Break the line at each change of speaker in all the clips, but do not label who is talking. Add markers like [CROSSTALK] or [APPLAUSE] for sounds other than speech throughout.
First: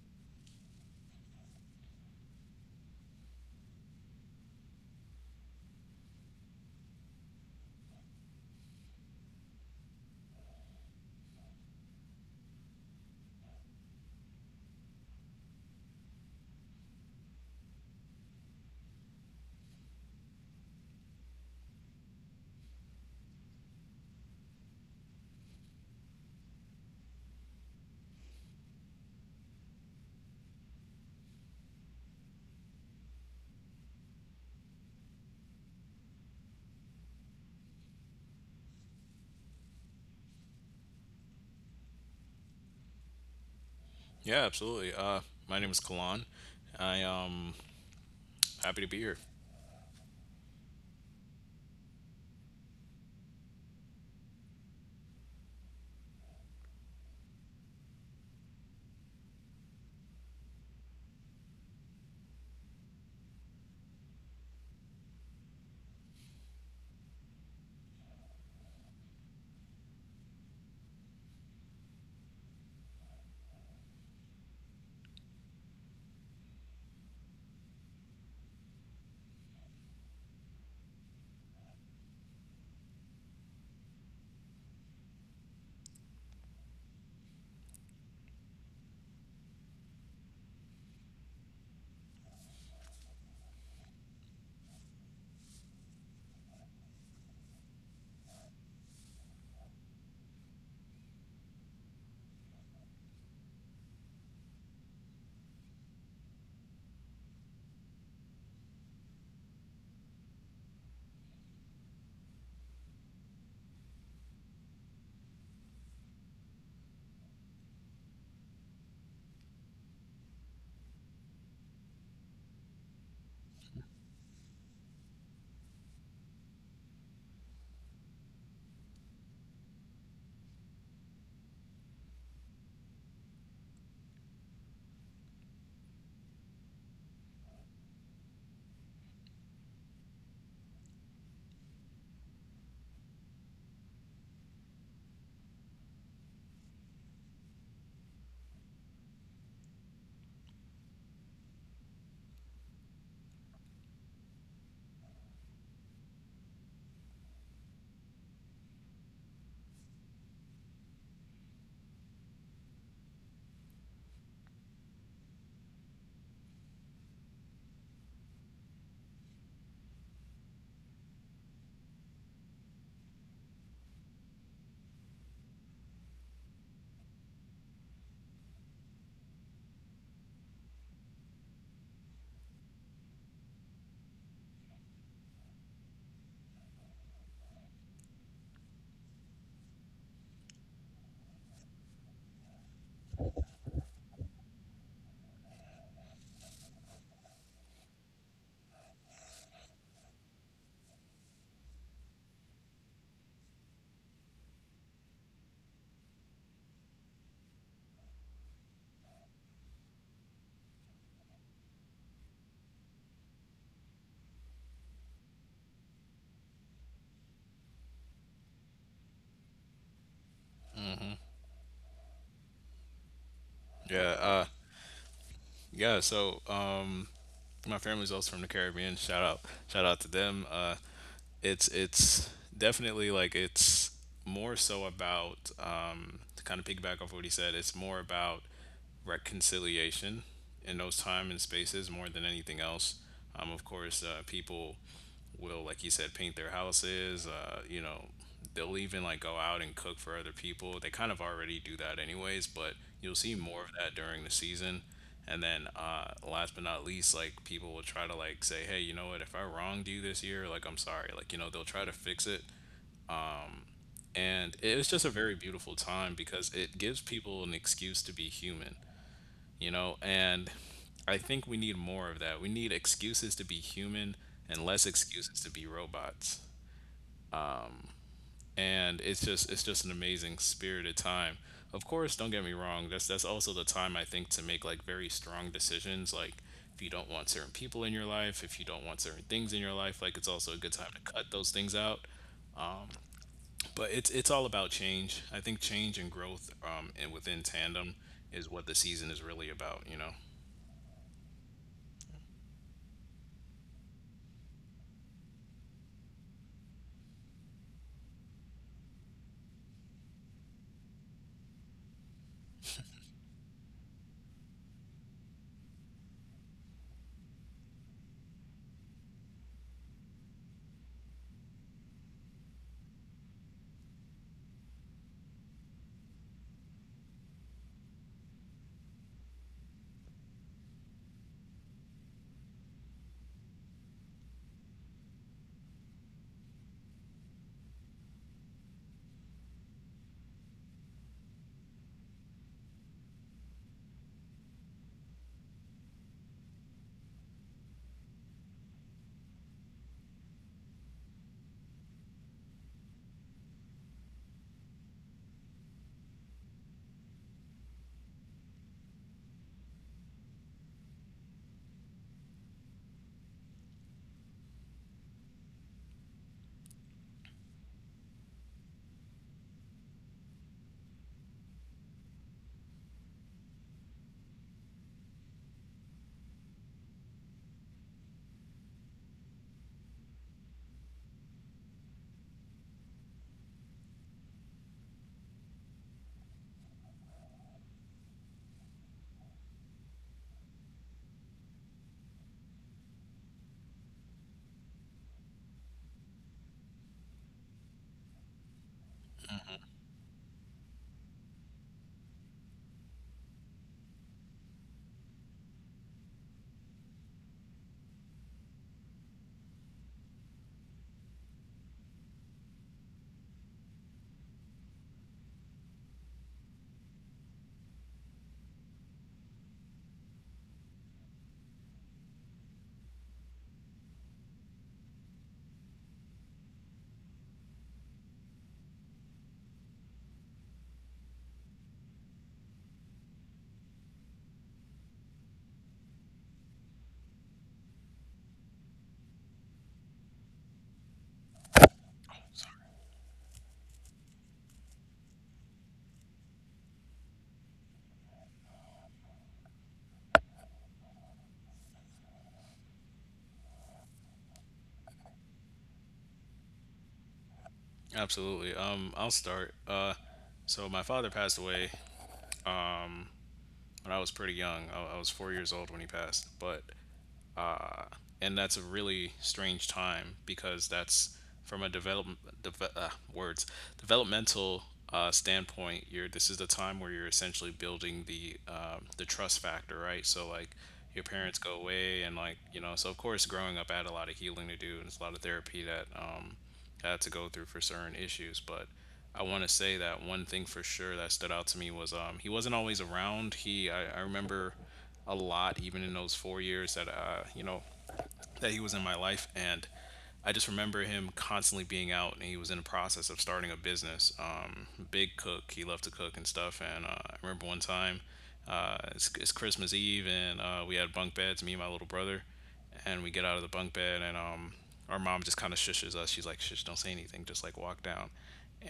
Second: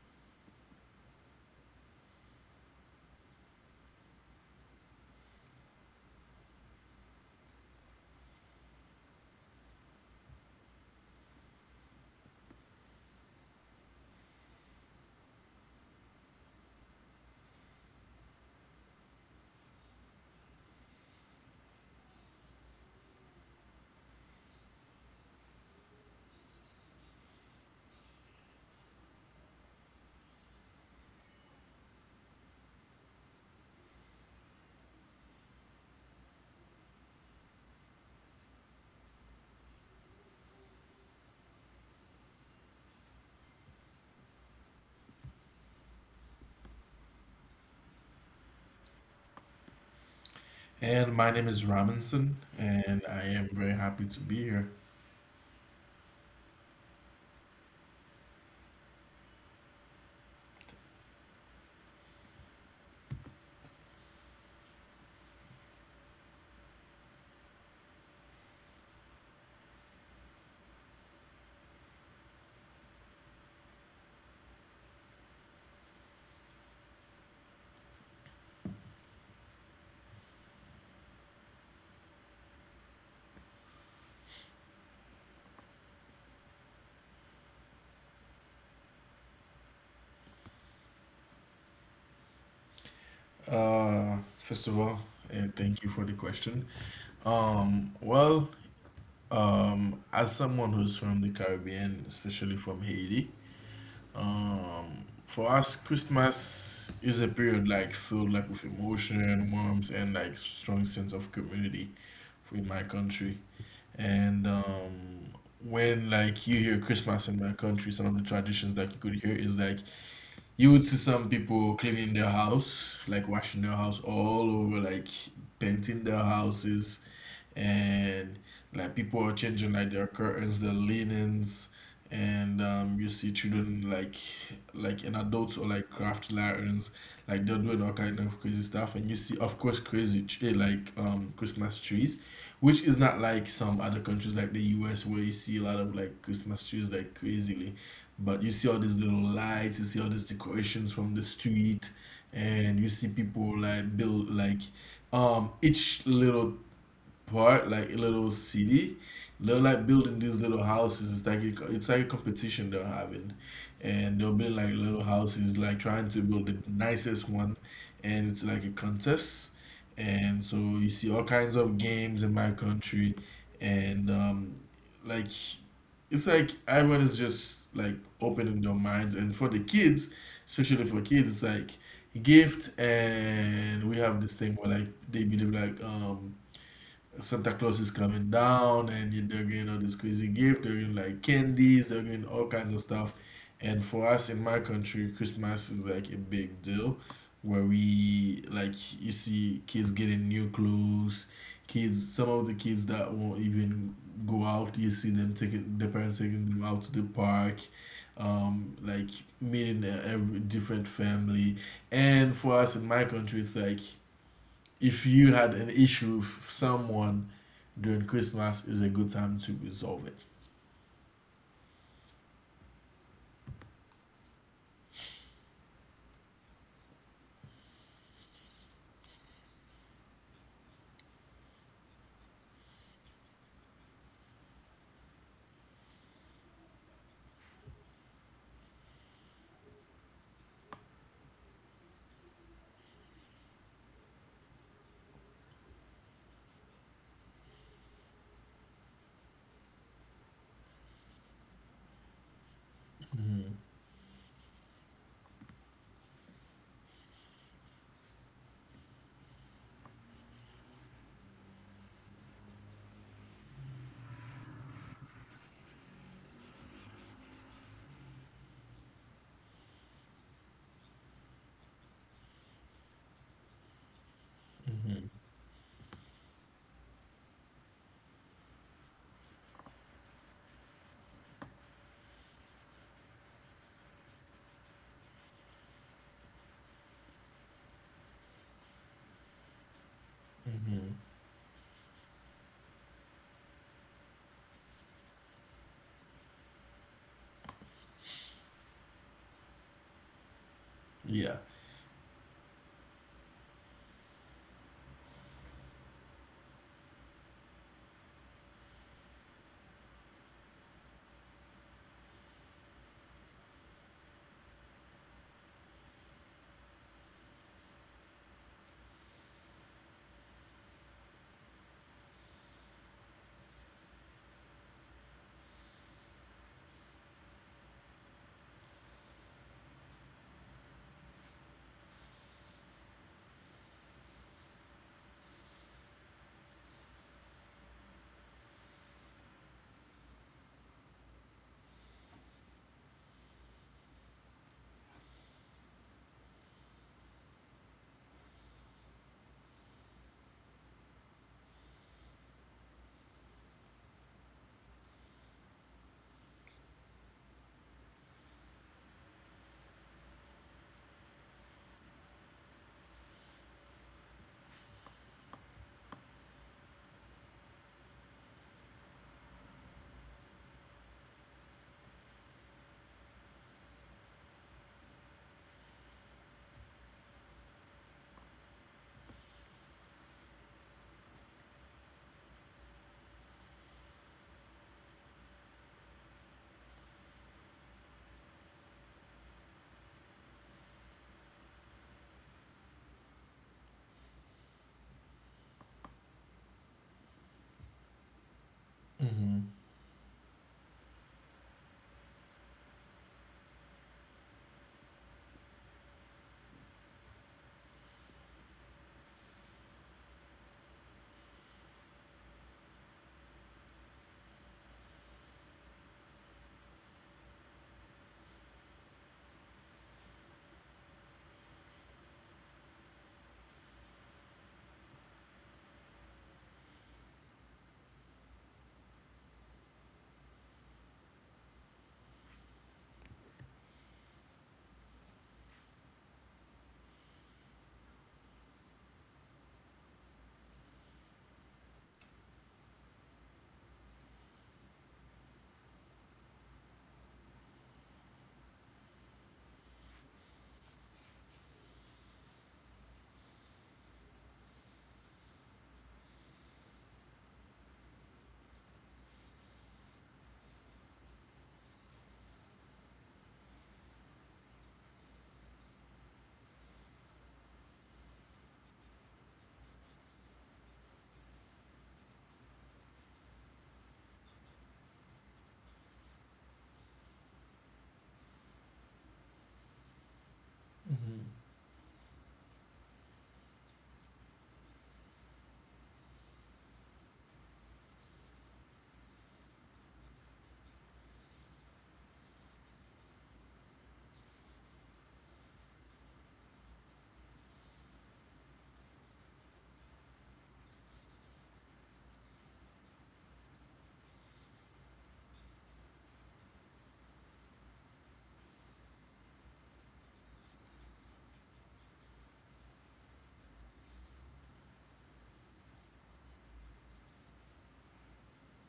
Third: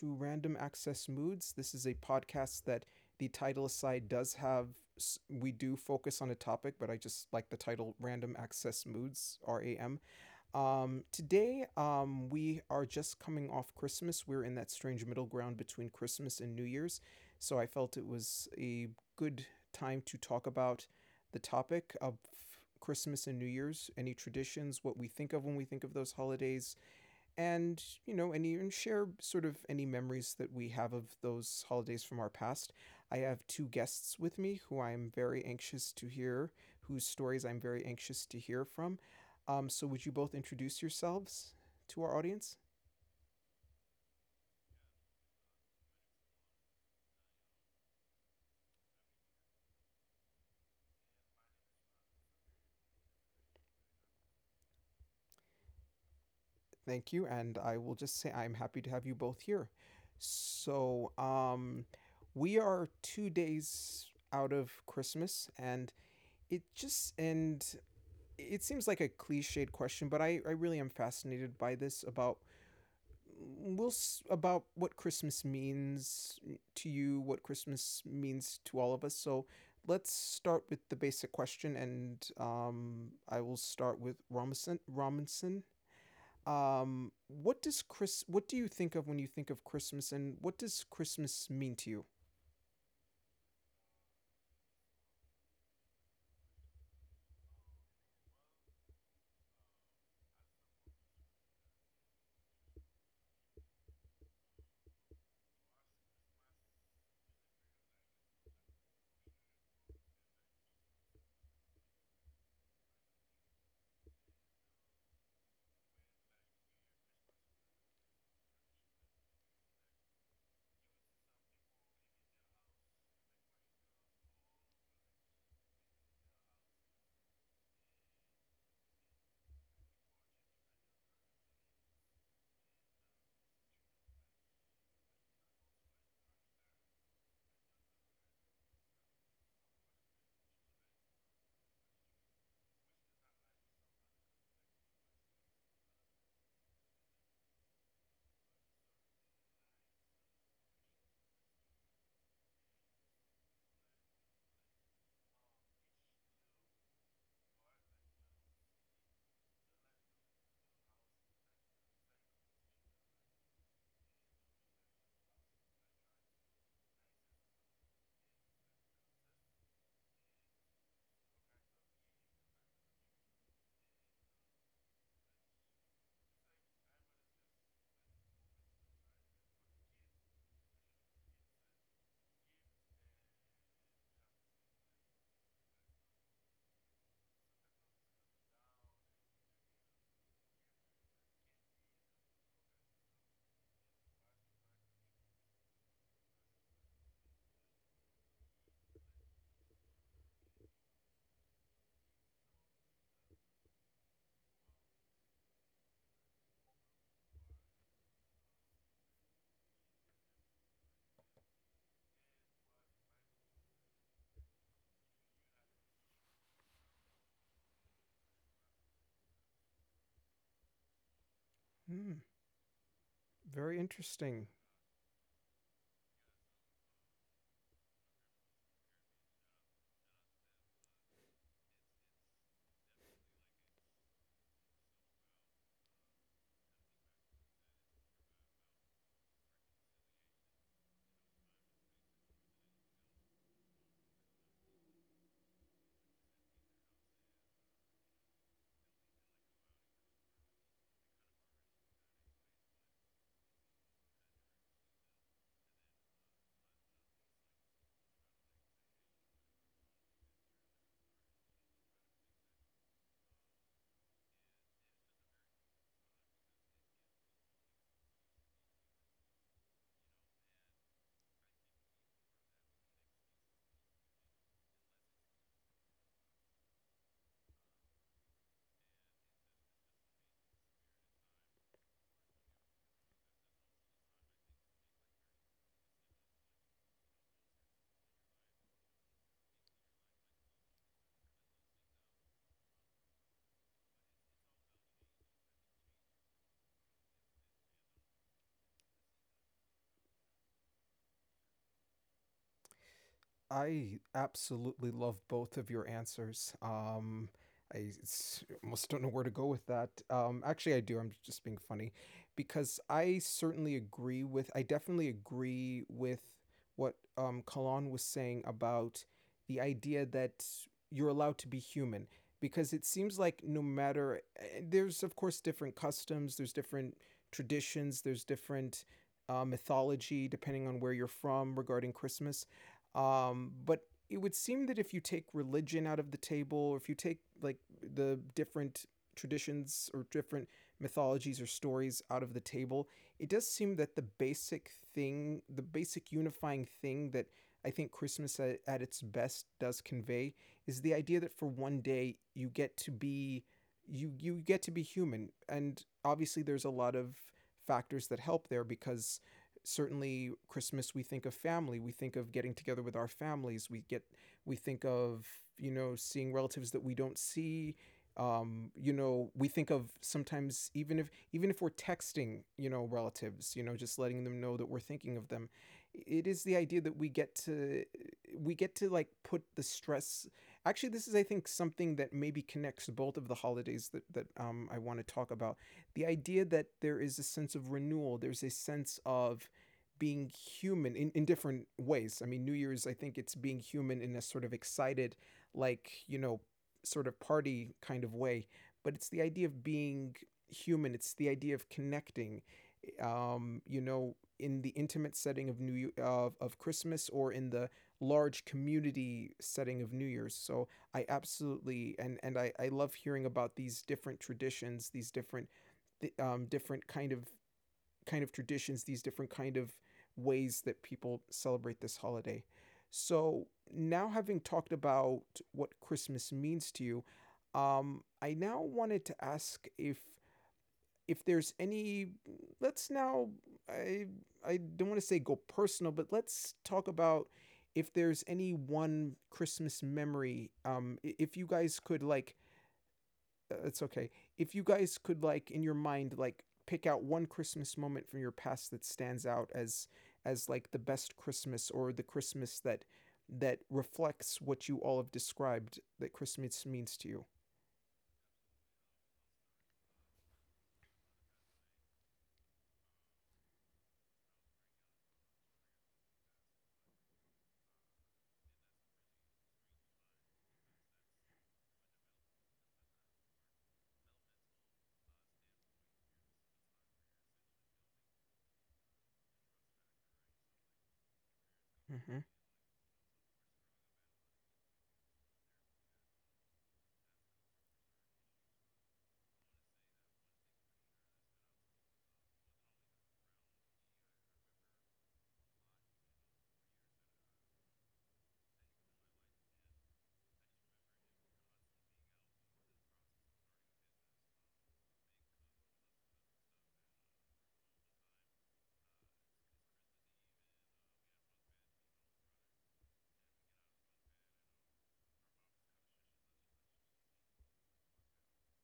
to Random Access Moods. This is a podcast that, the title aside, does have. We do focus on a topic, but I just like the title Random Access Moods, RAM. Today, we are just coming off Christmas. We're in that strange middle ground between Christmas and New Year's. So I felt it was a good time to talk about the topic of Christmas and New Year's, any traditions, what we think of when we think of those holidays, and and even share sort of any memories that we have of those holidays from our past. I have two guests with me who I'm very anxious to hear whose stories I'm very anxious to hear from. So would you both introduce yourselves to our audience?
Yeah, absolutely. My name is Kalan. I am happy to be here.
And my name is Robinson, and I am very happy to be here.
Thank you, and I will just say I'm happy to have you both here. so um, we are 2 days out of Christmas, and it seems like a cliched question, but I really am fascinated by this about will about what Christmas means to you, what Christmas means to all of us. So let's start with the basic question, and I will start with Robinson. Robinson, what does Chris? What do you think of when you think of Christmas, and what does Christmas mean to you?
Uh, First of all, and thank you for the question. Well, as someone who's from the Caribbean, especially from Haiti, for us, Christmas is a period like filled like with emotion, warmth, and like strong sense of community in my country. And when like you hear Christmas in my country, some of the traditions that you could hear is like you would see some people cleaning their house, like washing their house all over, like painting their houses, and like people are changing like their curtains, their linens, and you see children like in adults or like craft lanterns, like they're doing all kind of crazy stuff, and you see of course crazy Christmas trees, which is not like some other countries like the U.S. where you see a lot of like Christmas trees like crazily, but you see all these little lights, you see all these decorations from the street, and you see people like build like each little part, like a little city. They're like building these little houses. It's like a competition they're having, and they'll build like little houses, like trying to build the nicest one, and it's like a contest. And so you see all kinds of games in my country, and like it's like everyone is just like opening their minds, and for the kids, especially for kids, it's like gift and we have this thing where like they believe like Santa Claus is coming down, and they're getting all this crazy gift. They're getting like candies. They're getting all kinds of stuff. And for us in my country, Christmas is like a big deal, where we like you see kids getting new clothes. Kids, some of the kids that won't even go out, you see them taking their parents taking them out to the park, like meeting every different family. And for us in my country, it's like if you had an issue with someone during Christmas, is a good time to resolve it.
Hmm, very
Yeah,
interesting.
yeah. So, my family's also from the Caribbean. Shout out to them. It's definitely like it's more so about to kind of piggyback off what he said. It's more about reconciliation in those time and spaces more than anything else. Of course, people will, like you said, paint their houses. They'll even like go out and cook for other people. They kind of already do that anyways, but you'll see
Mm-hmm.
more of that during the season. And then last but not least, like people will try to like say, hey, you know what? If I wronged you this year, like I'm sorry. Like they'll try to fix it. And it's just a very beautiful time because it gives people an excuse to be human. And I think we need more of that. We need excuses to be human and less
Mm-hmm.
excuses to be robots. And it's just an amazing spirited time. Of course, don't get me wrong. That's also the time I think to make like very strong decisions. Like if you don't want certain people in your life, if you don't want certain things in your life, like it's also a good time
Mm-hmm.
to cut those things out. Um, but it's all about change. I think change and growth and within tandem is what the season is really about. You know.
Yeah.
I absolutely love both of your answers. Almost don't know where to go with that. Actually, I do. I'm just being funny because I certainly agree I definitely agree with what Kalan was saying about the idea that you're allowed to be human. Because it seems like no matter, there's of course different customs, there's different traditions, there's different mythology depending on where you're from regarding Christmas, but it would seem that if you take religion out of the table, or if you take like the different traditions or different mythologies or stories out of the table, it does seem that the basic thing, the basic unifying thing that I think Christmas at its best does convey is the idea that for one day you get to be you get to be human. And obviously there's a lot of factors that help there, because certainly Christmas we think of family, we think of getting together with our families, we think of, you know, seeing relatives that we don't see. You know, we think of sometimes, even if we're texting, you know, relatives, you know, just letting them know that we're thinking of them. It is the idea that we get to like put the stress. Actually, this is I think something that maybe connects both of the holidays that I want to talk about. The idea that there is a sense of renewal, there's a sense of being human in different ways. I mean, New Year's, I think it's being human in a sort of excited, like, you know, sort of party kind of way. But it's the
Mm-hmm.
idea of being human, it's the idea of connecting, you know, in the intimate setting of New of Christmas, or in the large community setting of New Year's. So I absolutely, and and I love hearing about these different traditions, these different different kind of traditions, these different kind of ways that people celebrate this holiday. So now, having talked about what Christmas means to you, I now wanted to ask if there's any. Let's now. I I don't want to say go personal, but let's talk about if there's any one Christmas memory. If you guys could like it's okay. If you guys could like in your mind like pick out one Christmas moment from your past that stands out as like the best Christmas or the Christmas that that reflects what you all have described that Christmas means to you.
Absolutely. I'll start. So my father passed away when I was pretty young. I was 4 years old when he passed, but uh, and that's a really strange time because that's from a develop deve- words developmental standpoint. You're This is the time where you're essentially building the trust factor, right? So like your
Mm-hmm.
parents go away, and
Mm-hmm.
like so of course, growing up, I had a lot of healing to do, and it's a lot of therapy that I had to go through for certain issues. But I want to say that one thing for sure that stood out to me was he wasn't always around. I remember a lot even in those 4 years that you know that he was in my life, and I just remember him constantly being out, and he was in the process of starting a business. Big cook. He loved to cook and stuff. And I remember one time, it's Christmas Eve, and we had bunk beds, me and my little brother. And we get out of the bunk bed, and our mom just kind of shushes us. She's like, shush, don't say anything. Just like walk down.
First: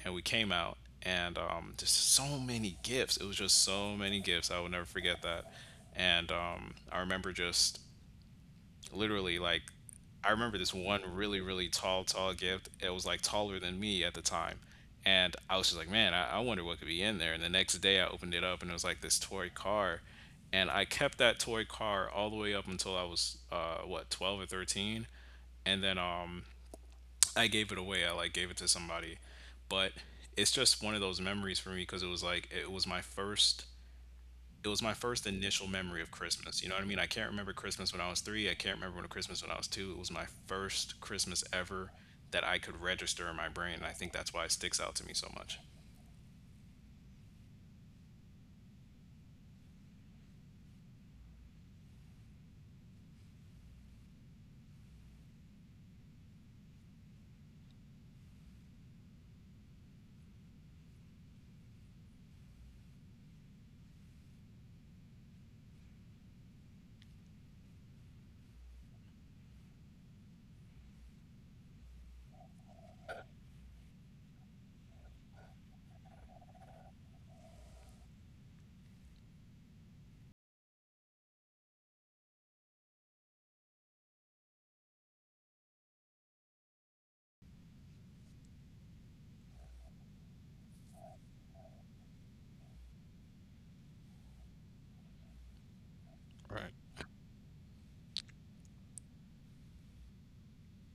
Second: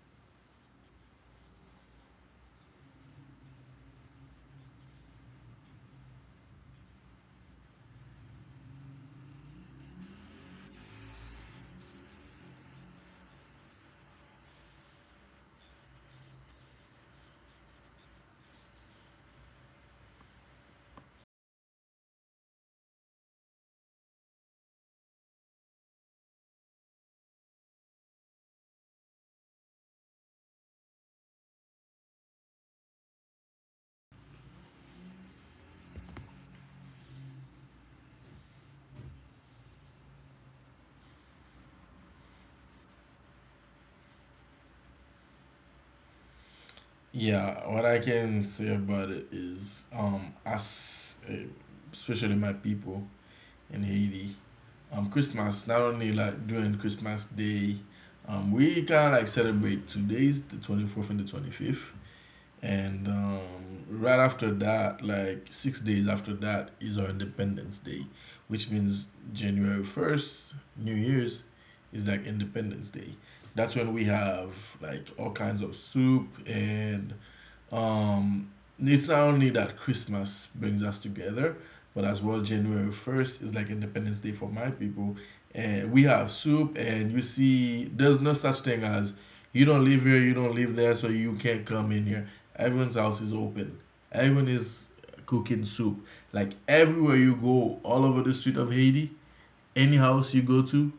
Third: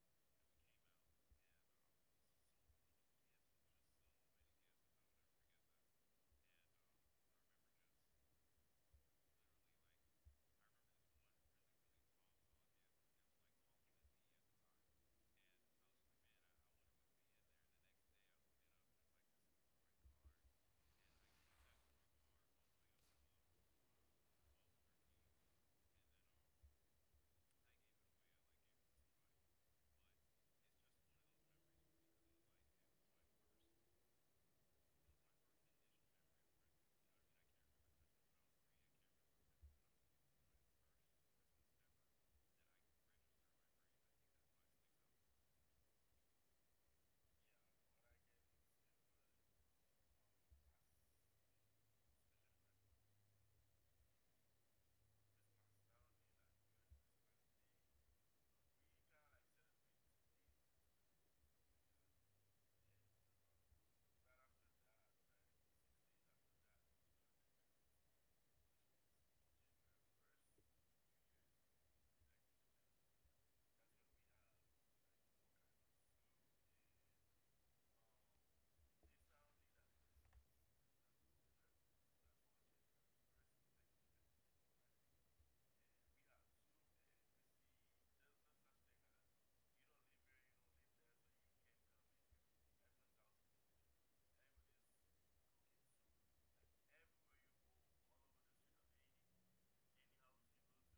And we came out, and just so many gifts. It was just so many gifts. I will never forget that. And I remember just literally like I remember this one really, really tall, tall gift. It was like taller than me at the time. And I was just like, man, I wonder what could be in there. And the next day I opened it up, and it was like this toy car. And I kept that toy car all the way up until I was, what, 12 or 13. And then I gave it away. I like gave it to somebody. But it's just one of those memories for me because it was like, it was my first initial memory of Christmas. You know what I mean? I can't remember Christmas when I was 3. I can't remember when Christmas when I was 2. It was my first Christmas ever that I could register in my brain. And I think that's why it sticks out to me so much.
Yeah. What I can say about it is, as especially my people in Haiti, Christmas not only like during Christmas Day, we kind of like celebrate 2 days, the 24th and the 25th. And right after that, like 6 days after that, is our Independence Day, which means January 1st, New Year's, is like Independence Day. That's when we have like all kinds of soup, and um, it's not only that Christmas brings us together, but as well January 1st is like Independence Day for my people. And we have soup, and you see, there's no such thing as you don't live here, you don't live there, so you can't come in here. Everyone's house is open, everyone is cooking soup. Like
Right.
everywhere you go, all over the street of Haiti, any house you go to,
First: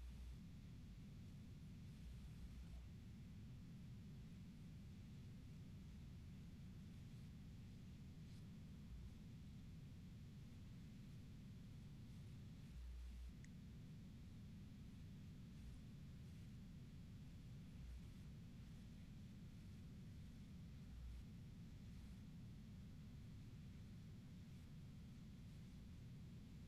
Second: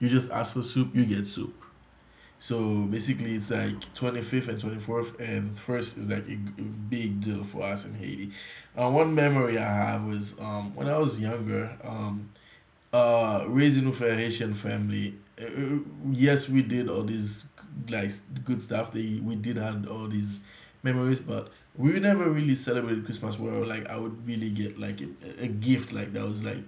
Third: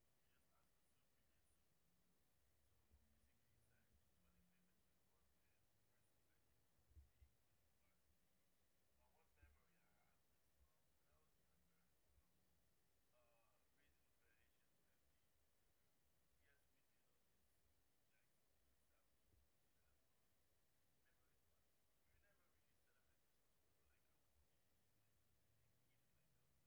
you just ask for soup, you get soup. So basically, it's like 25th and 24th, and first is like a big deal for us in Haiti. One memory I have was when I was younger, raising with a Haitian family. uh, uh, yes, we did all these like good stuff. We did have all these memories, but we never really celebrated Christmas where like I would really get like a gift like that was like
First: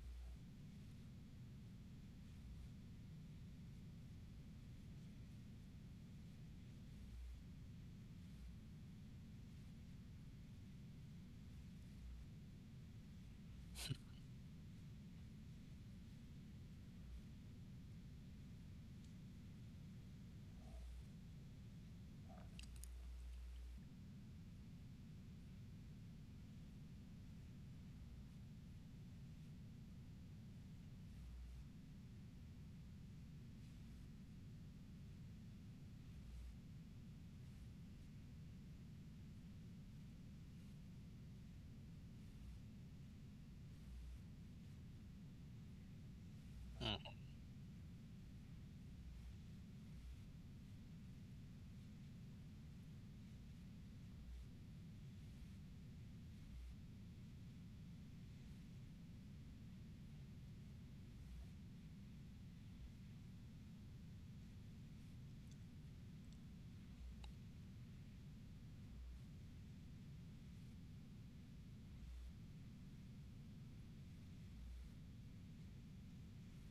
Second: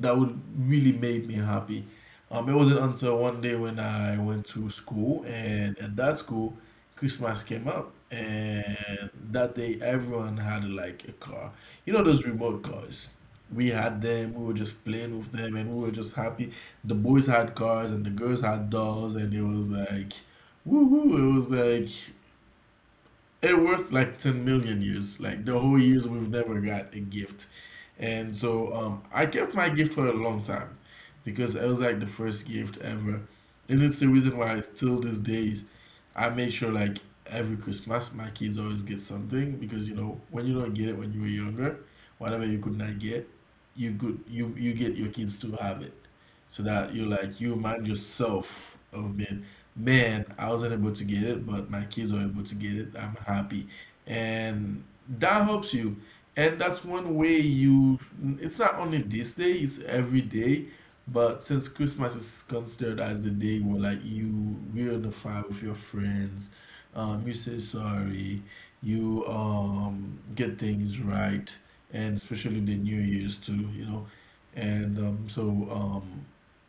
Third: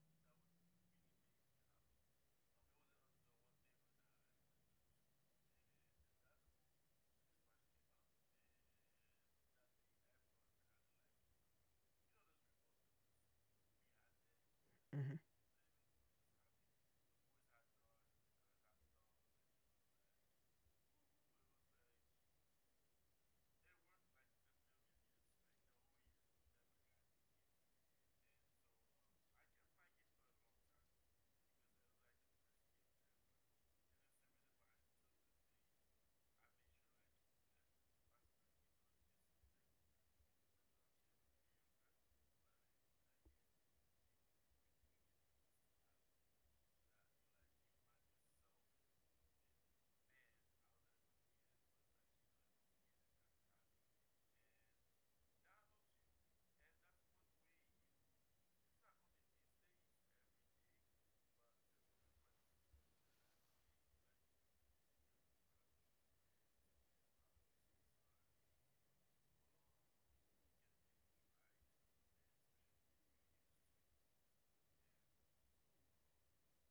that would really make me happy. It wasn't until one day when I went to school, and at that school, Christmas came up, and that day everyone had like a car. You know those remote cars. We had them. We were just
Mm-hmm.
playing with them, and we were just happy. The boys had cars, and the girls had dolls, and it was like, woohoo! It was like it worth like 10 million years like the whole years we've never got a gift. And so I kept my gift for a long time, because it was like the first gift ever. And it's the reason why till these days I make sure like every Christmas my kids always get something, because you know when you don't get it when you were younger, whatever you could not get, you get your kids to have it, so that
Mm,
you like you remind yourself of being Man, I wasn't able to get it, but my kids are able to get it. I'm happy. And that helps you. And that's one way you, it's not only this day, it's every day. But since Christmas is considered as the day where like you reunify with your friends, you say sorry, you get things right, and especially the New Year's too. And so um,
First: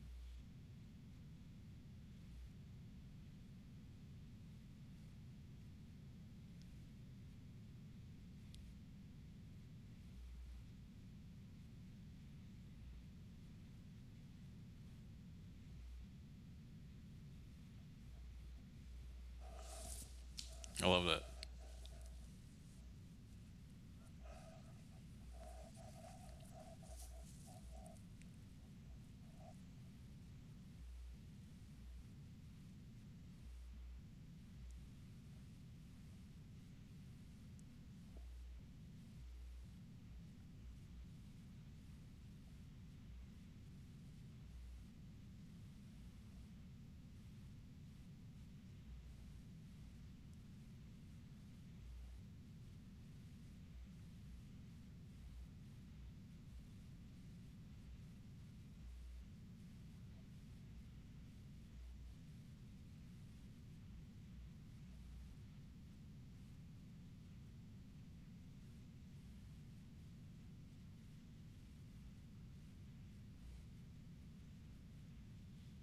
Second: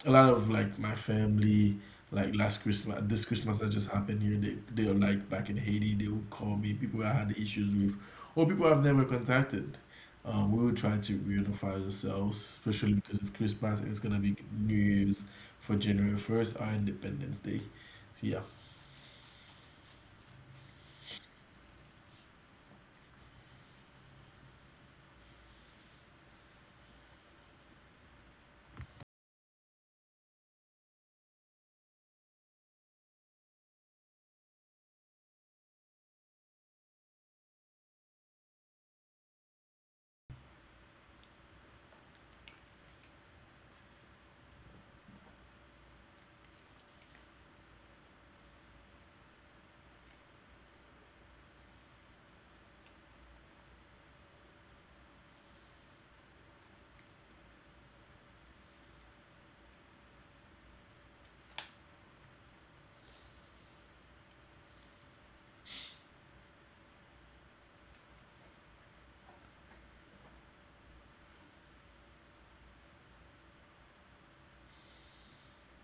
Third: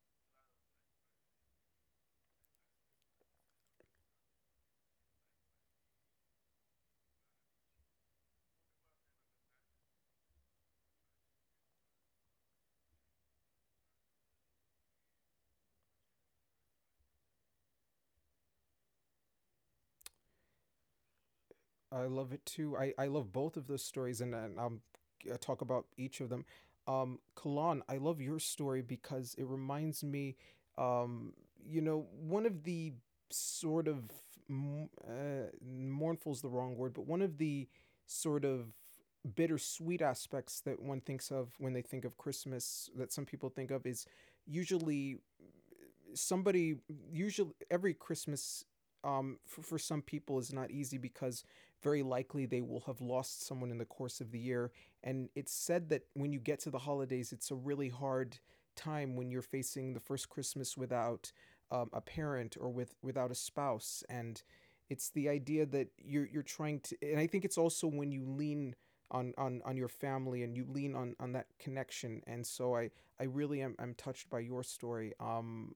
a lot of like my family like last Christmas, this Christmas that just happened here, they are like back in Haiti, they would call me, people I had issues with, or people I've never contacted. We will try to reunify ourselves, especially because it's Christmas and it's gonna be New Year's for January 1st, our Independence Day. So, yeah.
I love that.
I love it too. I love both of those stories, and, and I'll talk about each of them. Kalan, I love your story because it reminds me, um, you know, one of the sort of mournful is the wrong word, but one of the sort of bittersweet aspects that one thinks of when they think of Christmas that some people think of is usually somebody usually every Christmas, for some people, is not easy because very likely they will have lost someone in the course of the year. And it's said that when you get to the holidays, it's a really hard time when you're facing the first Christmas without a parent or without a spouse. And it's the idea that you're trying to, and I think it's also when you lean on your family and you lean on that connection. And so I really am, I'm touched by your story.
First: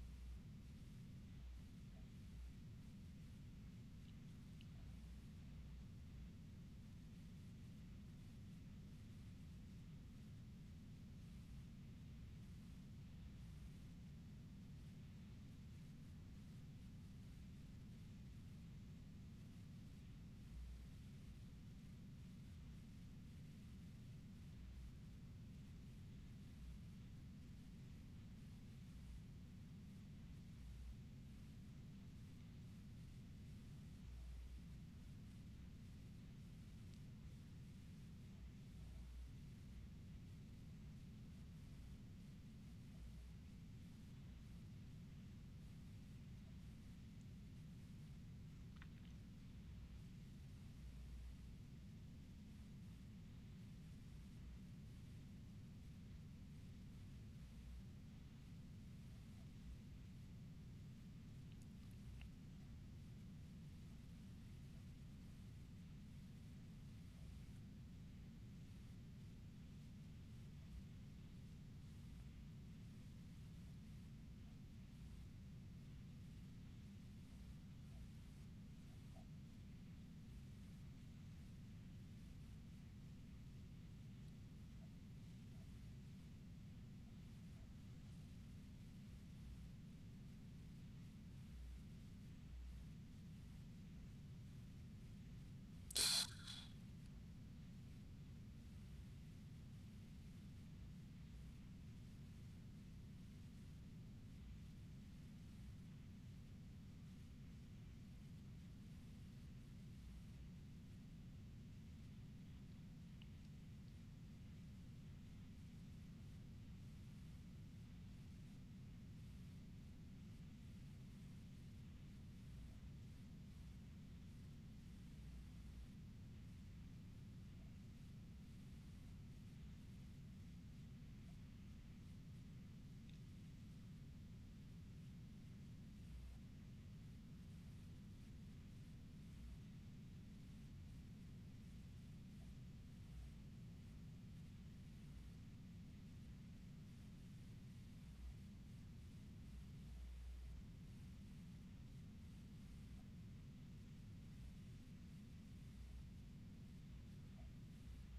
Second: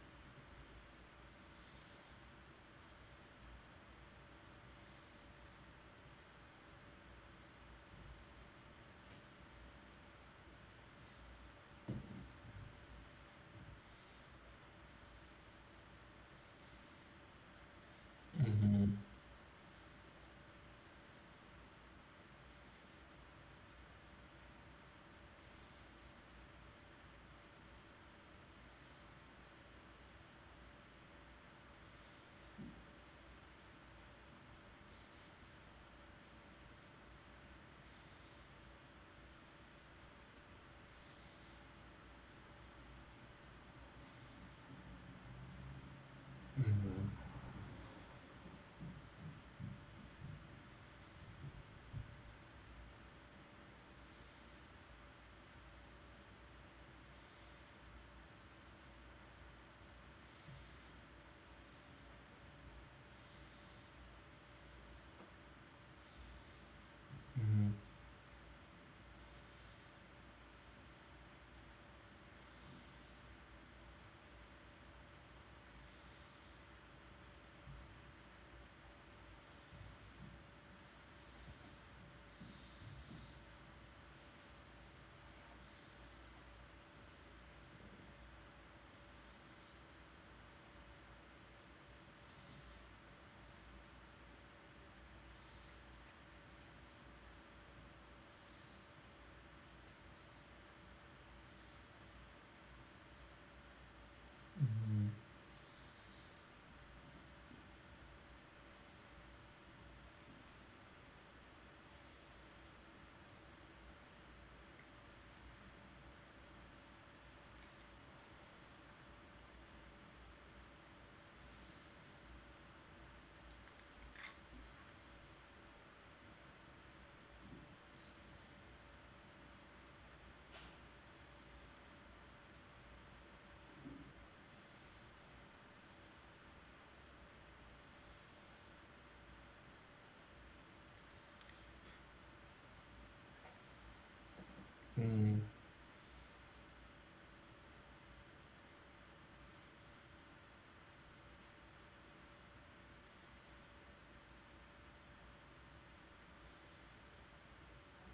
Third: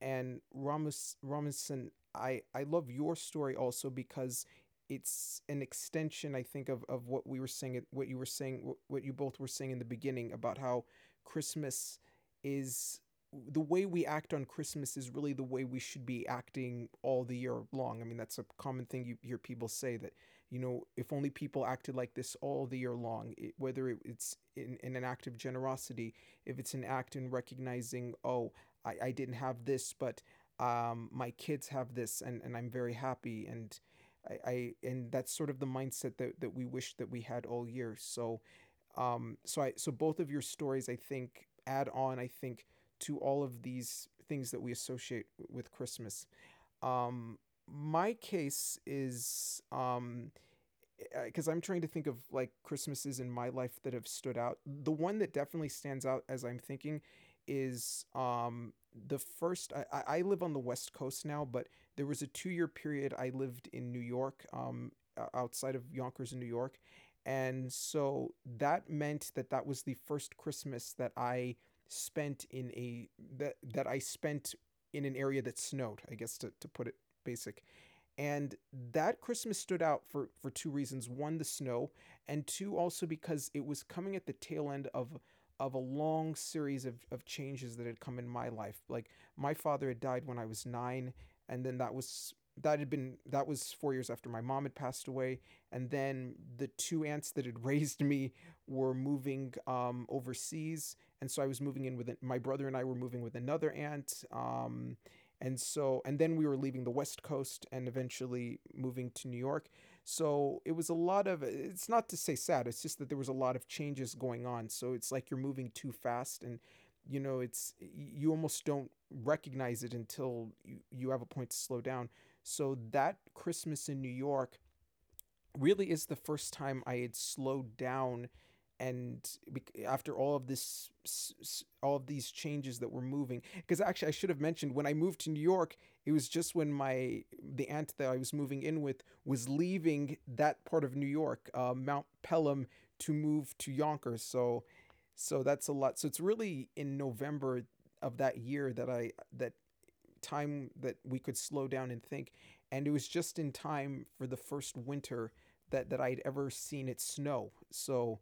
And Ramos Robinson, I love your story also because it's an extension, I think, of what we were saying, what you were saying, what you both were saying in the beginning about how Christmas is, the way we act on Christmas is really the way we should be acting all the year long. I mean, that's a common
Hmm.
thing you hear people say, that, you know, if only people acted like this all the year long, whether it's in an act of generosity, if it's an act in recognizing, oh, I didn't have this, but my kids have this, and I'm very happy. And I and that's sort of the mindset that, that we wish that we had all year. So so I so both of your stories, I think, add on. I think to all of these things that we associate with Christmas.
Hmm.
Um, my case is because I'm trying to think of like Christmases in my life that have stood out. The one that definitely stands out as I'm thinking is the first. I live on the West Coast now, but there was a 2 year period I lived in New York, outside of Yonkers in New York. And
Hmm.
so that meant that that was the first Christmas that I spent in a that that I spent in an area that snowed, I guess to put it basic. And that Christmas stood out for two reasons. One, the snow, and two, also because it was coming at the tail end of a long series of changes that had come in my life. Like my father had died when I was nine, and then that was that had been that was 4 years after my mom had passed away. And then the two aunts that had [LAUGHS] raised me were moving overseas, and so I were moving with another aunt, and so, and then we were leaving the West Coast and eventually moving to New York. So it was a lot of, it's not to say sad, it's just that there was a lot of changes going on. So it's like you're moving too fast, and, you know, you almost don't recognize it until you have a point to slow down. So that Christmas in New York really is the first time I had slowed down and after all of this, all of these changes that were moving, because actually I should have mentioned when I moved to New York, it was just when my, the aunt that I was moving in with was leaving that part of New York, Mount Pelham, to move to Yonkers. So so
Hmm.
that's a lot, so it's really in November of that year that I that time that we could slow down and think. And it was just in time for the first winter that I'd ever seen it snow. So,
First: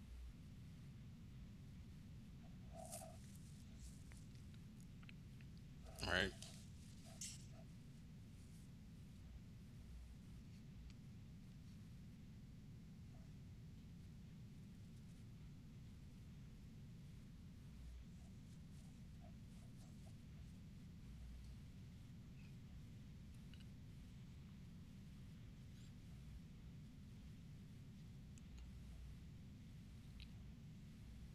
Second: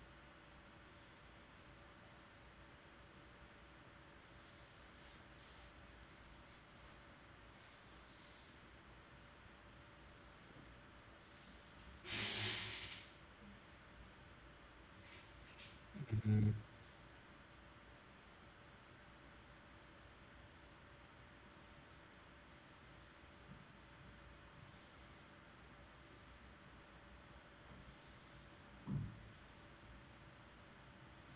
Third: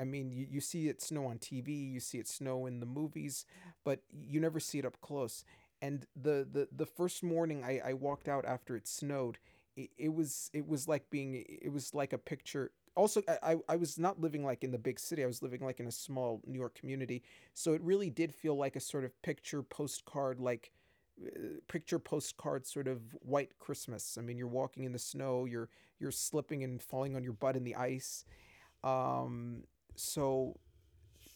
I mean, you see it snow on TV, you see it snow in the movies, but you never see it up close. And
Right.
the first morning I walked out after it snowed, it was like being, it was like a picture. Also, was not living like in the big city, I was living like in a small
Hmm.
New York community, so it really did feel like a sort of picture postcard, like picture postcard sort of white Christmas. I mean, you're walking in the snow, you're slipping and falling on your butt in the ice. Um, so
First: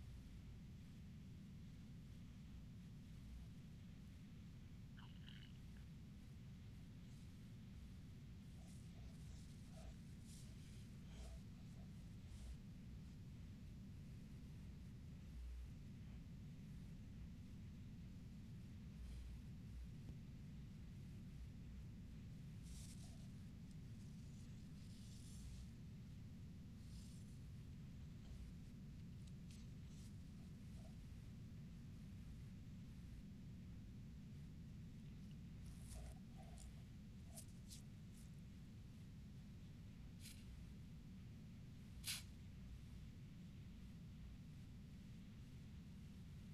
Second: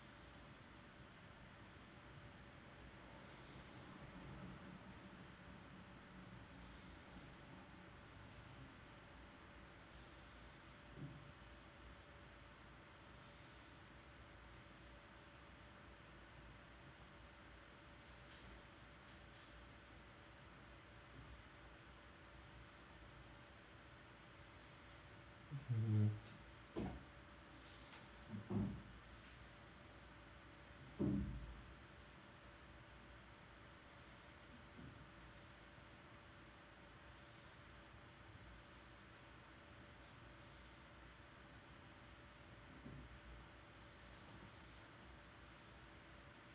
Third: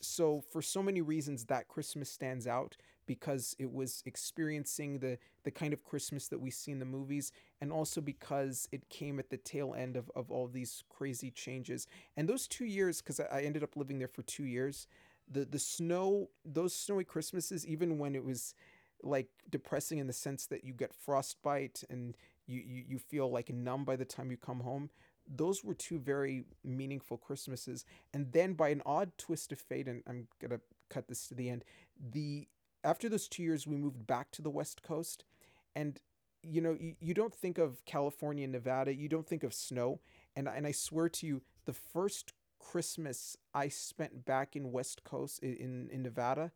so for so many reasons that christmas stands out because it was experiencing the kind of christmas that we see in the movies, and also because it came at the tail end of all these crazy changes and those 2 years, because I ended up living there for 2 years. The snow, those snowy christmases, even when it was like depressing in the sense that you get frostbite and you feel like numb by the time you come home, those were two very meaningful christmases. And then, by an odd twist of fate, and I'm gonna cut this to the end, the after those 2 years we moved back to the West Coast. And you know, you don't think of California and Nevada, you don't think of snow. And I swear to you, the first Christmas I spent back in West Coast in Nevada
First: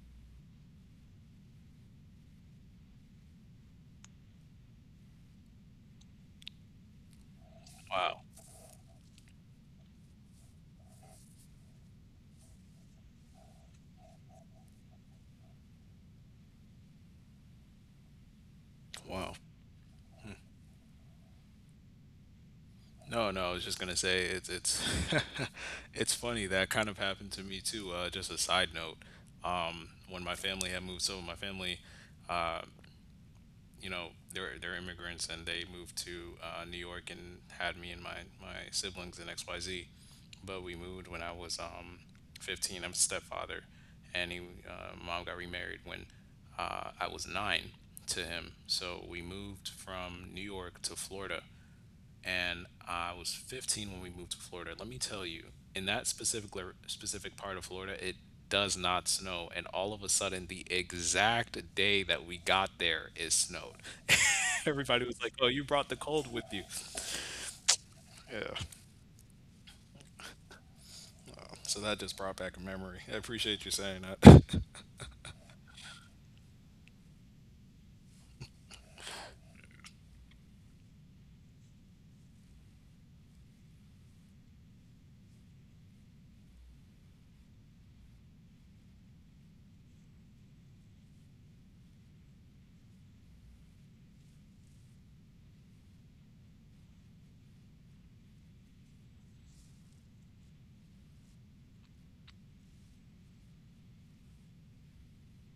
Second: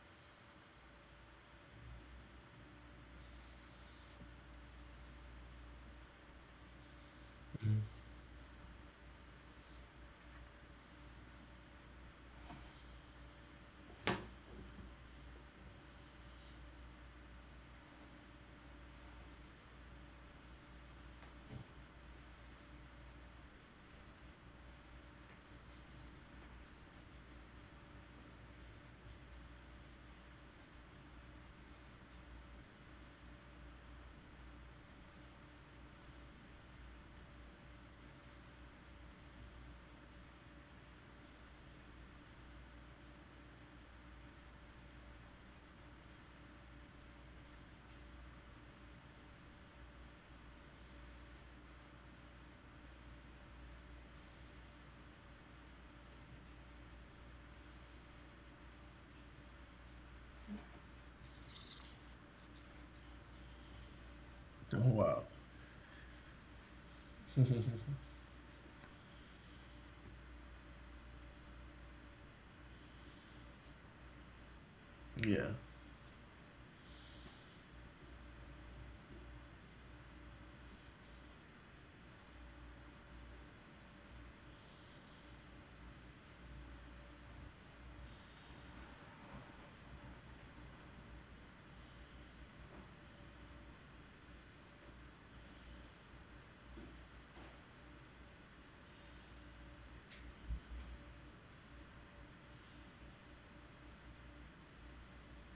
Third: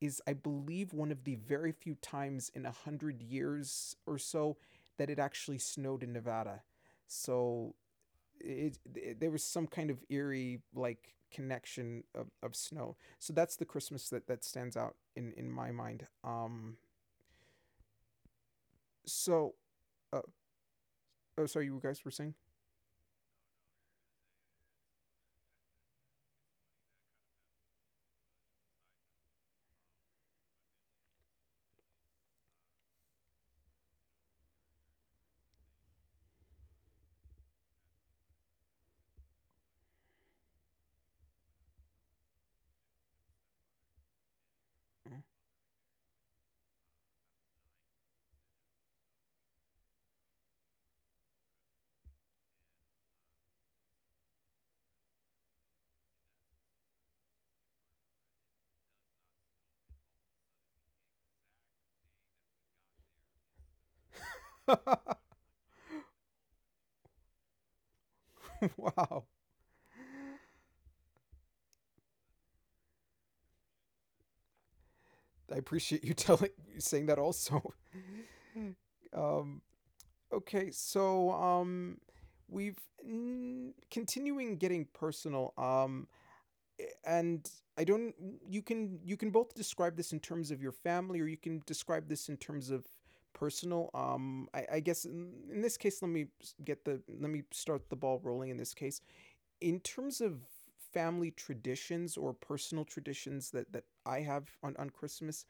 is I believe one of the very few times in a hundred years or so that it actually snowed in Nevada. So
Hmm.
Wow.
there was some kind of eerie like connection of snow. So that's the Christmas that stands out in my mind.
Wow.
So, uh, oh, sorry, you guys were saying.
No, no, I was just gonna say it's [LAUGHS] it's funny that kind of happened to me too. Just a side note, when my family had moved, so my family, they're immigrants, and they moved to New York, and had me and my siblings in XYZ, but we moved when I was 15. I'm a stepfather, and he mom got remarried when I was 9 to him. So we moved from New York to Florida, and I was 15 when we moved to Florida. Let me tell you, in that specific part of Florida, it does not snow, and all of a sudden, the exact day that we got there, it snowed.
Oh,
Everybody
wow.
was like,
[LAUGHS]
"Oh, you brought the cold with you."
[LAUGHS]
Yeah.
Wow,
Oh, so that just brought back a memory. I appreciate you saying that.
Yeah.
I appreciate you [LAUGHS] telling saying that also. [LAUGHS] um, okay, we've continuing getting personal. And I don't, you can both describe this in terms of your family, or you can describe this in terms of personal, um, I guess in this case, let me get the let me start the ball rolling in this case in terms of family traditions or personal traditions that I have on Christmas.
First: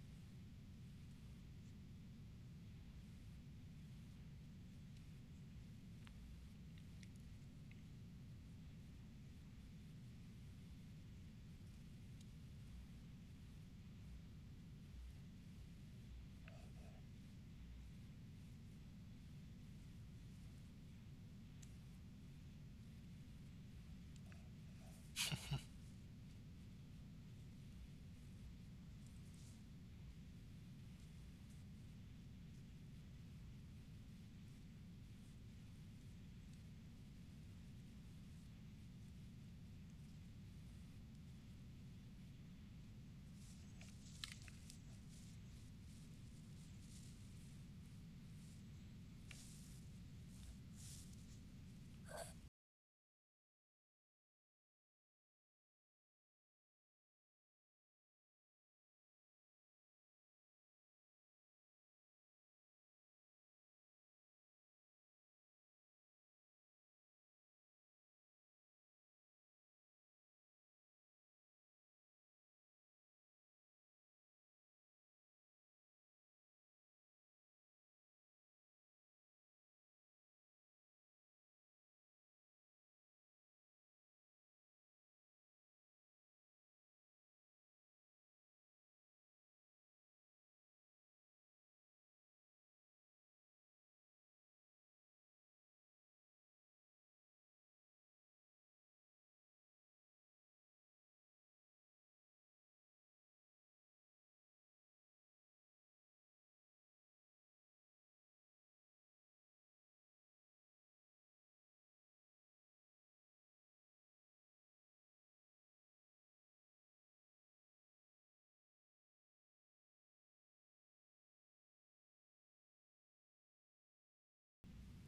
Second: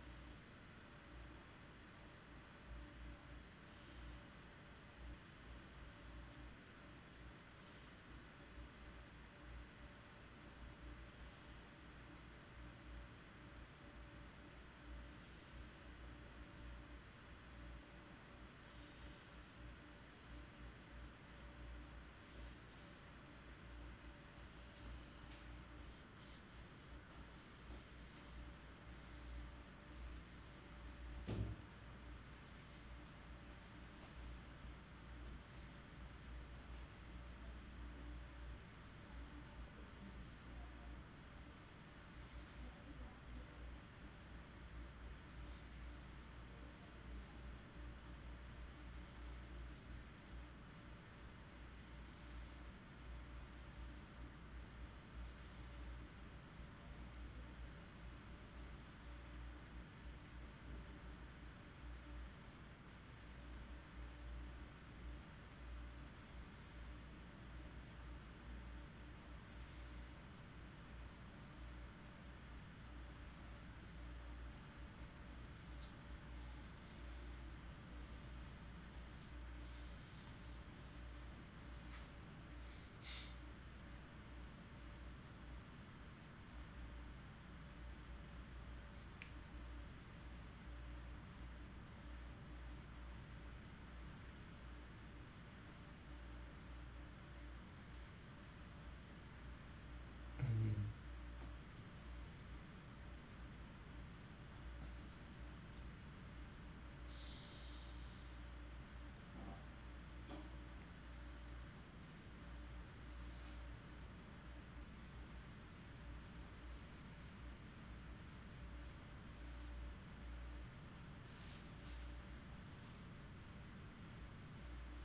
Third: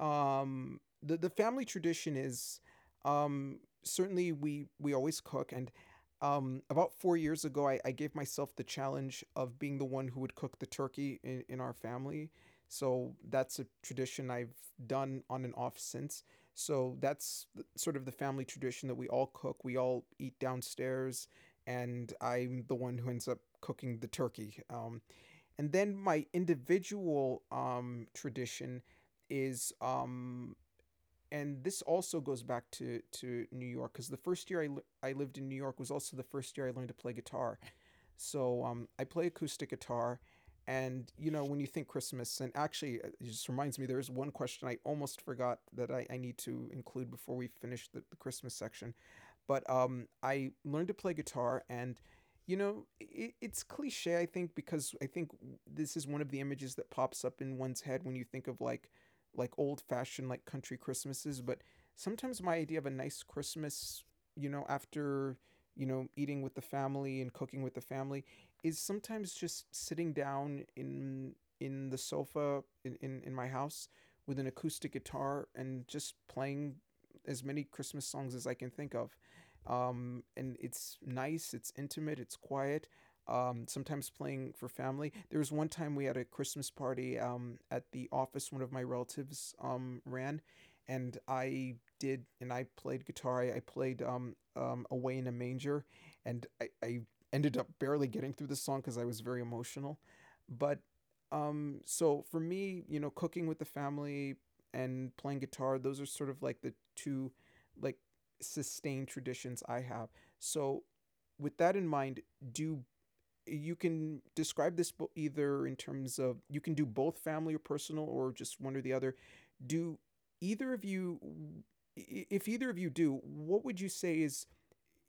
The family tradition is, certainly we always cook. And about 4 years ago, I gave myself the challenge of being the one who would cook the turkey in our family. So that's a tradition I've done on and off since. So that's sort of the family tradition that we all cook. We all eat downstairs, and I'm the one who ends up cooking the turkey. And then my individual, tradition is, and this also goes back to New York, because the first year I lived in New York was also the first year I learned to play guitar. So I play acoustic guitar. And, you know, when you think Christmas, and actually, it just reminds me, there is one question I almost forgot that I need to include before we finish the Christmas section. But I learned to play guitar, and you know, it, it's cliche, I think, because I think this is one of the images that pops up in one's head when you think of like old fashioned like country Christmases. But sometimes my idea of a nice Christmas, you know, after you know eating with the family and cooking with the family, is sometimes just sitting down in the sofa in my house with an acoustic guitar and just playing as many Christmas songs as I can think of. Um, and it's nice, it's intimate, it's quiet. Sometimes playing for family. There was one time we had a Christmas party at the office one of my relatives ran, and I did, and I played guitar. I played Away in a Manger, and I ended up barely getting through the song because I was very emotional. But so for me, you know, cooking with the family and playing guitar, those are sort of like the two like sustained traditions I have. So, with that in mind, do you can describe this either in terms of, you can do both family or personal or just one or the other. Do either of you, if either of you do, what would you say is,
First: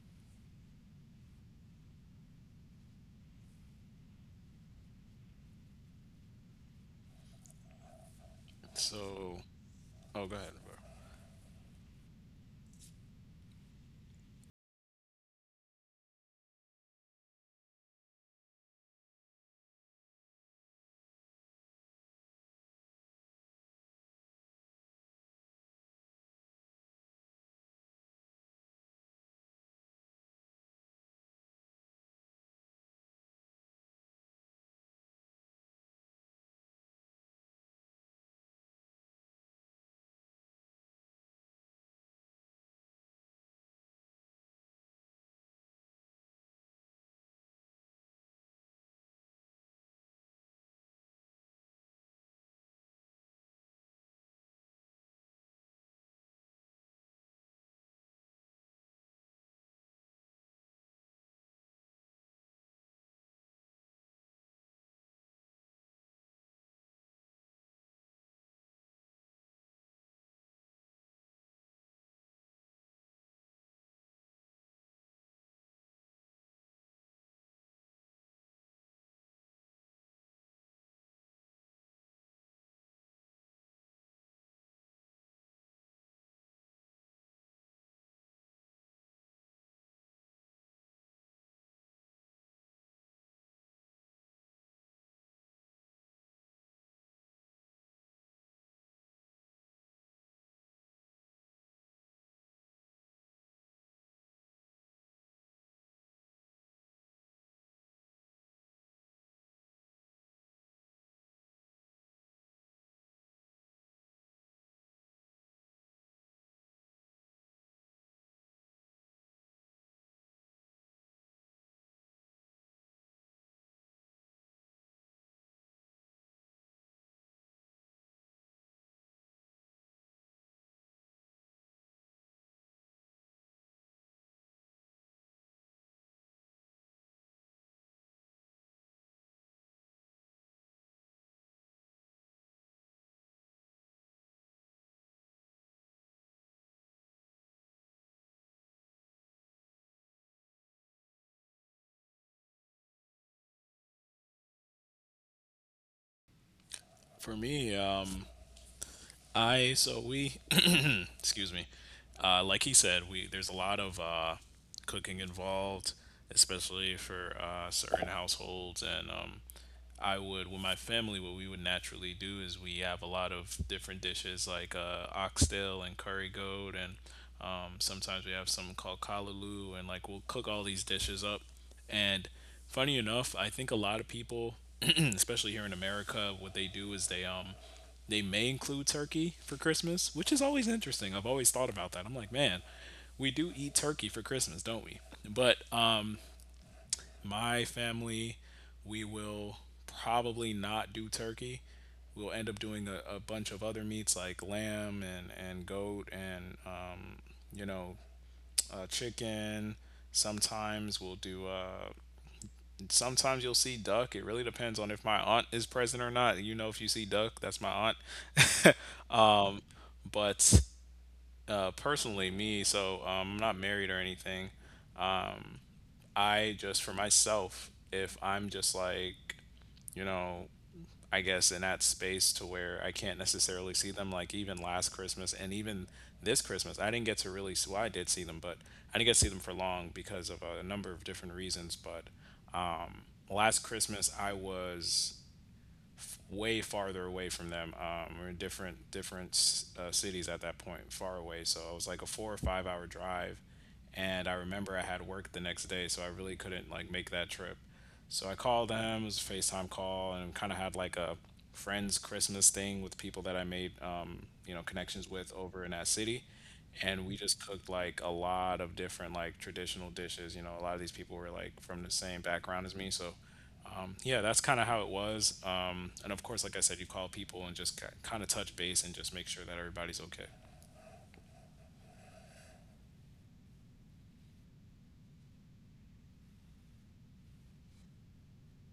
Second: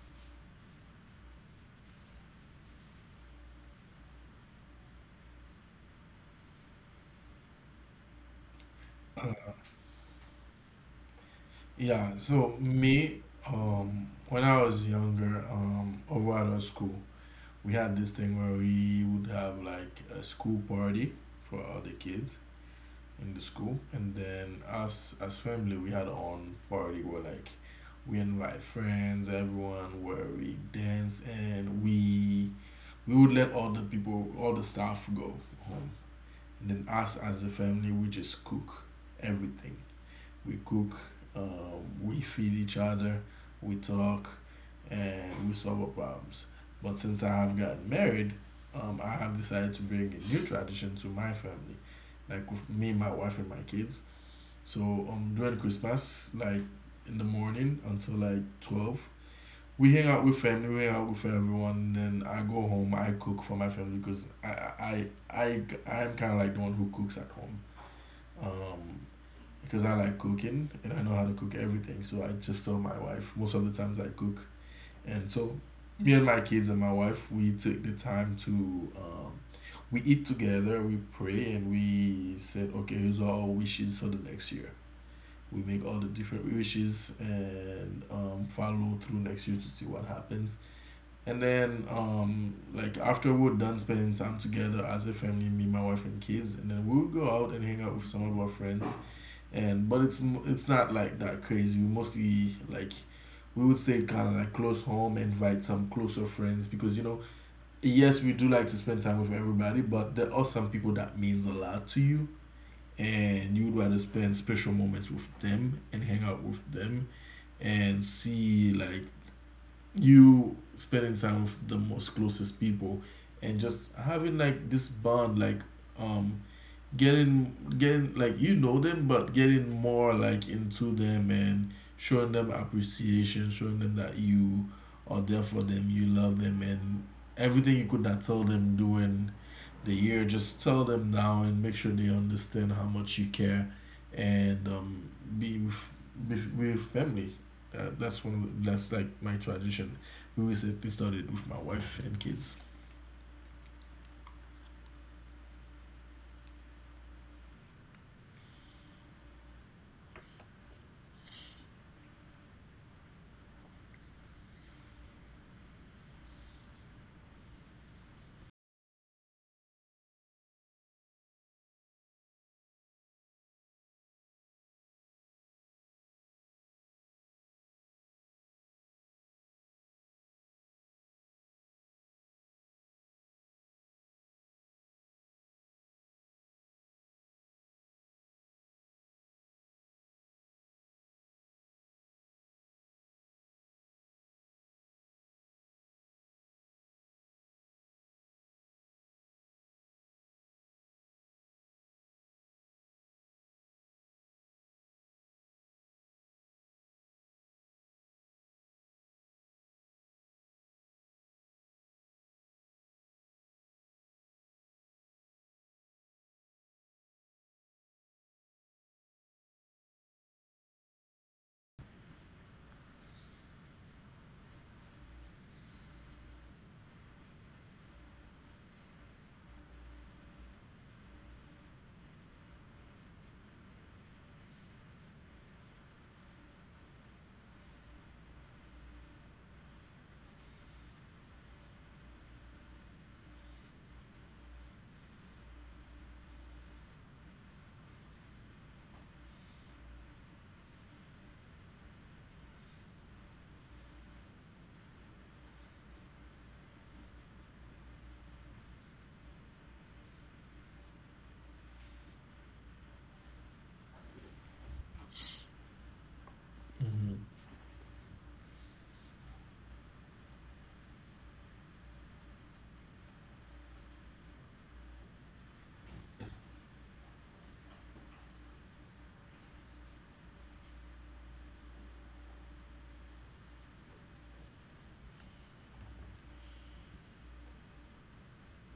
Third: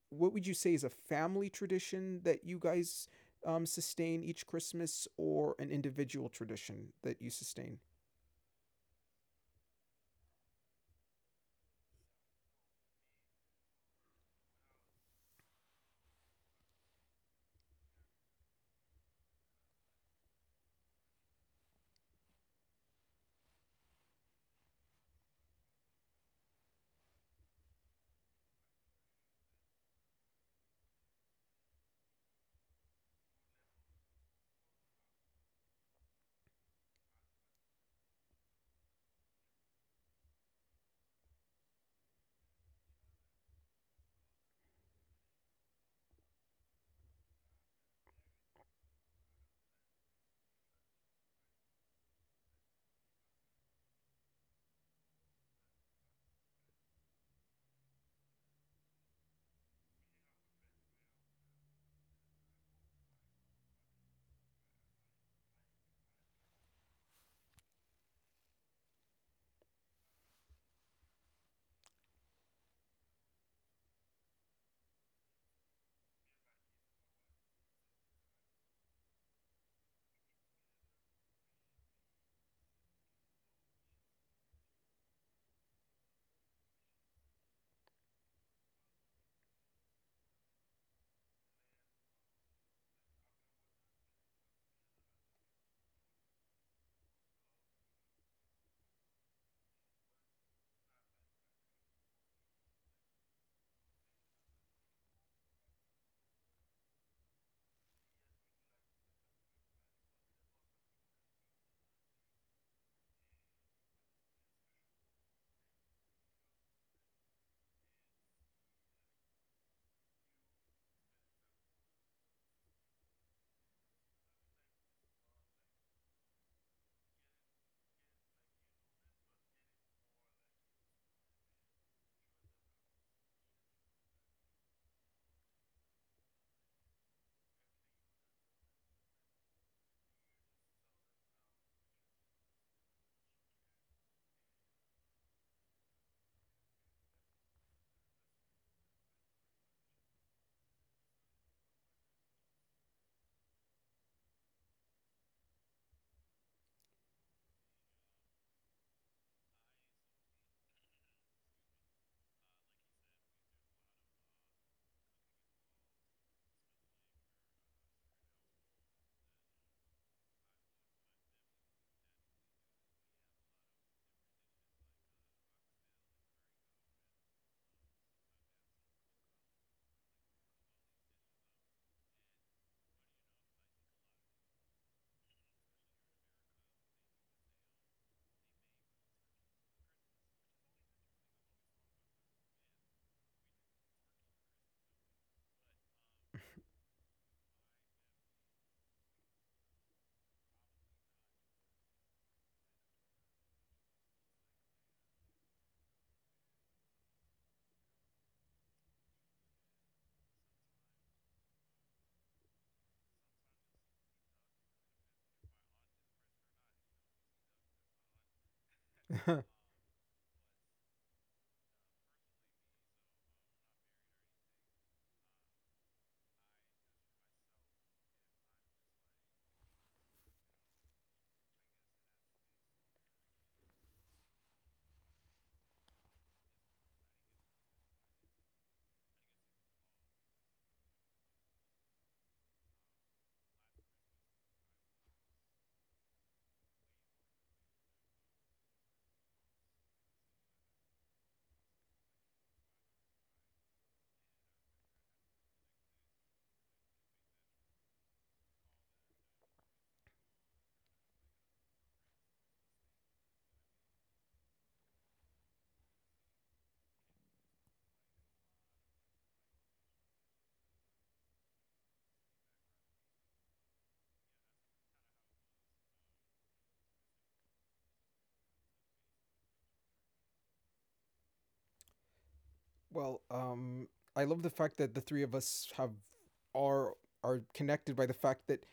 what would you say is a family tradition that you guys sustain each Christmas, or an individual tradition that you sustain?
[LAUGHS] so,
Mhm.
oh, go ahead, bro.
Yeah, so me, when I was younger, over at our school, we had this thing where we would have like a school party for all the kids in the school, and then us as family, we had our own party where like we invite friends, everyone, where we dance, and we would let all the people, all the staff go home, and then us as a family, we just cook everything we cook, uh, we feed each other, we talk, and we solve our problems. But since I have gotten married, I have decided to bring a new tradition to my family, like with me, my wife, and my kids. So during Christmas, like in the morning until like 12, we hang out with family, we hang out with everyone. And then I go home, I cook for my family because I am kind of like the one who cooks at home. Um, because I like cooking and I know how to cook everything. So I just tell my wife most of the times I cook, and so me and my kids and my wife, we take the time to um, we eat together, we pray, and we said okay, here's our wishes for the next year. We make all the different wishes and follow through next year to see what happens. And then, like after we're done spending time together as a family, me, my wife, and kids, and then we'll go out and hang out with some of our friends, and but it's not like that crazy. We mostly like we would stay kind of like close home, invite some closer friends, because you know yes we do like to spend time with everybody, but there are some people that means a lot to you, and you would rather spend special moments with them and hang out with them and see like you spending time with the most closest people, and just having like this bond like um getting like you know them but getting more like into them, and showing them appreciation, showing them that you are there for them, you love them, and everything you could not tell them during the year just tell them now and make sure they understand how much you care, and be with family. That's that's like my tradition we always say we started with my wife and kids.
For me, I so we, [CLEARS THROAT] excuse me, like he said, we there's a lot of cooking involved, especially for certain households. And I would with my family what we would naturally do is we have a lot of different dishes like oxtail and curry goat. And sometimes we have something called kalaloo, and like we'll cook all these dishes up. And funny enough, I think a lot of people [CLEARS THROAT] especially here in America, what they do is they may include turkey for Christmas, which is always interesting. I've always thought about that. I'm like, man, we do eat turkey for Christmas, don't we? But my family, we will probably not do turkey. We'll end up doing a bunch of other meats like lamb and goat, and, you know, chicken. Sometimes we'll do, uh, sometimes you'll see duck. It really depends on if my aunt is present or not. You know, if you see duck, that's my aunt.
[LAUGHS]
But personally, me, I'm not married or anything. I just, for myself, if I'm just like, you know, I guess, in that space to where I can't necessarily see them. Like even last Christmas and even this Christmas, I didn't get to really see. Well, I did see them, but I didn't get to see them for long because of number of different reasons. But last Christmas, I was way farther away from them. We are in different different cities at that point, far away. So it was like a 4 or 5 hour drive, and I remember I had work the next day, so I really couldn't like make that trip. So I called them. It was a FaceTime call, and kind of had like a friends Christmas thing with people that I made connections with over in that city. And we
Mhm.
just cooked like a lot of different like traditional dishes. You know, a lot of these people were like from the same background as me, so yeah, that's kind of how it was. And of course, like I said, you call people and just kind of touch base and just make sure that everybody's okay.
Well, I love the fact that the three of us have are are connected by the fact that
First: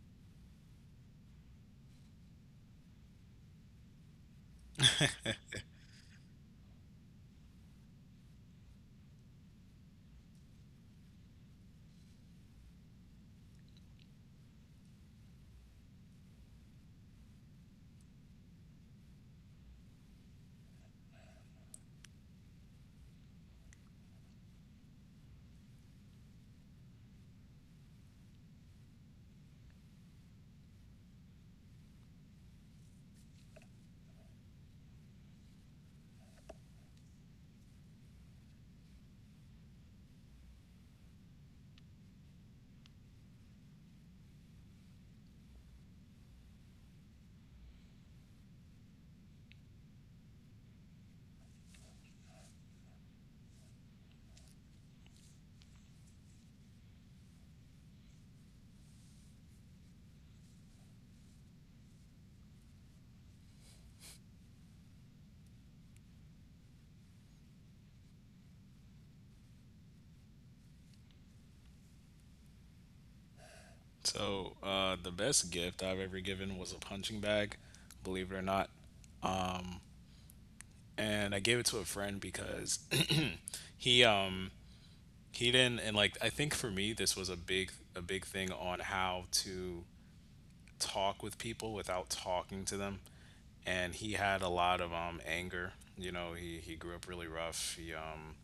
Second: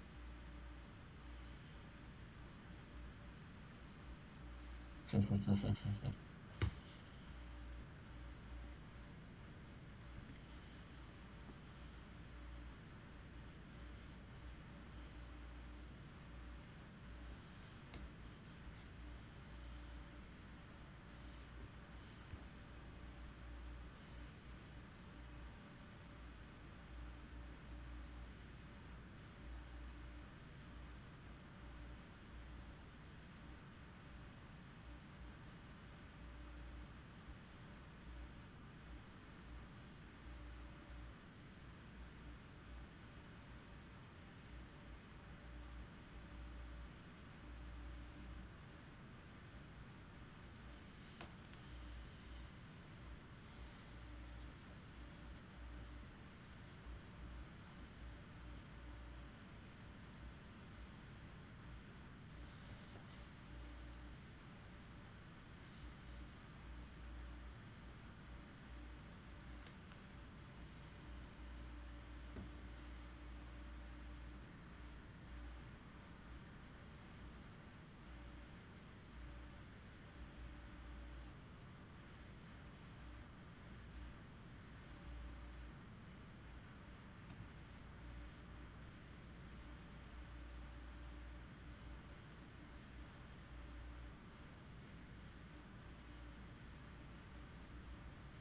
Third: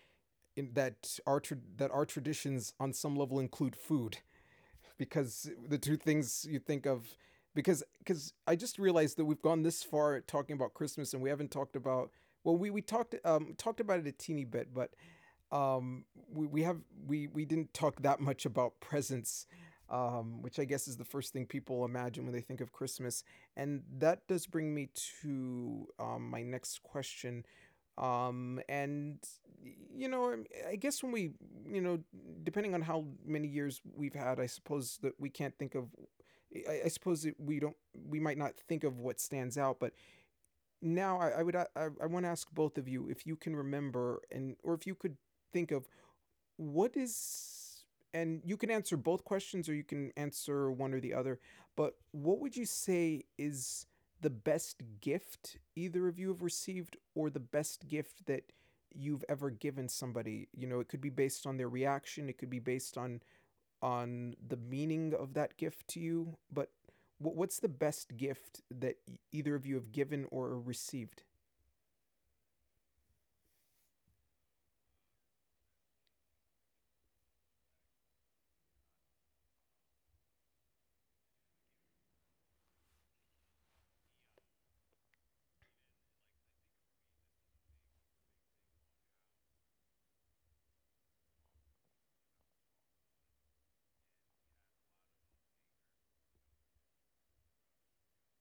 in that our that our traditions on some level include food, because the two things you think of, because I just realized that we've gone this far talking about Christmas and we haven't talked about, well we talked talked about it a teeny bit, but um, we have, we didn't talk that much about presents, which I guess is the first thing people imagine when they think of Christmas, and that does bring me to my next question. And you know, I guess when we, you know, depending on how many years we've had, I suppose that we can't think of. I suppose that we don't. We might not think of what stands out, but now I would. I want to ask both of you if you can remember and or if you could think of what is, and you can answer both questions or you can answer one or the other, but what would you say is the best gift either of you have received, or the best gift that you've ever given somebody, you know, it could be based on their reaction, it could be based on the meaning of that gift to you, but what's the best gift that either of you have given or received?
So, the best gift I've ever given was a punching bag, believe it or not. And I gave it to a friend because [CLEARS THROAT] he um he didn't and like I think for me this was a big thing on how to talk with people without talking to them. And he had a lot of anger. You know, he grew up really rough. He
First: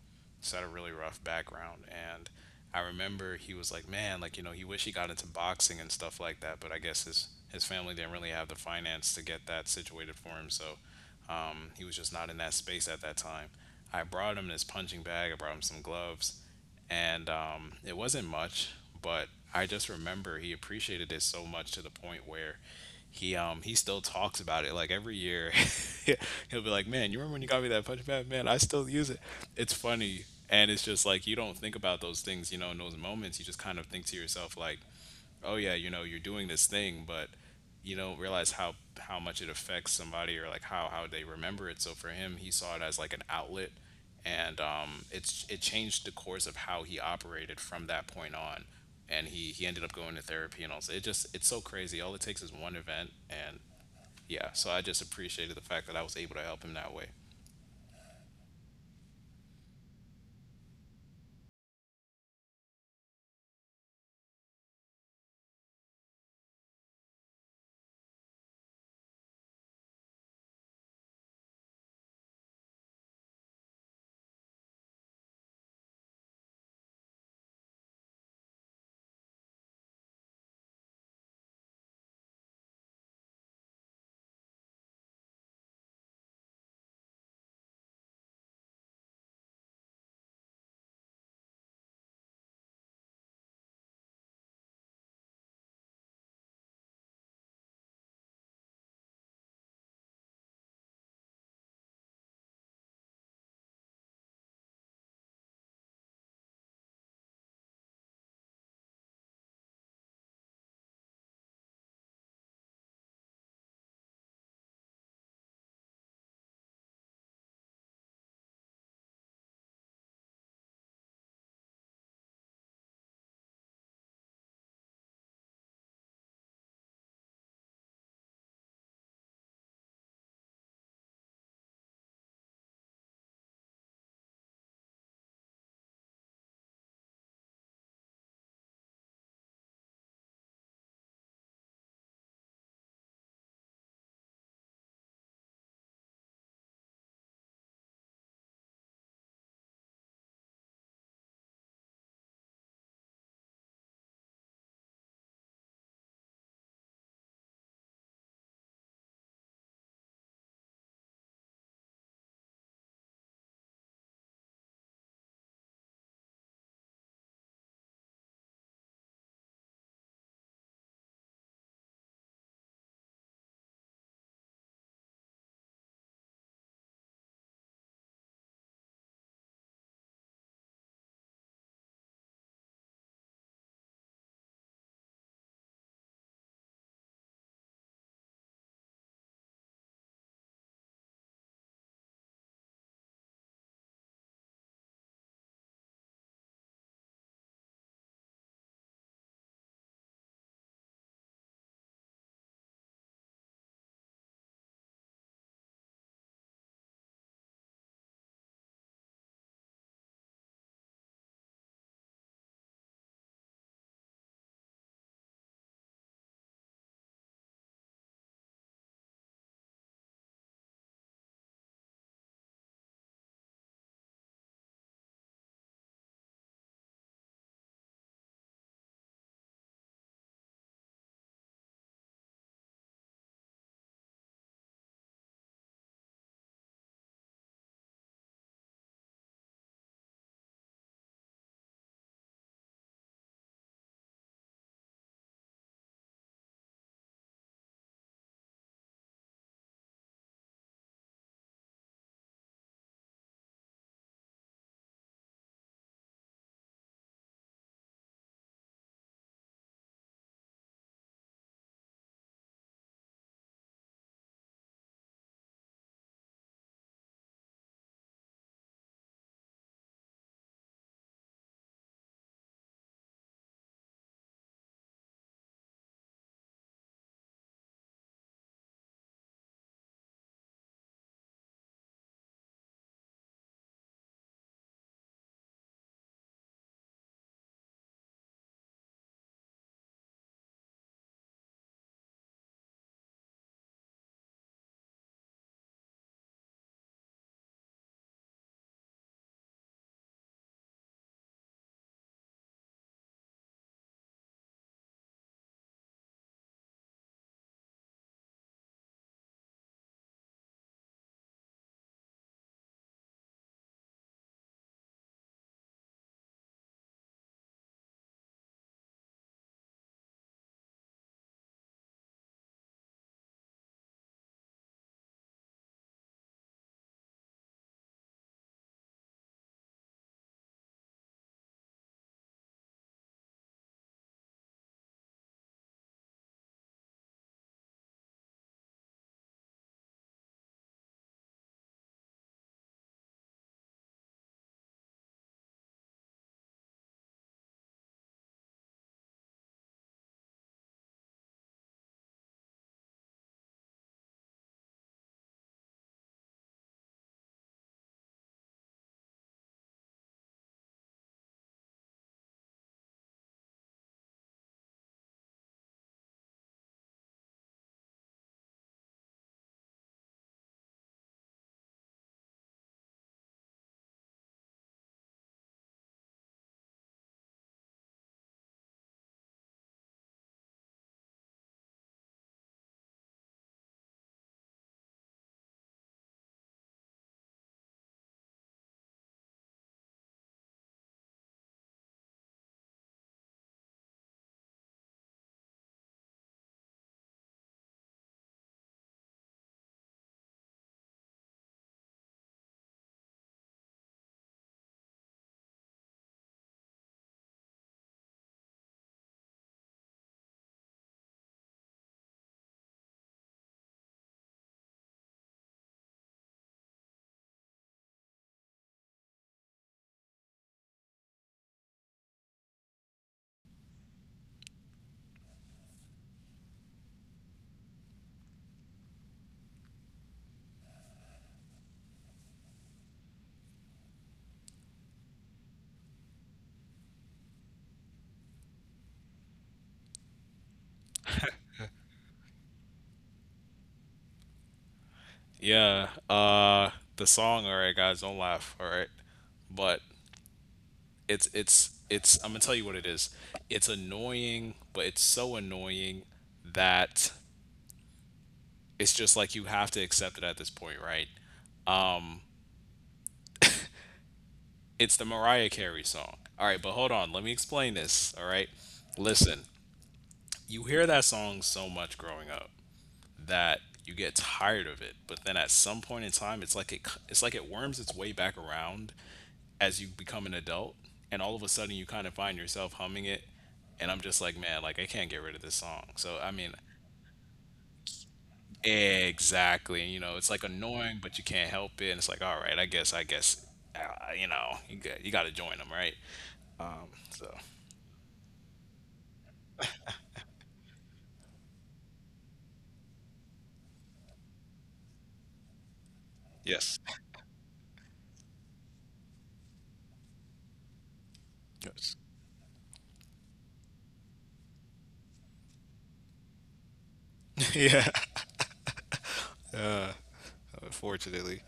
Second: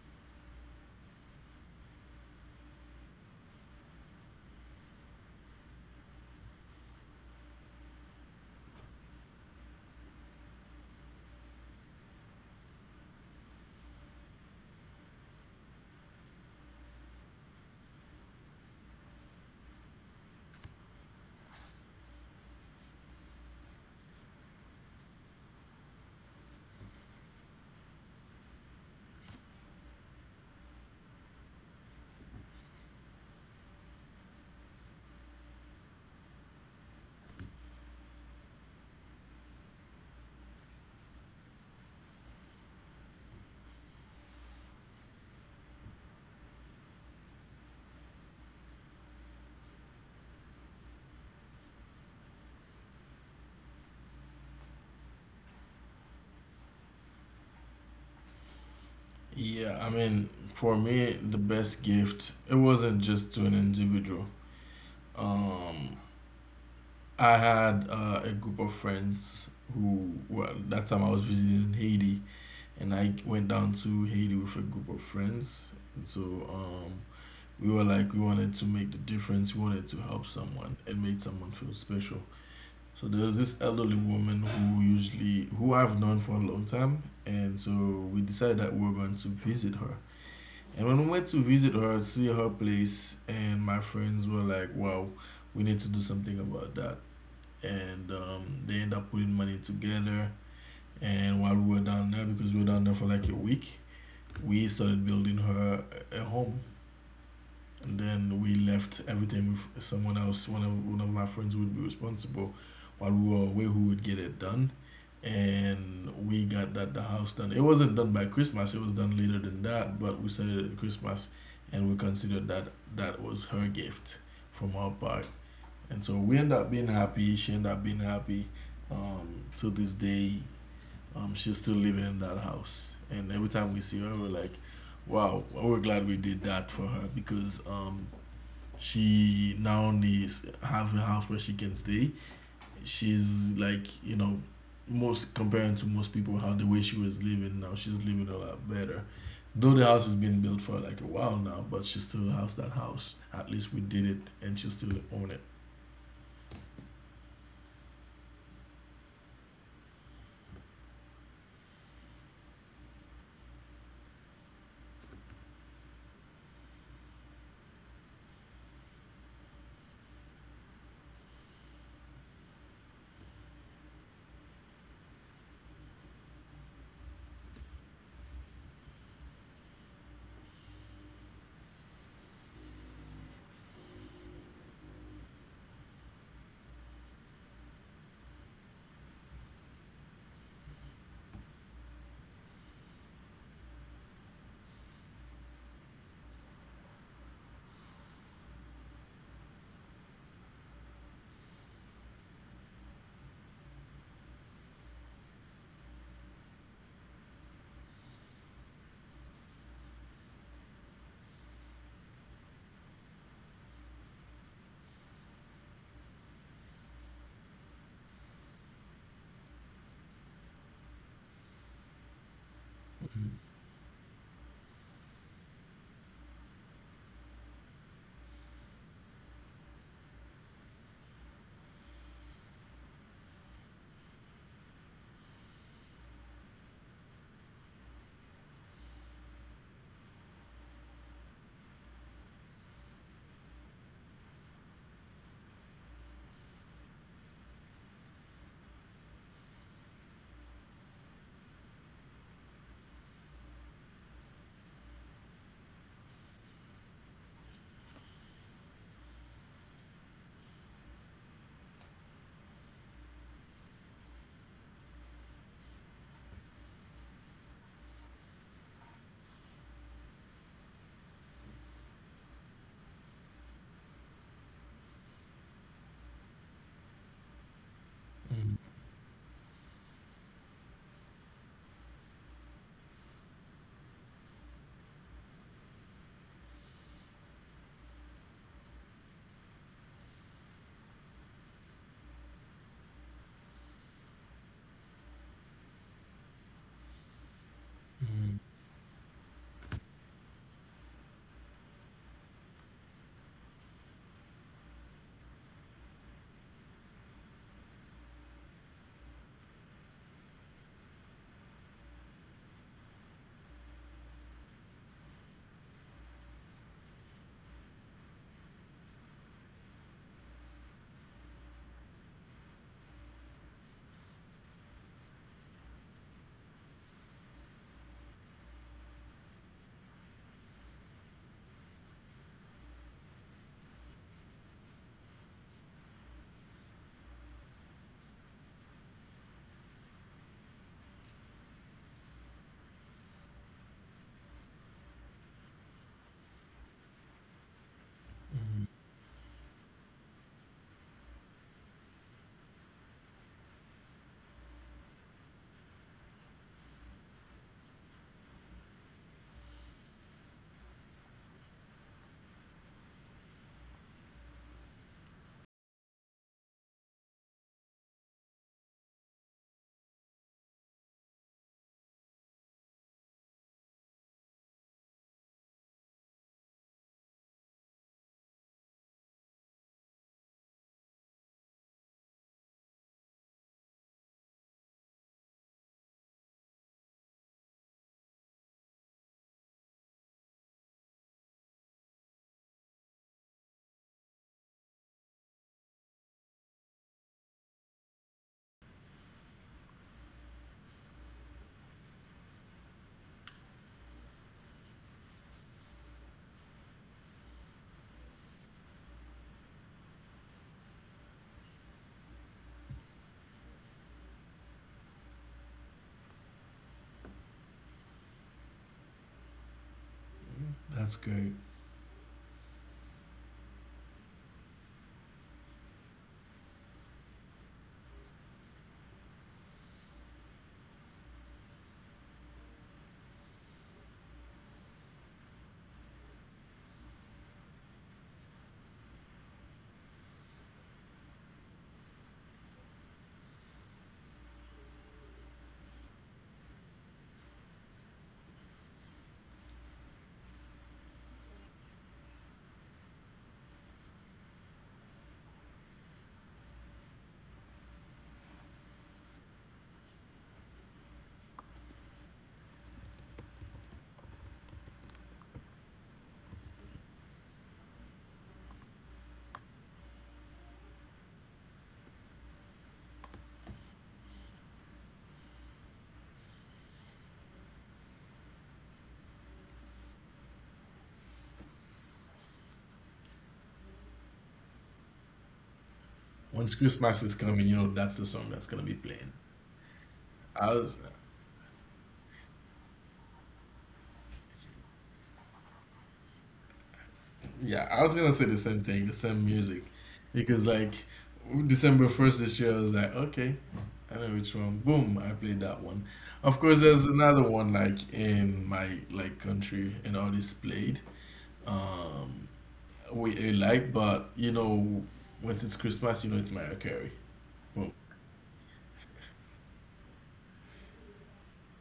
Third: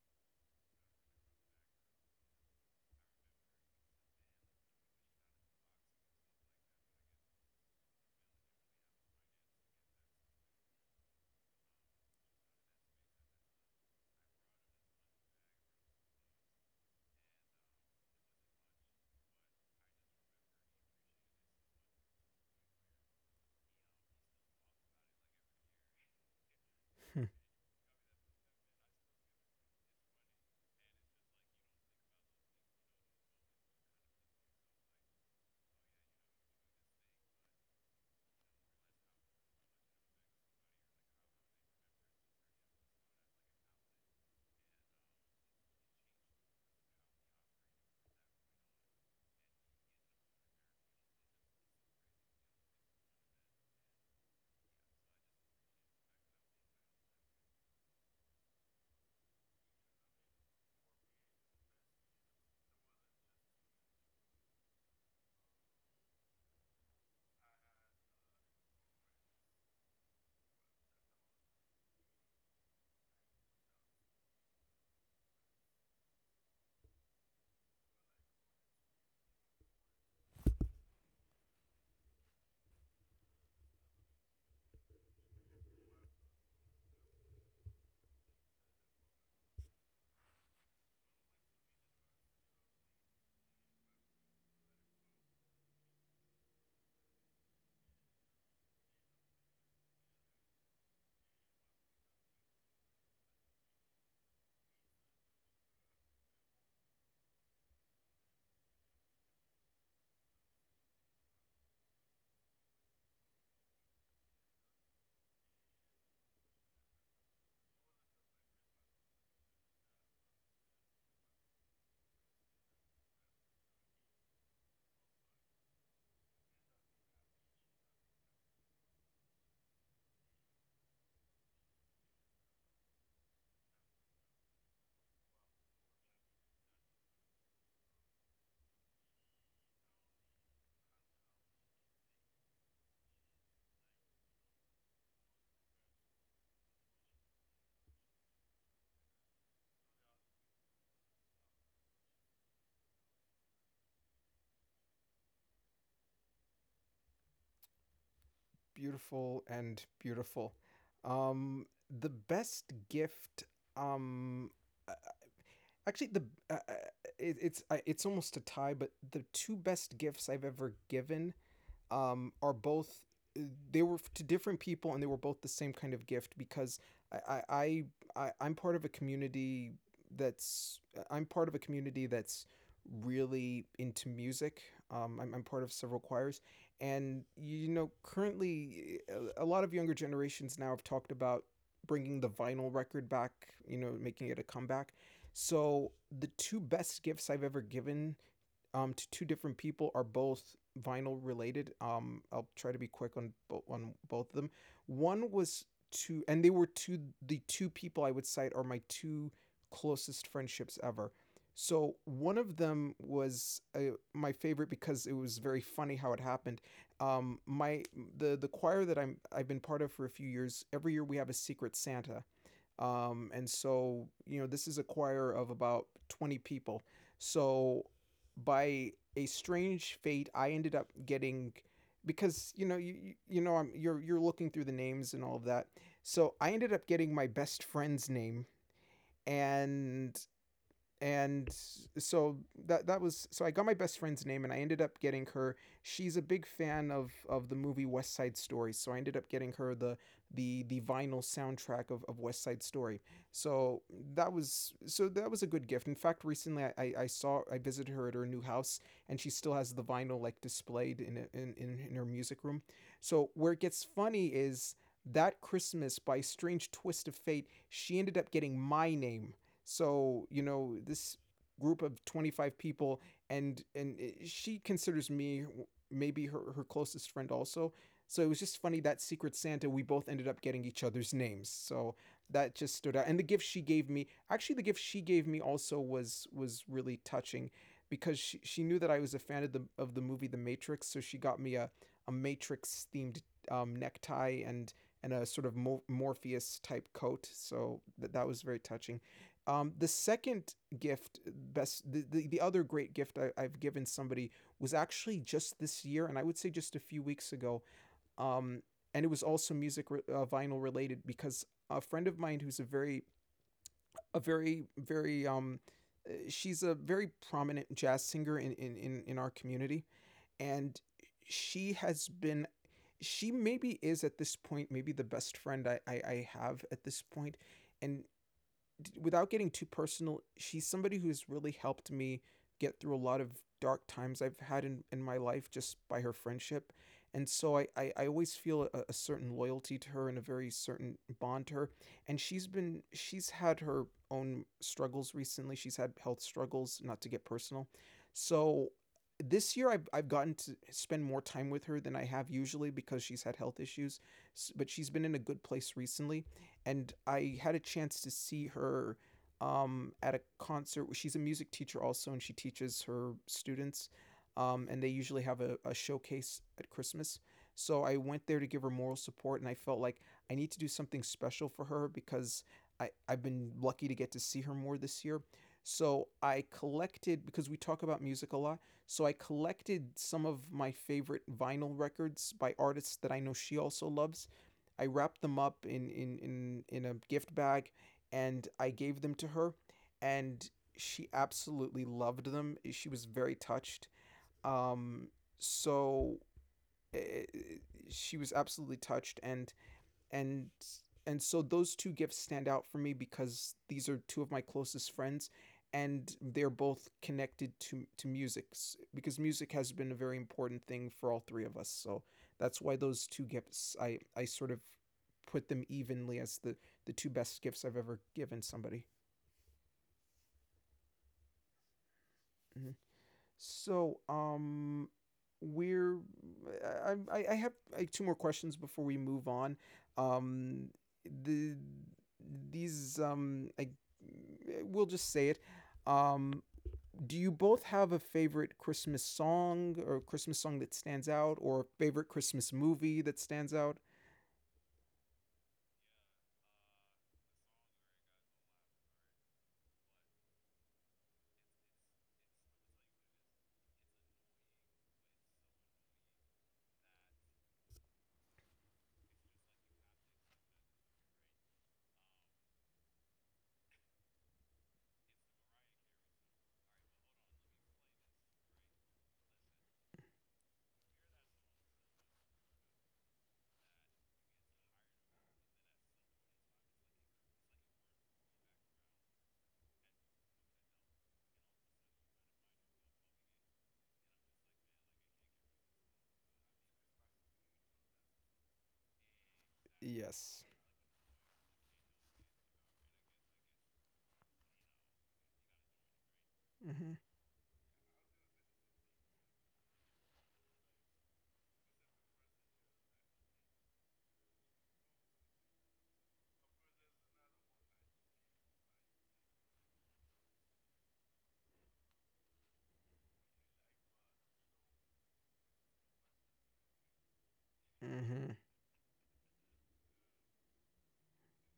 just had a really rough background. And I remember he was like, man, like, he wished he got into boxing and stuff like that. But I guess his family didn't really have the finance to get that situated for him. So he was just not in that space at that time. I brought him his punching bag, I brought him some gloves, and it wasn't much, but I just remember he appreciated it so much to the point where he still talks about it like every year. [LAUGHS] He'll be like, "Man, you
Hmm.
remember when you got me that punch pad? Man, I still use it. It's funny." And it's just like you don't think about those things, in those moments. You just kind of think to yourself, like, oh yeah, you're doing this thing, but you don't realize how much it affects somebody, or like how they remember it. So for him, he saw it as like an outlet, and it changed the course of how he operated from that point on. And he ended up going to therapy and all. So it's so crazy. All it takes is one event, and yeah. So I just appreciated the fact that I was able to help him that way.
Yeah, I mean, for me, the best gift, it wasn't just to an individual. Um, I had a group of friends who, well, that time I was visiting Haiti, and I went down to Haiti with a group of friends. And so um, we were like, we wanted to make the difference, we wanted to help someone and make someone feel special. So there was this elderly woman who usually, who I've known for a long time, and so we decided that we were going to visit her. And when we went to visit her, see her place, and my friends were like, wow, we need to do something about that. And they end up putting money together. And while we were down there, because we were down there for like a week, we started building her a home. And then we left everything with someone else. One of my friends would be responsible while we were away who would get it done. And we got that the house done. It wasn't done by Christmas, it was done later than that, but we said it at Christmas, and we considered that that was her gift from our part. And so we ended up being happy, she ended up being happy. To this day, she's still living in that house. And every time we see her we're like, wow, we're glad we did that for her, because she now needs have a house where she can stay. She's like, most comparing to most people how the way she was living, now she's living a lot better. Though the house has been built for like a while now, but she still has that house. At least we did it, and she still own it.
Beautiful and beautiful. Um, the best gift. Um, uh, actually, the uh, uh, it's it's almost a tie, but the two best gifts I've ever given are both, they were to different people and they were both the same kind of gift because I I, I'm part of a community that's, I'm part of a community that's really into music. I'm part of several choirs, and you know, currently, a lot of younger generations now have talked about bringing the vinyl record back. You know, making it a comeback. So the two best gifts I've ever given to two different people are both vinyl related. I'll try to be quick on on both of them. One was to, and they were to, the two people I would cite are my two closest friendships ever. So one of them was my favorite because it was very funny how it happened. My The choir that I've been part of for a few years. Every year we have a secret Santa,
Mm-hmm.
and so, you know, this is a choir of about 20 people. So, by a strange fate, I ended up getting, because you know you know I'm you're looking through the names and all of that. So I ended up getting my best friend's name, and and so that that was, so I got my best friend's name and I ended up getting her, she's a big fan of the movie West Side Story, so I ended up getting her the vinyl soundtrack of West Side Story. So that was, so that was a good gift. In fact, recently saw I visited her at her new house and she still has the vinyl like displayed in her music room. So where it gets funny is that Christmas by a strange twist of fate she ended up getting my name. So, you know, this group of 25 people, and eh, she considers me maybe her, her closest friend also. So it was just funny that Secret Santa we both ended up getting each other's names. So that just stood out. And the gift she gave me, actually the gift she gave me also was really touching, because she knew that I was a fan of the movie The Matrix, so she got me a Matrix themed necktie and a sort of Morpheus type coat. So that that
Mm-hmm.
was very touching. The second gift, best the other great gift I've given somebody was actually just this year, and I would say just a few weeks ago. Um, and it was also music vinyl related, because a friend of mine who's a very, a very very she's a very prominent jazz singer in our community, and she has been, she maybe is at this point maybe the best friend I have at this point. And without getting too personal, she's somebody who's really helped me get through a lot of dark times I've had in my life just by her friendship. And so I always feel a certain loyalty to her and a very certain bond to her. And she's been, she's had her own struggles recently. She's had health struggles, not to get personal.
Mm-hmm.
So this year I've gotten to spend more time with her than I have usually because she's had health issues, but she's been in a good place recently and I had a chance to see her at a concert. She's a music teacher also, and she teaches her students. And they usually have a showcase at Christmas. So I went there to give her moral support, and I felt like I need to do something special for her because I've been lucky to get to see her more this year. So I collected, because we talk about music a lot, so I collected some of my favorite vinyl records by artists that I know she also loves. I wrapped them up in a gift bag, and I gave them to her, and she absolutely loved them. She was very touched. Um, so eh, eh, she was absolutely touched, and and so those two gifts stand out for me because these are two of my closest friends and they're both connected to music because music has been a very important thing for all three of us. So that's why those two gifts I sort of put them evenly as the two best gifts I've ever given somebody.
That's great.
Mhm. So, we're I have like two more questions before we move on. Um, the these I we'll just say it. Um, do you both have a favorite Christmas song or Christmas song that stands out or a favorite Christmas movie that stands out?
Yeah. The song, all right, guys, don't laugh, all right, but it's I'm gonna tell you what it is. It's annoying, but it's so annoying that it's just like you have to accept it at this point, right? Um, it's the Mariah Carey song. All right, but hold on, let me explain this. All right, listen, you hear that song so much growing up that you get tired of it, but then at some point in time, it's like it's like it worms its way back around as you become an adult, and all of a sudden you kind of find yourself humming it. And I'm just like, man, like I can't get rid of this song, so I
Once
mean,
Christmas is coming, you know that's the song that's gonna be playing.
exactly, you know, it's
Yes.
I
like
was.
annoying but you can't help it, and it's like, all right, I guess you know, you got to join them, right? um so
Yeah, I was gonna say the same thing, the same music, because like December 1st this year, I was like, okay, I know which one. Boom, I played that one. Of course, there's
yes.
another one like in my like country and all this played.
[LAUGHS] Yes.
Um, we like, but once it's Christmas, you know it's Mariah Carey.
[LAUGHS]
Boom.
Yeah,
Mm-hmm.
unfortunately.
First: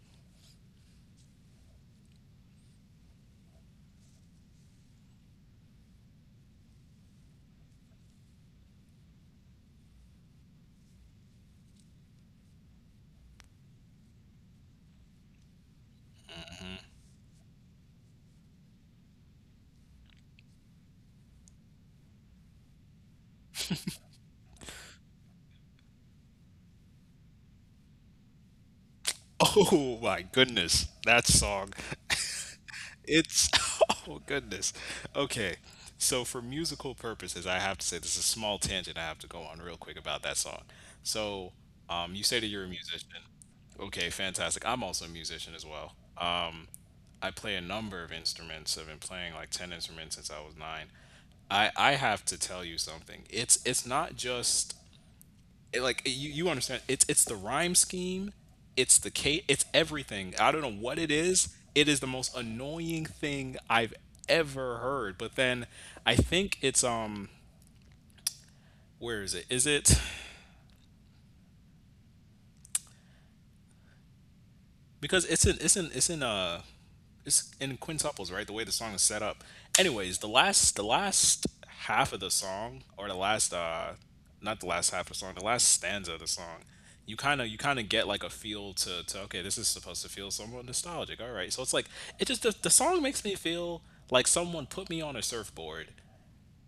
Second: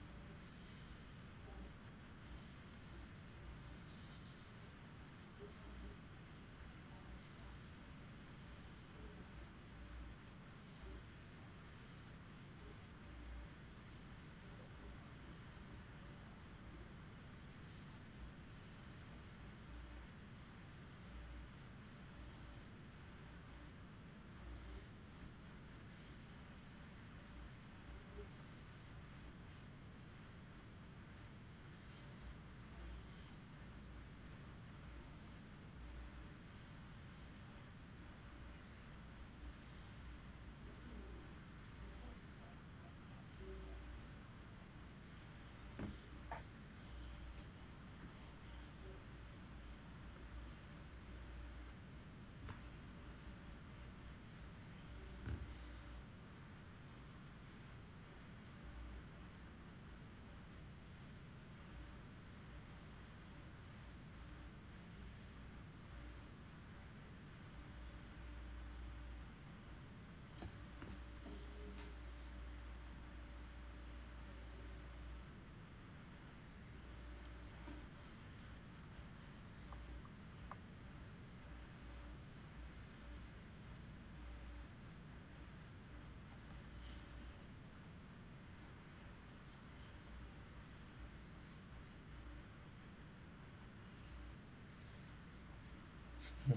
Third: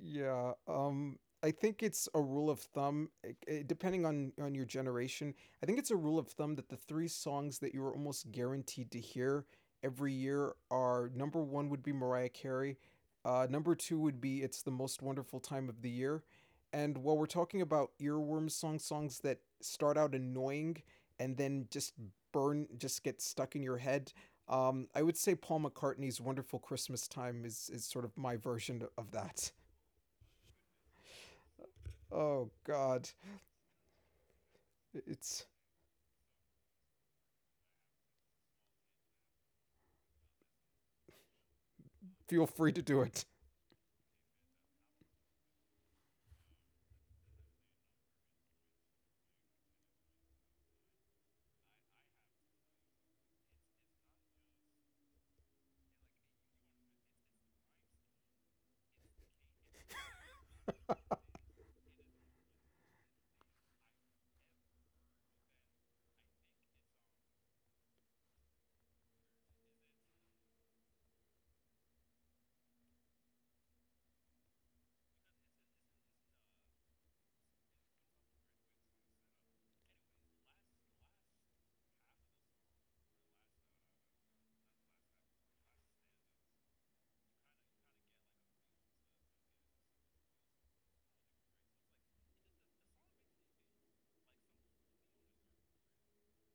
Yeah, I think it's a rule of thumb, depending on your generation. I think it's a rule of thumb that the three songs that you're almost guaranteed to hear every year are number one would be Mariah Carey, number two would be "It's the Most Wonderful Time of the Year," and while we're talking about earworm songs, songs that start out annoying and then just burn, just get stuck in your head. I would say Paul McCartney's "Wonderful Christmas Time" is sort of my version of that.
Oh my goodness, that song. [LAUGHS]
Oh God,
It's [LAUGHS] oh goodness.
it's
Okay. So for musical purposes, I have to say this is a small tangent I have to go on real quick about that song. So, you say that
feel
you're a
free to
musician.
do it.
Okay, fantastic. I'm also a musician as well. I play a number of instruments. I've been playing like 10 instruments since I was 9. I have to tell you something. It's not just it, like, you understand, it's the rhyme scheme, it's the case, it's everything. I don't know what it is. It is the most annoying thing I've ever heard. But then I think it's where is it because it's in quintuples, right? The way the song is set up. Anyways, the last half of the song, or the last not the last half of the song, the last stanza of the song, you kind of get like a feel to okay, this is supposed to feel somewhat nostalgic. All right, so it's like it just the song makes me feel like someone put me on a surfboard,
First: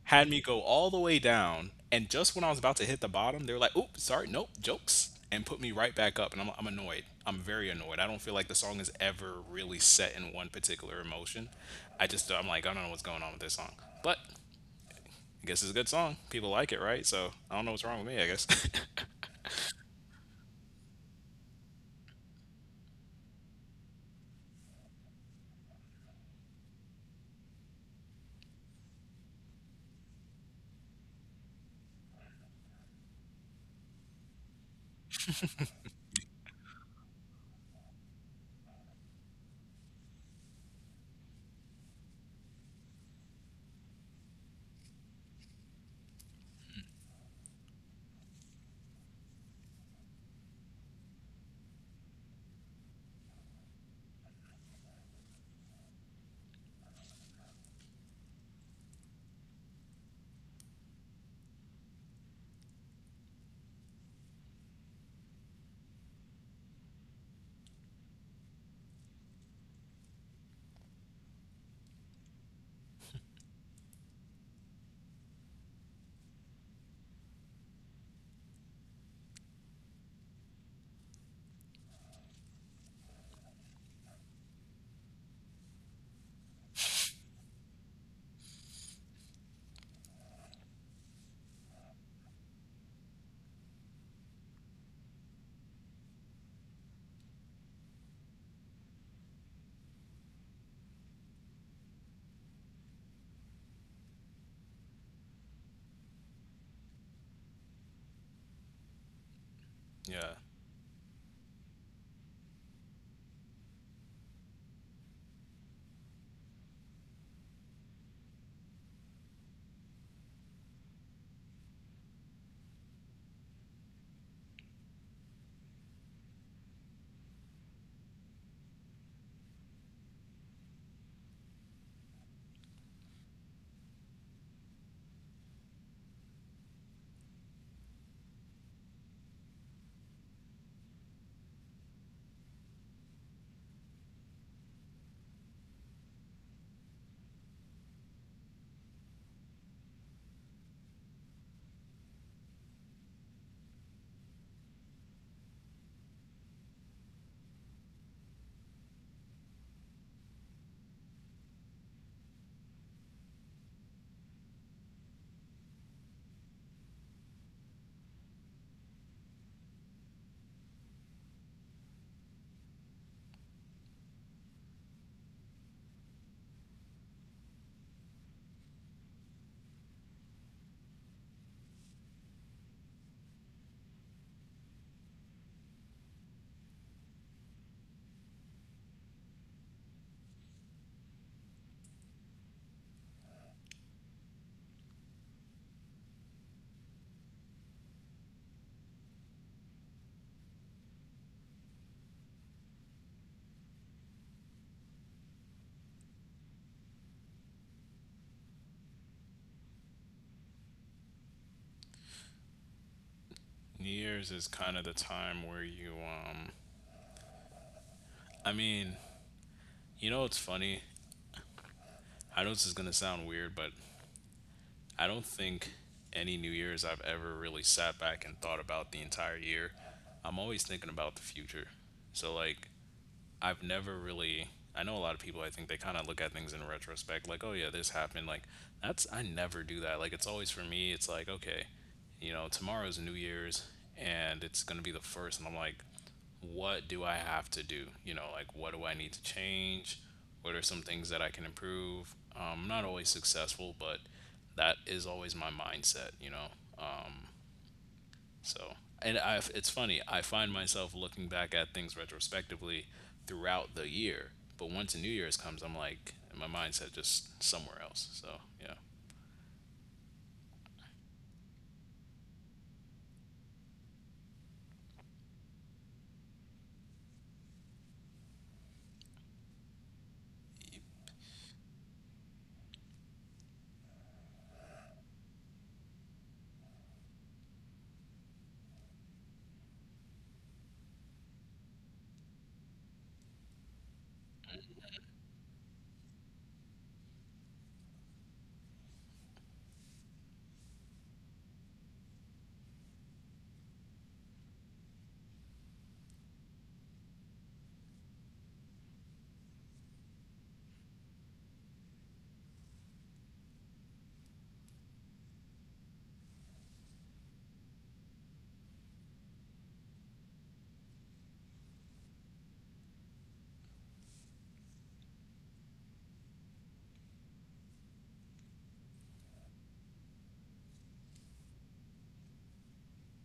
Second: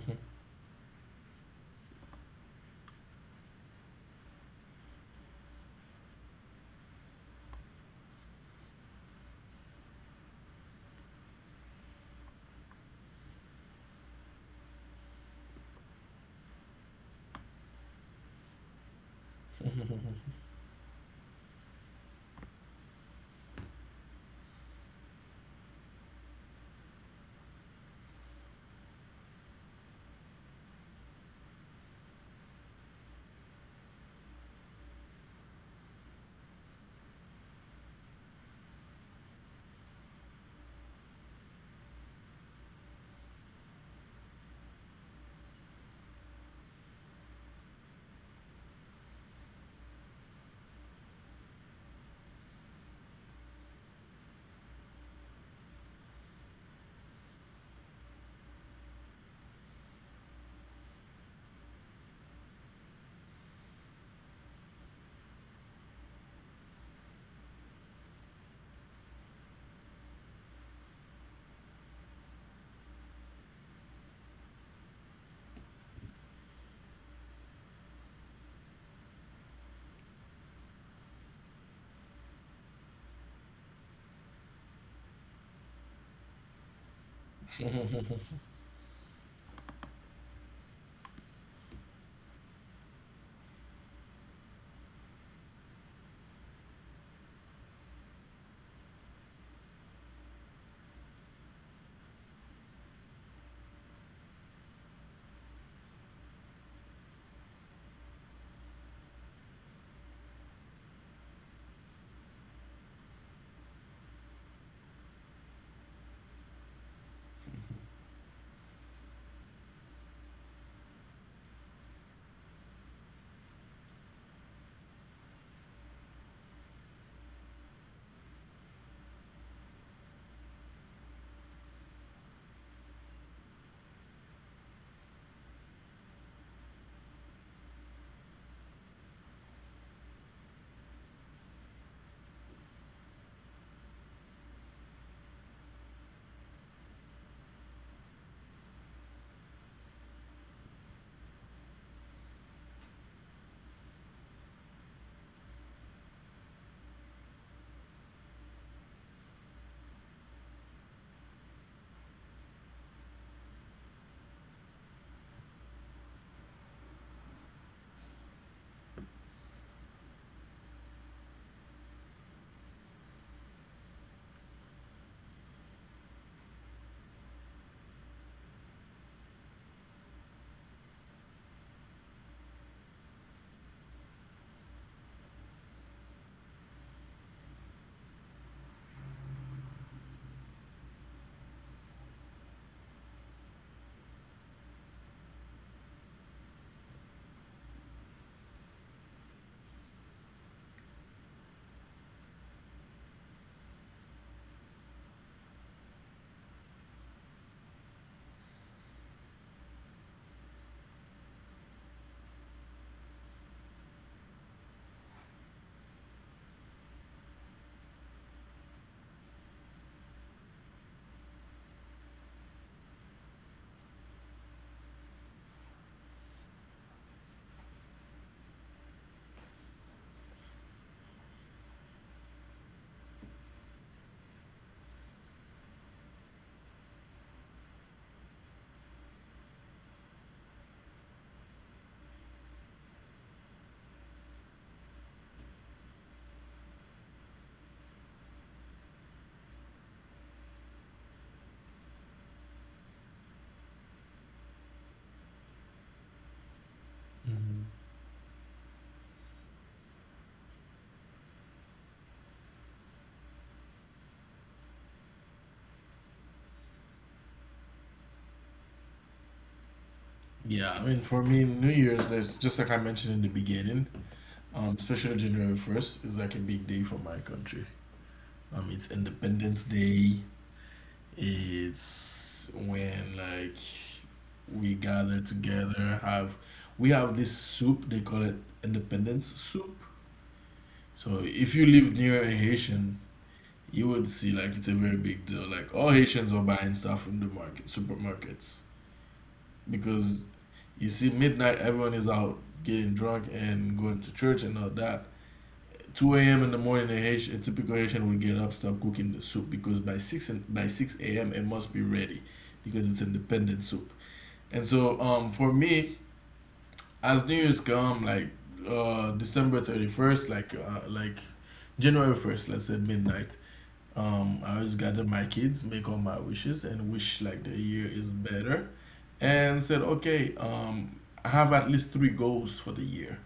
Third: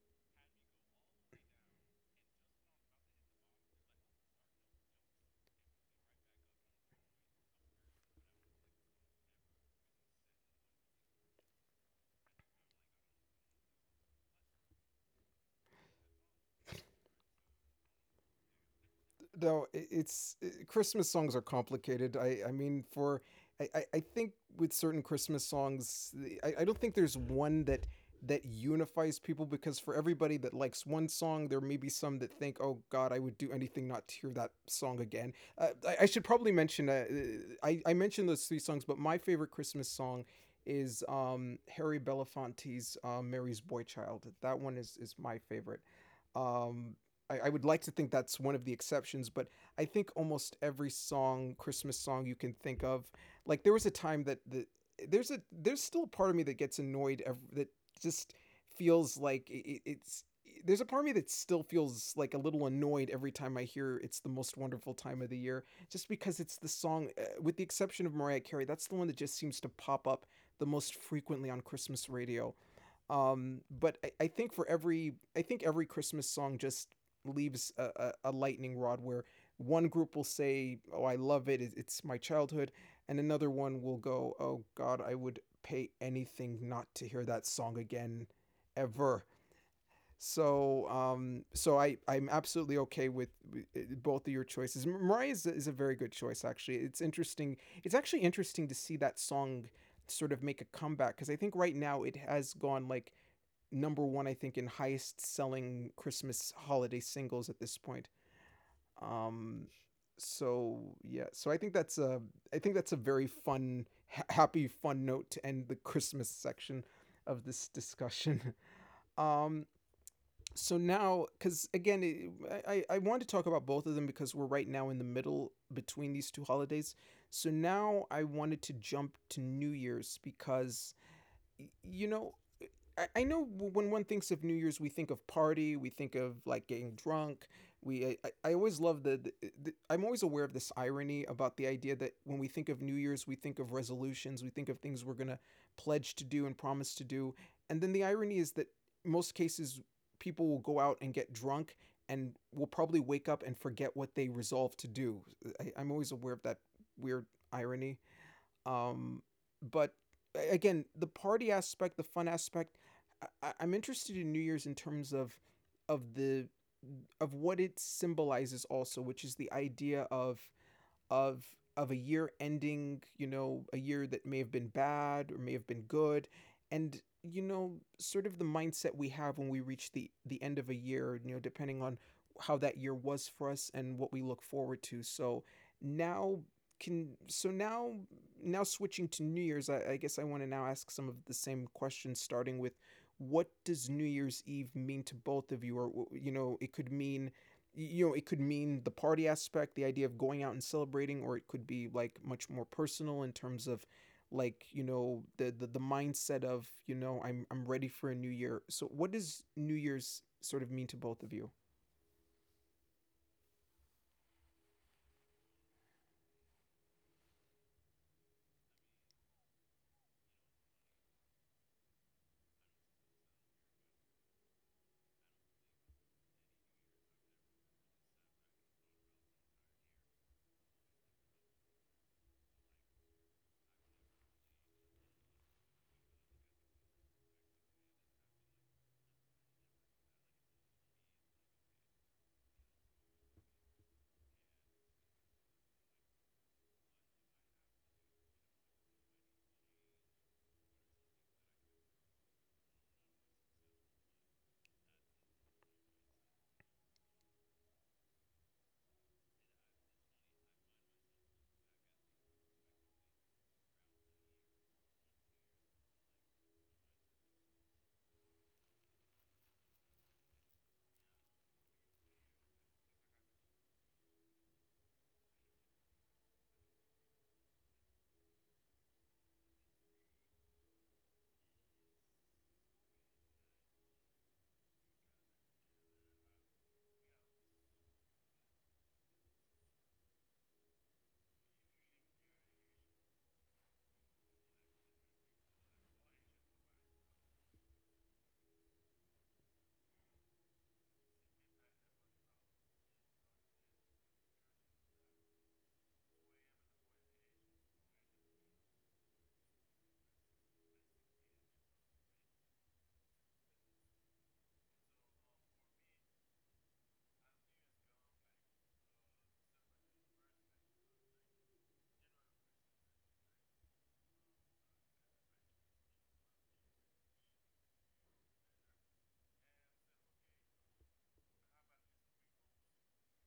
had me go all the way down, and just when I was about to hit the bottom, they were like, "Oops, sorry, nope, jokes," and put me right back up, and I'm annoyed. I'm very annoyed. I don't feel like the song is ever really set in one particular emotion. I'm like, I don't know what's going on with this song, but I guess it's a good song. People like it, right? So I don't know what's wrong with me, I guess.
No, it's it- Christmas songs are complicated. I mean for I think with certain Christmas songs, I don't think there's one that that unifies people because for everybody that likes one song, there may be some that think, "Oh God, I would do anything not to hear that song again." I should probably mention I mentioned those three songs, but my favorite Christmas song is Harry Belafonte's "Mary's Boy Child." That one is my favorite. Um I, I would like to think that's one of the exceptions, but I think almost every song, Christmas song you can think of, like there was a time that the there's a there's still a part of me that gets annoyed ev- that just feels like it- it's there's a part of me that still feels like a little annoyed every time I hear it's the most wonderful time of the year just because it's the song, with the exception of Mariah Carey, that's the one that just seems to pop up the most frequently on Christmas radio. But I think for every, I think every Christmas song just leaves a lightning rod where one group will say, "Oh, I love it. It's my childhood," and another one will go, "Oh God, I would pay anything not to hear that song again, ever." So I'm absolutely okay with both of your choices. Mariah is a very good choice, actually. It's interesting. It's actually interesting to see that song sort of make a comeback because I think right now it has gone like number one, I think, in highest selling Christmas holiday singles at this point. Um,
[LAUGHS] Yeah.
so yeah, so I think that's a I think that's a very fun, ha- happy, fun note to end the Christmas section of this discussion. [LAUGHS] Um, so now, because again, it, I want to talk about both of them because we're right now in the middle between these two holidays. So now I wanted to jump to New Year's because you know, I know when one thinks of New Year's, we think of party, we think of like getting drunk. We, I always love the, I'm always aware of this irony about the idea that when we think of New Year's, we think of resolutions, we think of things we're going to pledge to do and promise to do. And then the irony is that most cases, people will go out and get drunk and will probably wake up and forget what they resolved to do. I'm always aware of that weird irony. Um, but again, the party aspect, the fun aspect, I- I'm interested in New Year's in terms of the of what it symbolizes also, which is the idea of of a year ending, you know, a year that may have been bad or may have been good, and you know, sort of the mindset we have when we reach the end of a year, you know, depending on how that year was for us and what we look forward to. So now can so now now switching to New Year's, I guess I want to now ask some of the same questions, starting with what does New Year's Eve mean to both of you? Or you know, it could mean you know, it could mean the party aspect, the idea of going out and celebrating, or it could be like much more personal in terms of like, you know, the mindset of, you know, I'm ready for a new year. So what does New Year's sort of mean to both of you?
New Year's is kind of the time where you. I mean, you know, it's funny. I know this is gonna sound weird, but I don't think any New Year's I've ever really sat back and thought about the entire year. I'm always thinking about the future. So, like, I've never really. I know a lot of people, I think they kind of look at things in retrospect, like, oh, yeah, this happened. Like, that's. I never do that. Like, it's always for me, it's like, okay, you know, tomorrow's New Year's and it's going to be the first. And I'm like, what do I have to do? You know, like what do I need to change? What are some things that I can improve? I'm not always successful, but that is always my mindset, you know? Um,
Hmm.
so, and I, it's funny, I find myself looking back at things retrospectively throughout the year. But once New Year's comes, I'm like, my mindset just somewhere else. So, yeah.
Yeah, I mean, for me, New Year's, there's just like I mentioned in the beginning, especially January 1st is like a big day for my country. It's Independence Day. It's when like we gather together, have, we have this soup, they call it independence soup. So if you live near a Haitian, you would see like it's a very big deal. Like all Haitians were buying stuff from the market, supermarkets. Because you see midnight everyone is out getting drunk and going to church and all that. 2 a.m. in the morning, a, H, a typical Haitian will get up, start cooking the soup because by 6 by 6 a.m. it must be ready because it's independent soup. And so for me, as New Year's come, like December 31st, like January 1st, let's say midnight, I always gather my kids, make all my wishes, and wish like the year is better. And said, okay, I have at least 3 goals for the year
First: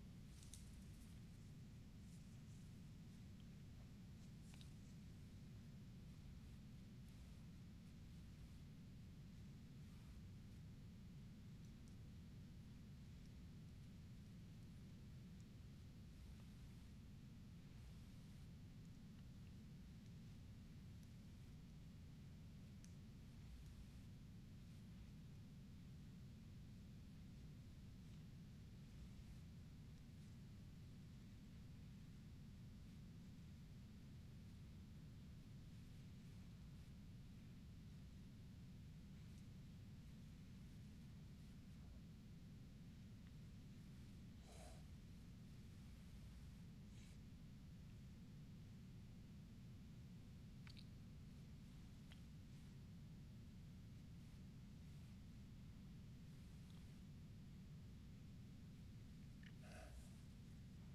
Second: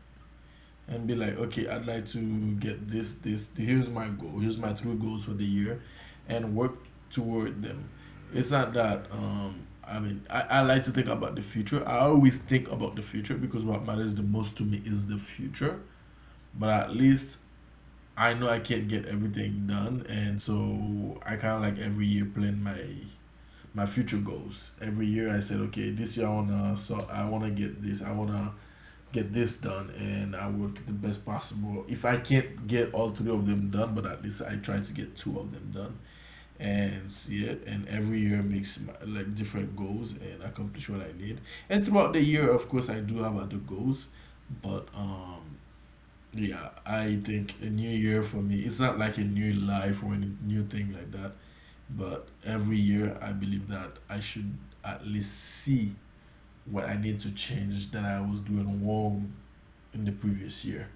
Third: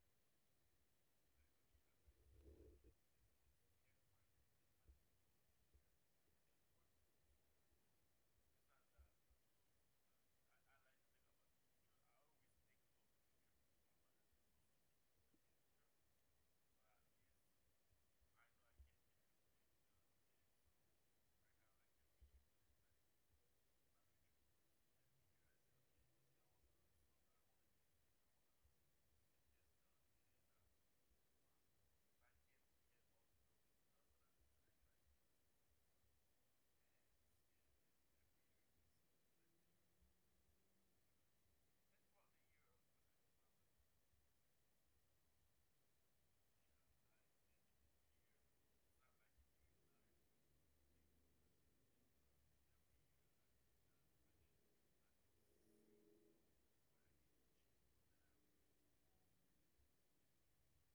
and be like, okay, I'd like to get this, this. Here's my goal. Here's my 3 goals for the year, and work toward them. It's not that. I mean, I like to think about the future. I always think about the future because what matters the most to me is the future. But at least I know I can't get everything done, and so I kind of like every year plan my future goals. Every year I said, okay, this year I wanna get this. I wanna get this done and I work the best possible. If I can't get all 3 of them done, but at least I try to get 2 of them done and see it. And every year makes my, like different goals and accomplish what I need. And throughout the year, of course, I do have other goals, but yeah, I think a new year for me. It's not like a new life or any new thing like that. But every year, I believe that I should at least see what I need to change that I was doing wrong in the previous year.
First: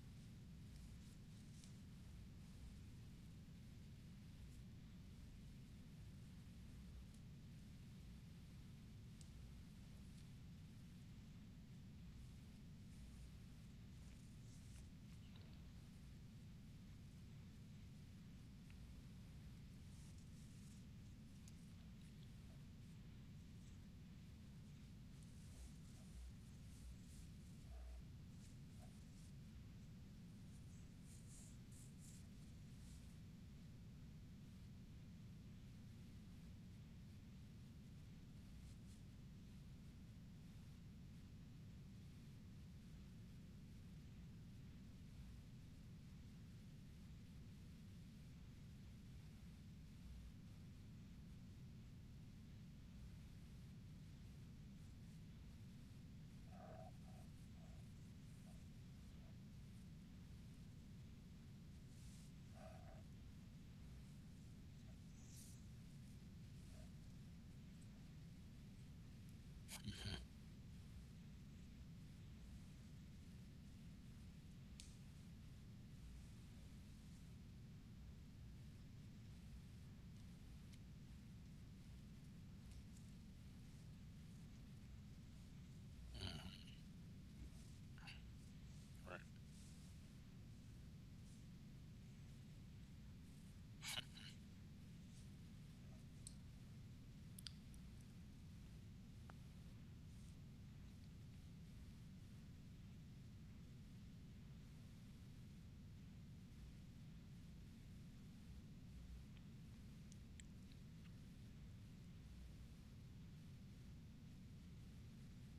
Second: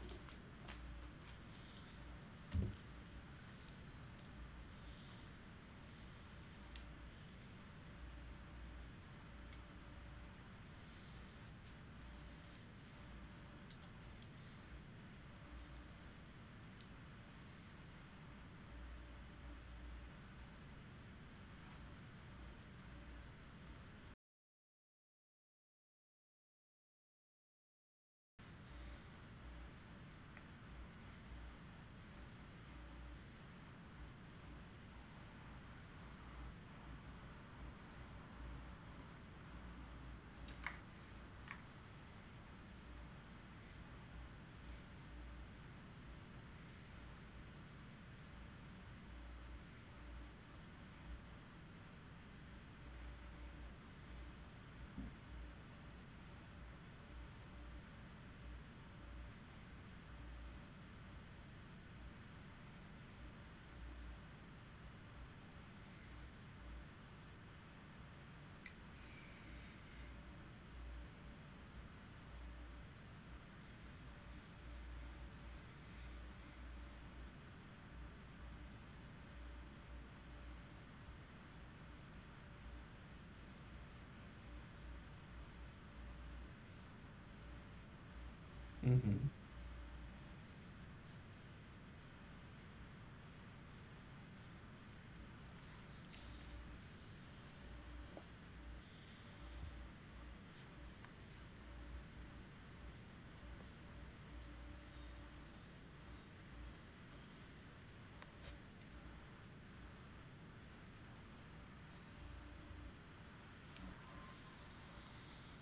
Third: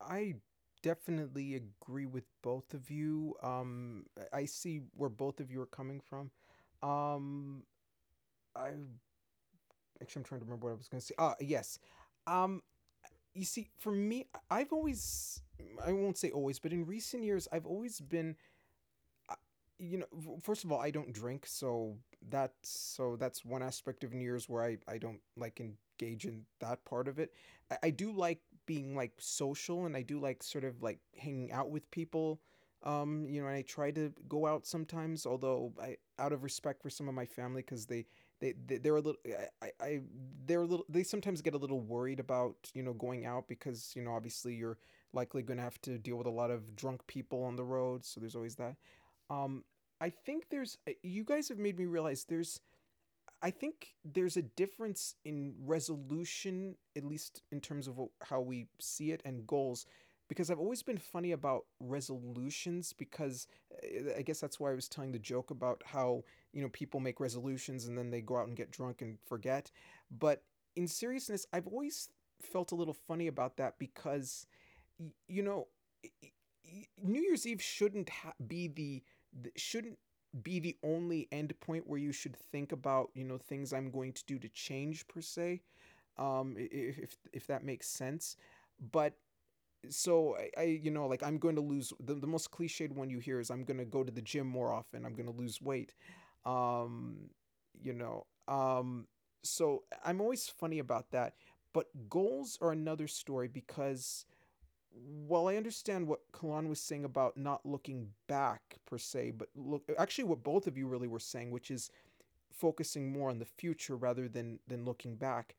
I definitely agree with both of you. I- see where both of you are coming from. Um I actually I'm trying to remember what I was gonna say. Ah, yes. Um you see, for me, I- have always, I won't say always, but in recent years, I've always been you know first of all I don't drink so that's one aspect of new year's where I don't like engage in that part of it I do like being like social and I do like sort of like hanging out with people you know and I try to go out sometimes although I out of respect for some of my family because they they they're a little I they're a little they sometimes get a little worried about you know going out because you know obviously you're likely going to have to deal with a lot of drunk people on the road so there's always that um, I think there's you guys have made me realize there's I think there's a difference in resolution, at least in terms of how we see it and goals, because I've always been funny about resolutions. Because I guess that's why I was telling the joke about how you know people make resolutions and then they go out and get drunk and forget. But in seriousness, I've always felt a little funny about that because you know. New Year's Eve shouldn't ha- be the th- shouldn't be the only end point where you should think about you know things I'm going to do to change per se I- if that makes sense but
Right.
Mm-hmm.
so I you know like I'm going to lose the most cliched one you hear is I'm going to go to the gym more often I'm going to lose weight um you know so I'm always funny about that but goals are another story because while I understand what Kalan was saying about not looking back per se, but look actually what both of you really were saying, which is focusing more on the future rather than looking back.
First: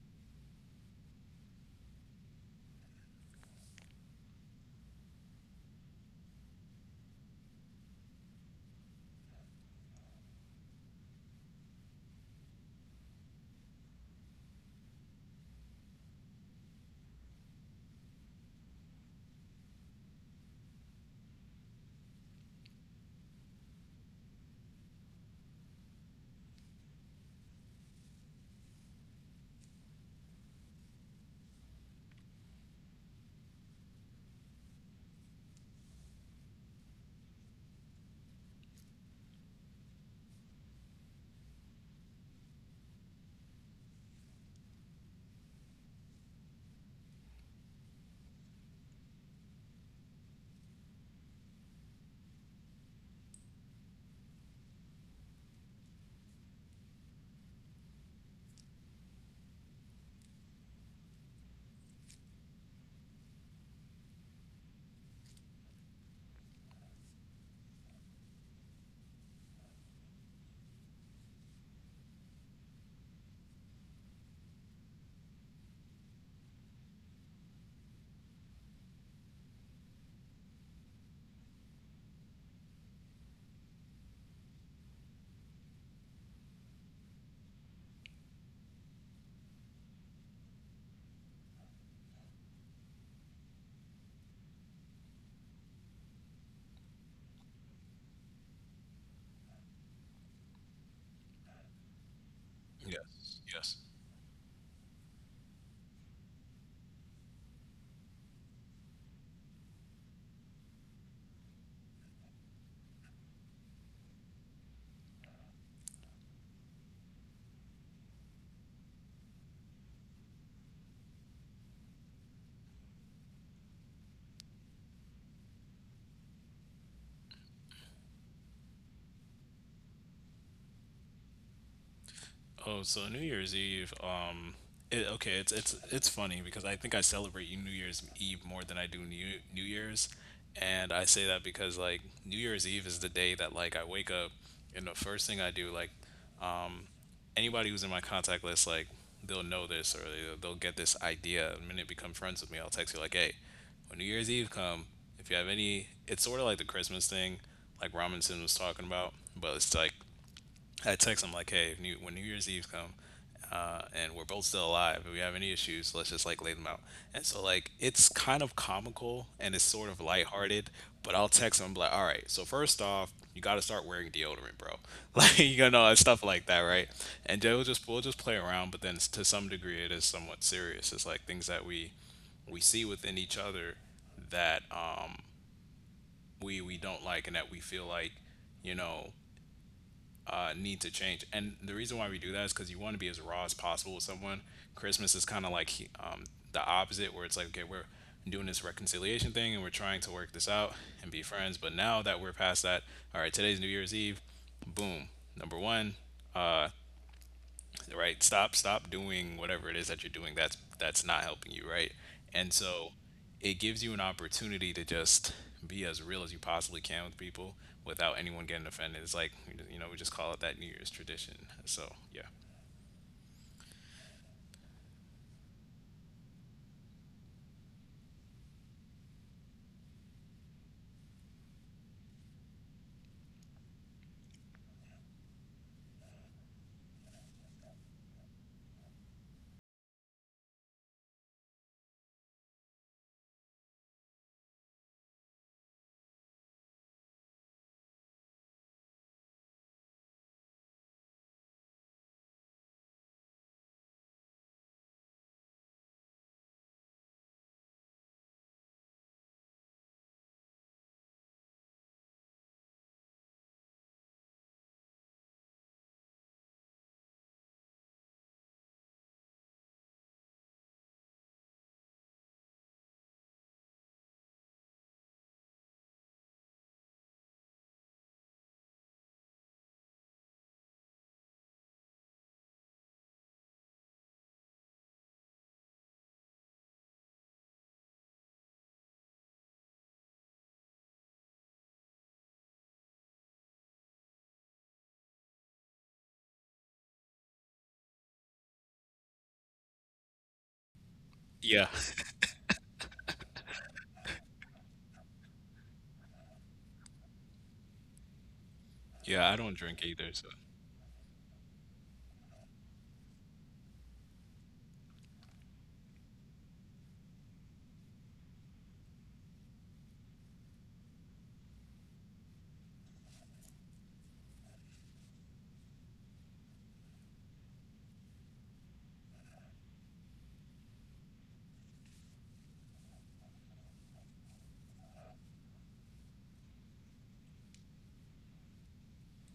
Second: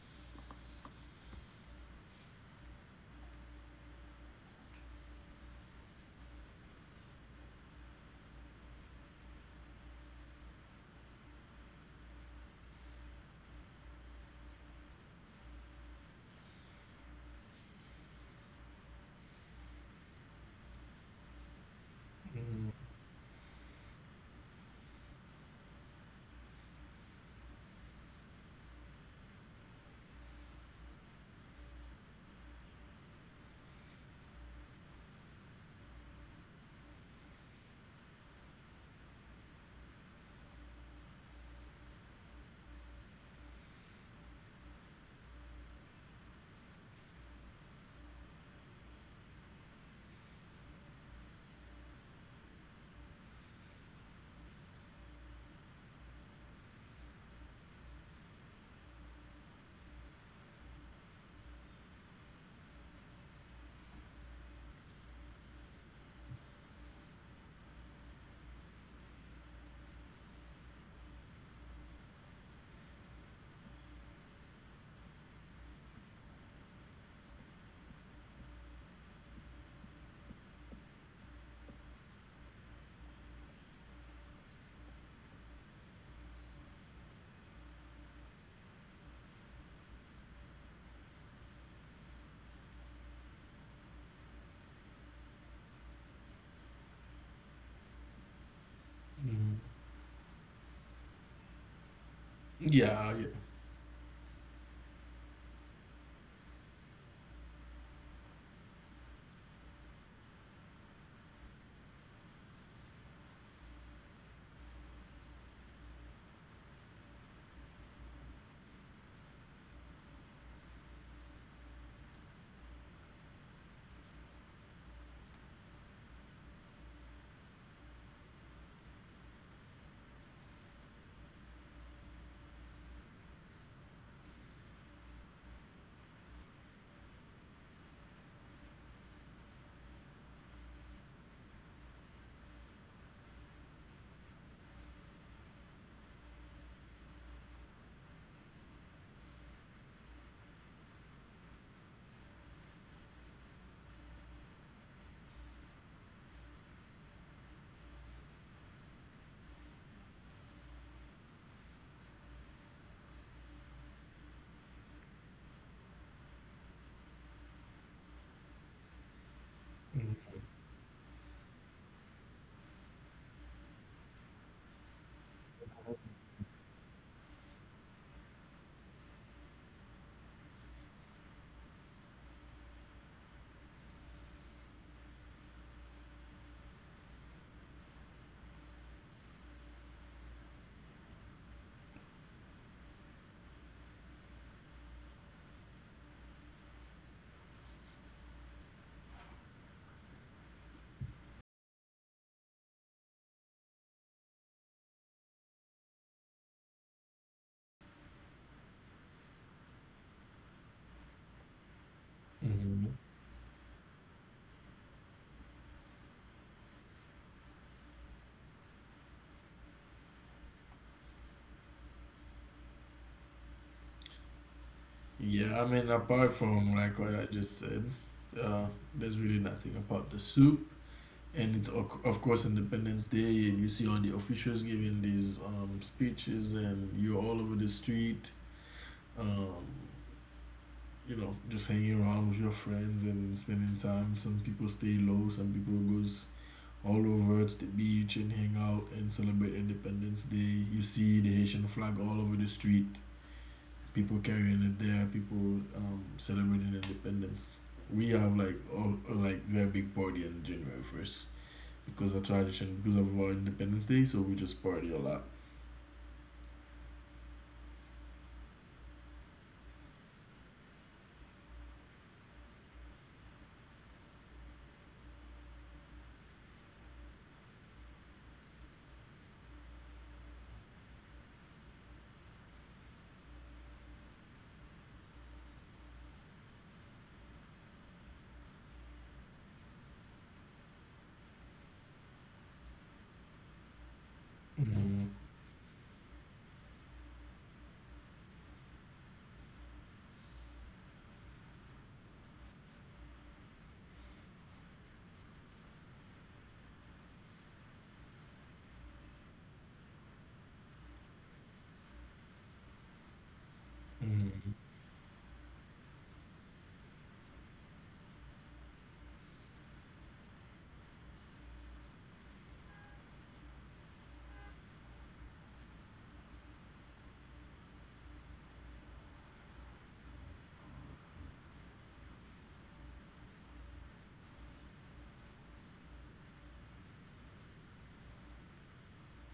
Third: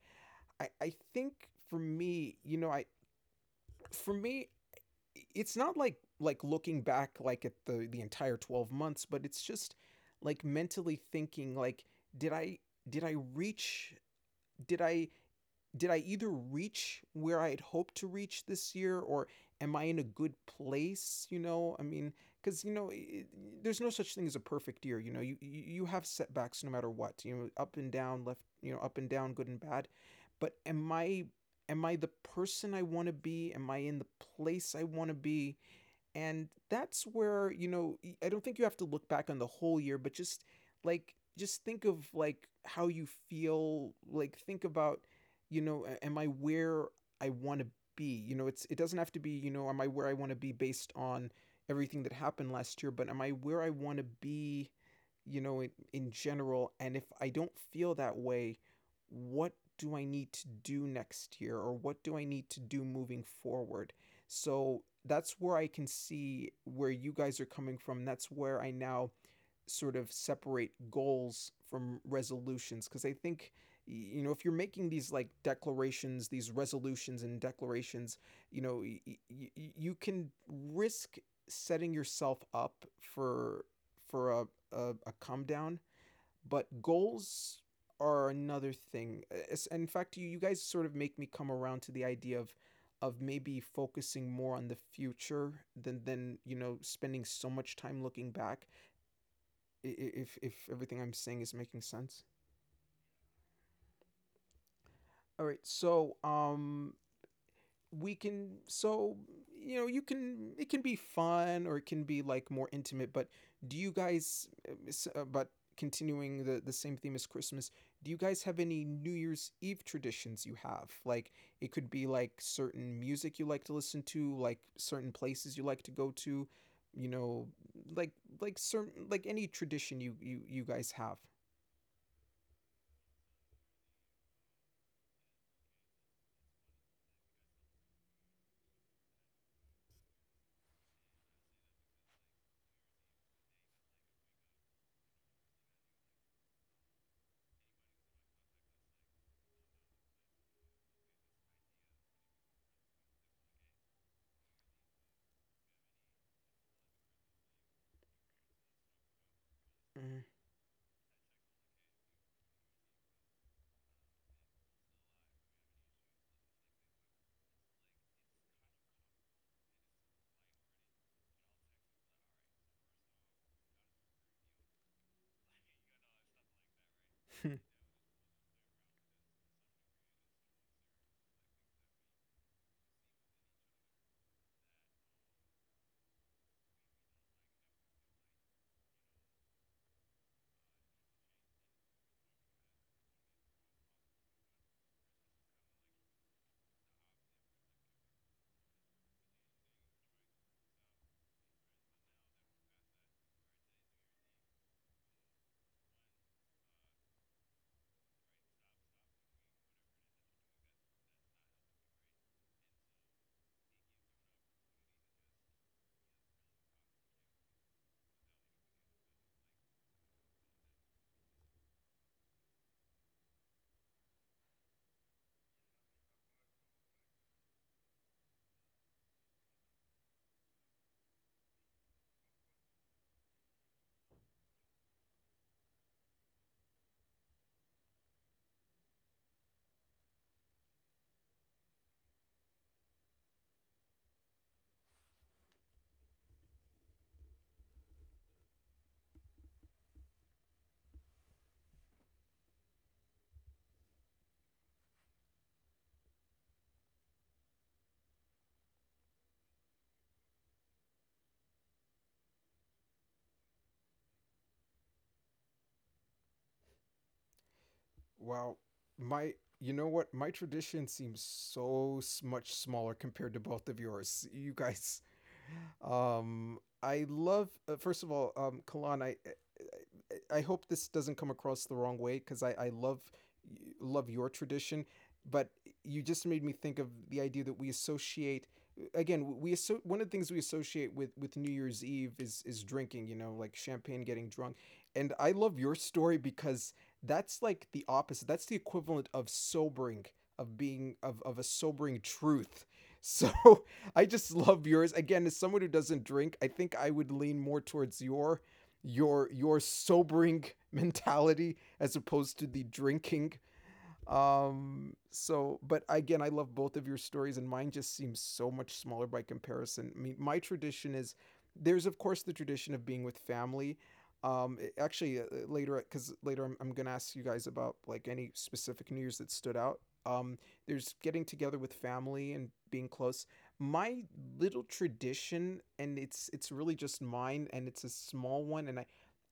I think for me, you know, I for me it's not like like looking back like at the entire 12 months, but it's just like mentally thinking like did I did I reach did I did I either reach where I had hoped to reach this year or am I in a good place? You know, I mean, because, you know, it, there's no such thing as a perfect year. You know, you have setbacks no matter what, you know, up and down, left, you know, up and down, good and bad. But am I. Am I the person I want to be? Am I in the place I want to be? And that's where, you know, y- I don't think you have to look back on the whole year, but just like, just think of like how you feel, like, think about, you know, a- am I where I want to be? It doesn't have to be, am I where I want to be based on everything that happened last year, but am I where I want to be, you know, in general? And if I don't feel that way, what do I need to do next year or what do I need to do moving forward? So that's where I can see where you guys are coming from. That's where I now sort of separate goals from resolutions because I think you know if you're making these like declarations these resolutions and declarations you know you can risk setting yourself up for for a come down, but goals are another thing. In fact, you guys sort of make me come around to the idea of maybe focusing more on the future than you know spending so much time looking back.
Mm-hmm.
If everything I'm saying is making sense.
Yeah, yeah.
Yes. Yes.
All right, so we can you know you can it can be fun or it can be like more intimate, but do you guys but continuing the same theme as Christmas, do you guys have any New Year's Eve traditions? You have like, it could be like certain music you like to listen to, like certain places you like to go to, you know, like like certain, like any tradition you guys have?
Oh, so New Year's Eve. Okay, it's funny because I think I celebrate New Year's Eve more than I do New Year's, and I say that because like New Year's Eve is the day that like I wake up, and the first thing I do like, um, anybody who's in my contact list like they'll know this, or they'll get this idea. The minute they become friends with me, I'll text you like, hey, when New Year's Eve come, if you have any, it's sort of like the Christmas thing, like Robinson was talking about, but it's like
Mhm.
I text him like, hey, if new, when New Year's Eve come, and we're both still alive, if we have any issues, let's just like lay them out. And so like it's kind of comical and it's sort of
Mm-hmm.
lighthearted, but I'll text him and be like, all right, so first off, you got to start wearing deodorant, bro. [LAUGHS] Like you gonna know and stuff like that, right? And then we will
[LAUGHS]
just we'll just play around, but then it's- to some degree it is somewhat serious. It's like things that we see within each other that we don't like and that we feel like, you know, need to change. And the reason why we do that is because you want to be as raw as possible with someone. Christmas is kind of like, um, the opposite, where it's like, okay, we're doing this reconciliation thing and we're trying to work this out and be friends. But now that we're past that, all right, today's New Year's Eve. Boom. Number one, uh, right? Stop doing whatever it is that you're doing that's not helping you, right? And
Mm-hmm.
so it gives you an opportunity to just be as real as you possibly can with people without anyone getting offended. It's like, you know, we just call it that New Year's tradition. So, yeah.
Yeah, I mean, apart from like what I just said, uh, there's really nothing about the soup. And it's of course Independence Day. You see all the officials giving these speeches, and you're all over the street. Um, you know, just hanging around with your friends and spending time. Some people stay low, some people goes all over to the beach and hang out and celebrate Independence Day. You see the Haitian flag all over the street, people carrying it there, people celebrating independence. We have like all, like very big party on January 1st because of tradition, because of our Independence Day. So we just party a lot.
Wow, my you know what? My tradition seems so much smaller compared to both of yours. You guys, I love first of all, Kalan. I hope this doesn't come across the wrong way because I love love your tradition, but you just made me think of the idea that we associate again we one of the things we associate with New Year's Eve is drinking. You know, like champagne, getting drunk,
Mm-hmm.
and I love your story because that's like the opposite. That's the equivalent of sobering of a
Yeah.
sobering
[LAUGHS]
truth. So [LAUGHS] I just love yours. Again, as someone who doesn't drink, I think I would lean more towards your
Yeah,
your
I don't
your
drink either, so
sobering [LAUGHS] mentality as opposed to the drinking
Mm-hmm.
so, but again, I love both of your stories, and mine just seems so much smaller by comparison. I mean, my tradition is there's, of course, the tradition of being with family. Actually, later, because later I'm gonna ask you guys about like any specific New Year's that stood out. Um, there's getting together with family and being close. My little tradition, and it's really just mine, and it's a small one,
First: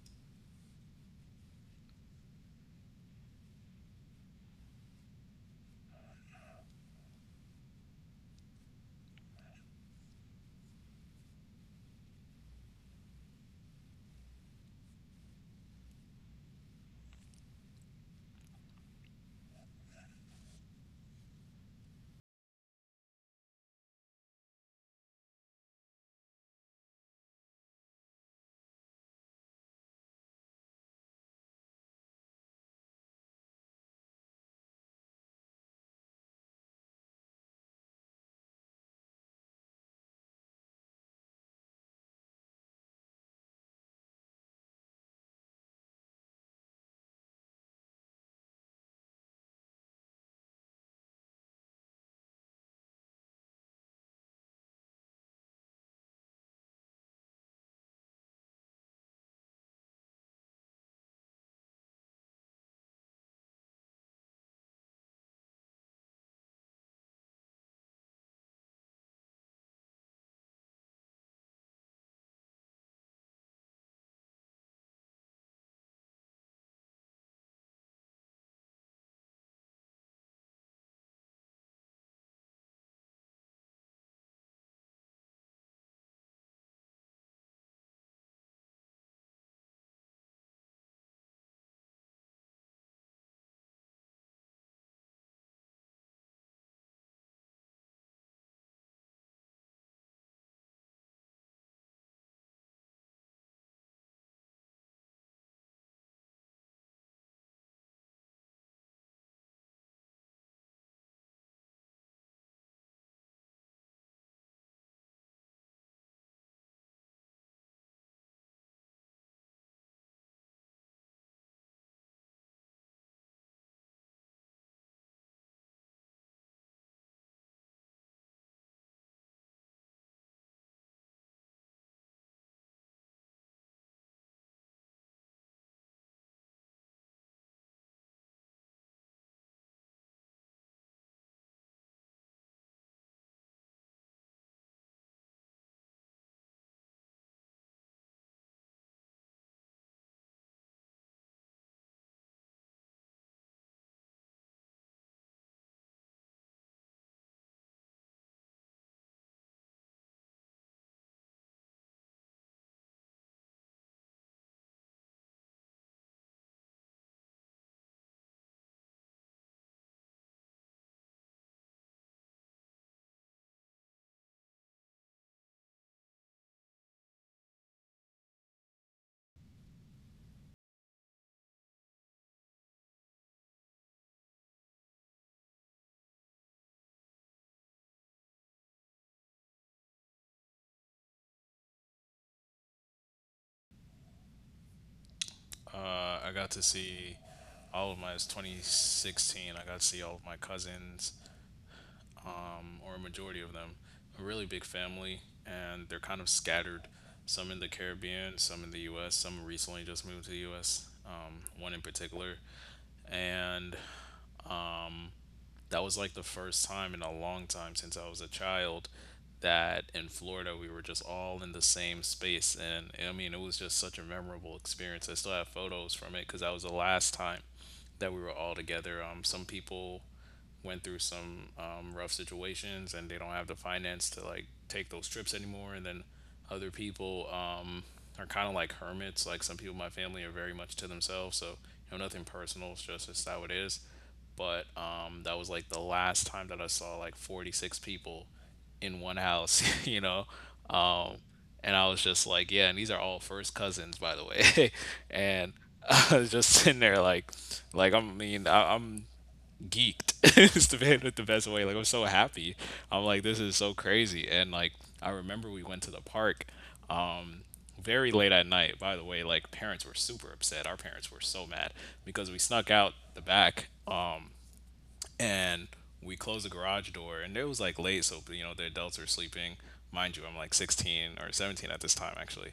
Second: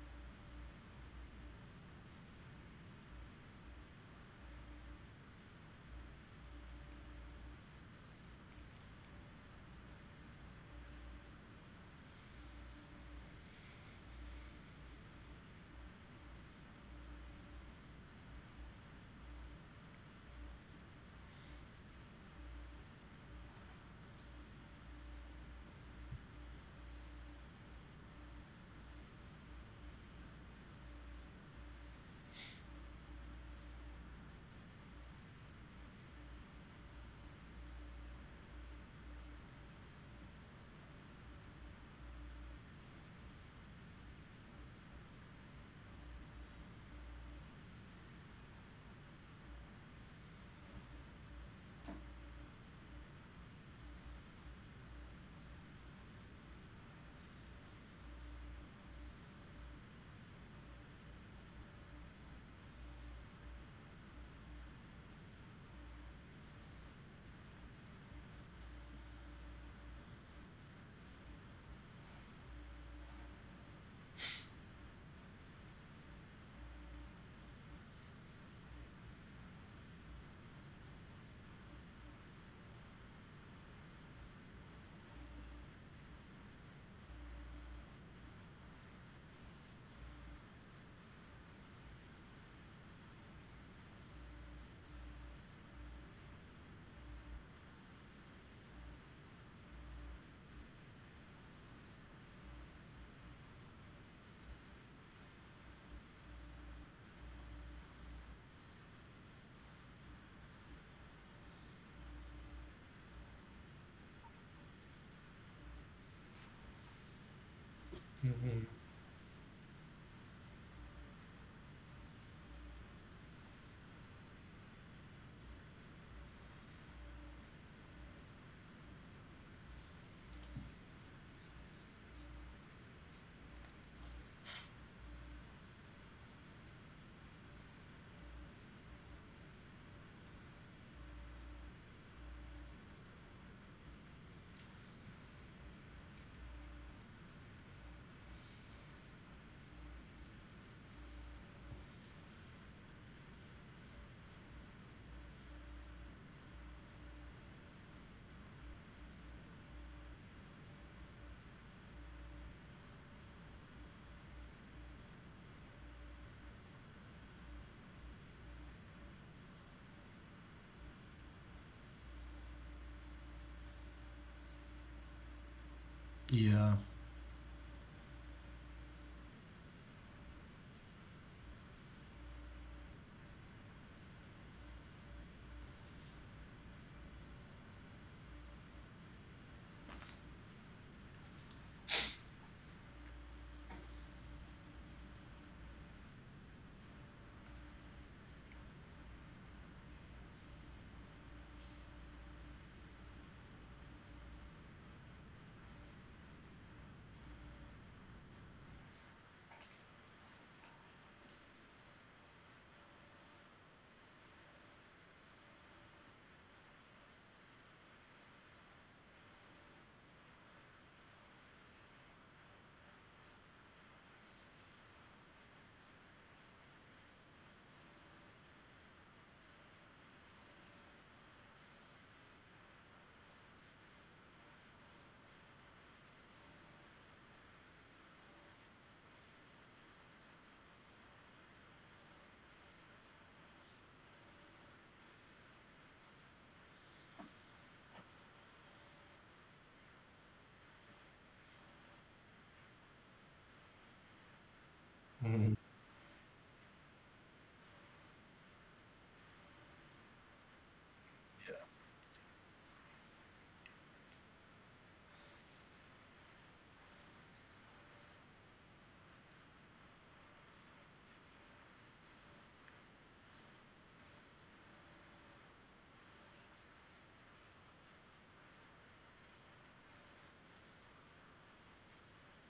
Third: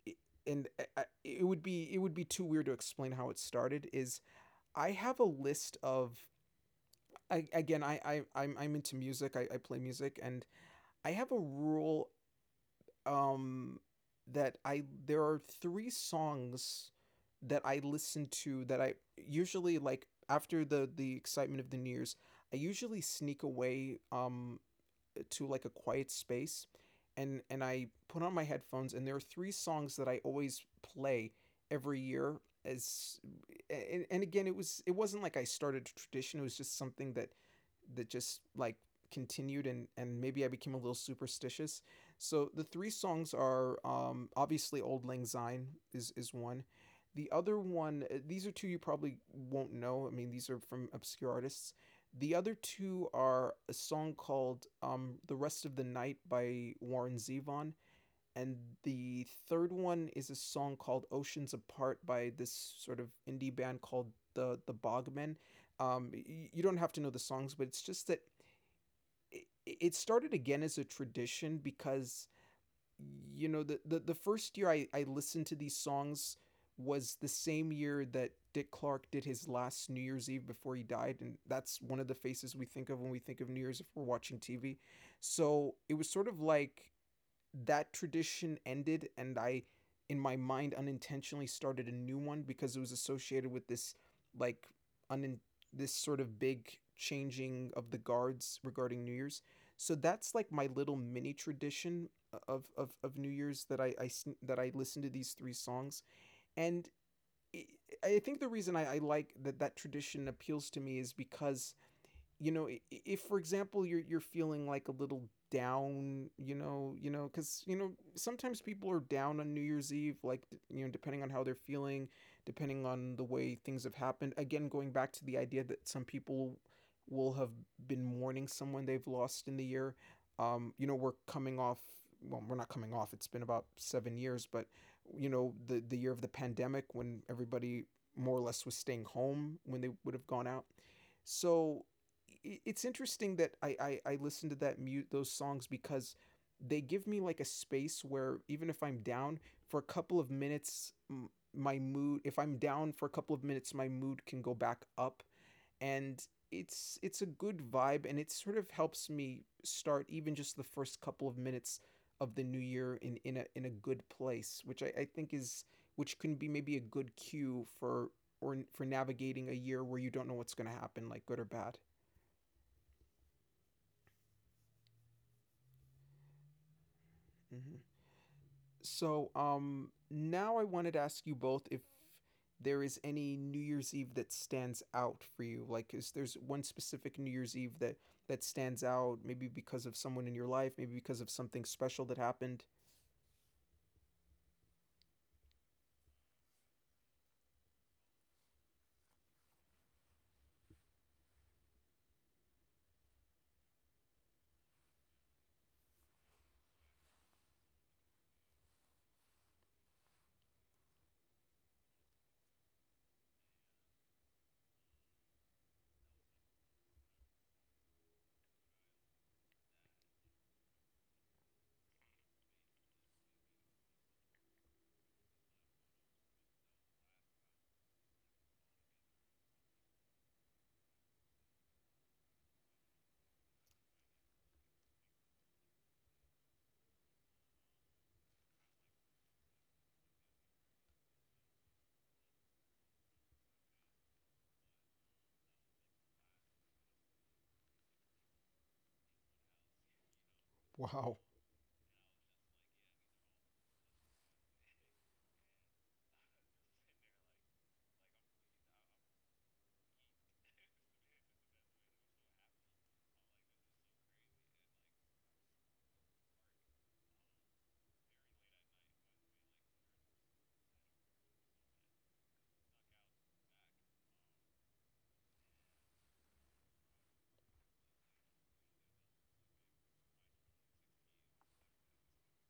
it- and I- it would be too weird to explain how it started. Is I have a list of again I'm into music. I play music, and I have a rule um that I there are 3 songs that I listen to that I usually like after the excitement of the New Year's, I usually sneak away to like a quiet space, and I put on my headphones and there are three songs that I always play every year as and again it was it wasn't like I started a tradition, it was just something that just like continued, and maybe I became a little superstitious. So the three songs are obviously Old Lang Syne is one. The other one these are two you probably won't know. I mean these are from obscure artists. The other two are a song called The Rest of the Night by Warren Zevon. And the third one is a song called Oceans Apart by this sort of indie band called the Bogmen. Um, you don't have to know the songs, but it's just that it started again as a tradition because you know the first year I listened to these songs was the same year that Dick Clark did his last New Year's Eve before he died, and that's one of the faces we think of when we think of New Year's if we're watching TV. So it was sort of like that tradition ended, and I in my mind unintentionally started a new one because it was associated with this like un this sort of big changing of the guards regarding New Year's. So that's like my little mini tradition of of New Year's that I that I listen to these 3 songs, and I I think the reason I like that that tradition appeals to me is because you know if for example you're feeling like a little down because you know
Mm-hmm.
sometimes people are down on New Year's Eve, like you know depending on how they're feeling, depending on the way things have happened, again going back to the idea that some people will have been mourning someone they've lost in the year, you know we're coming off, well we're not coming off, it's been about 7 years, but you know the year of the pandemic when everybody more or less was staying home when they would have gone out. So it's interesting that I listen to that mute those songs because they give me like a space where, even if I'm down for a couple of minutes, my mood if I'm down for a couple of minutes, my mood can go back up, and it's a good vibe, and it sort of helps me start even just the first couple of minutes of the new year in a in a good place, which I think is which can be maybe a good cue for or for navigating a year where you don't know what's going to happen, like good or bad.
Yeah.
Hmm. So, now I wanted to ask you both if there is any New Year's Eve that stands out for you. Like, is there's one specific New Year's Eve that stands out? Maybe because of someone in your life. Maybe because of something special that happened.
I got to see it's 2016. I got to see all of my cousins, or a majority of them, a really big family, and they're kind of scattered. Some in the Caribbean, some in the U.S., some recently just moved to the U.S. One in particular, and um, that was like the first time in a long time since I was a child that in Florida we were just all in the same space, and I mean it was just such a memorable experience. I still have photos from it because that was the last time that we were all together. Some people went through some rough situations and they don't have the finance to like take those trips anymore. And then other people are kind of like hermits. Like some people in my family are very much to themselves, so you know, nothing personal, it's just it's how it is. But that was like the last time that I saw like 46 people in one house. [LAUGHS] You know, um,
Wow.
and I was just like, yeah, and these are all first cousins, by the way. [LAUGHS] And
Mm-hmm.
I was just sitting there like I mean, I'm geeked, [LAUGHS] is the man with the best way. Like I'm so happy. I'm like, this is so crazy. And like I remember we went to the park, um, very late at night. By the way, like parents were super upset. Our parents were so mad because we snuck out the back. And we closed the garage door, and it was like late, so you know the adults are sleeping. Mind you, I'm like 16 or 17 at this time, actually,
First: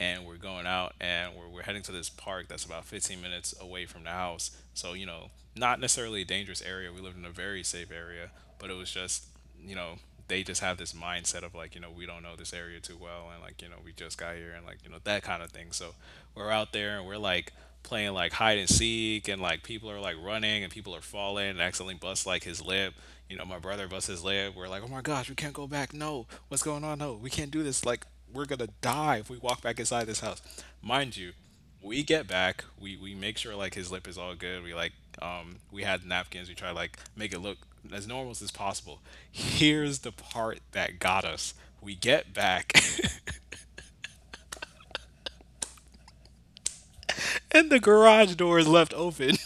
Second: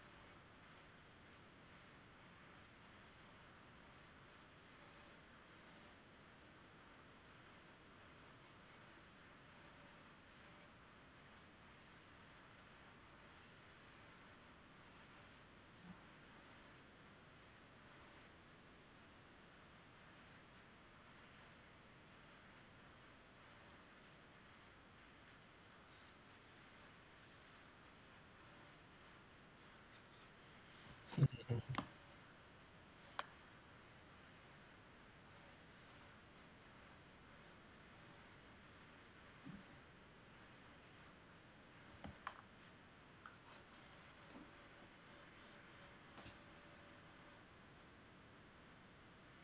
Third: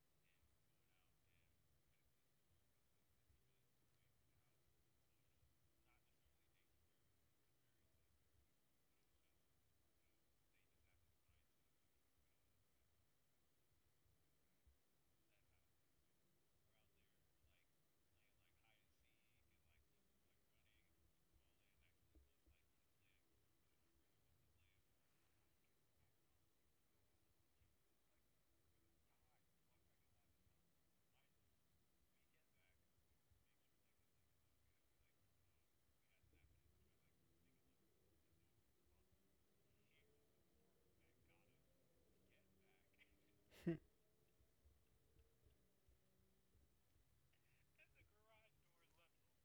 and we're going out and we're heading to this park that's about 15 minutes away from the house. So you know, not necessarily a dangerous area, we lived in a very safe area, but it was just, you know, they just have this mindset of like, you know, we don't know this area too well, and like, you know, we just got here, and like, you know, that kind of thing. So we're out there and we're like playing like hide and seek, and like people are like running and people are falling and accidentally bust like his lip. You know, my brother busts his lip, we're like, oh my gosh, we can't go back, no, what's going on, no, we can't do this, like we're gonna die if we walk back inside this house. Mind you, we get back, we make sure like his lip is all good, we like, we had napkins, we try to like make it look as normal as possible. Here's the part that got us. We get back, [LAUGHS] and the garage door is left open.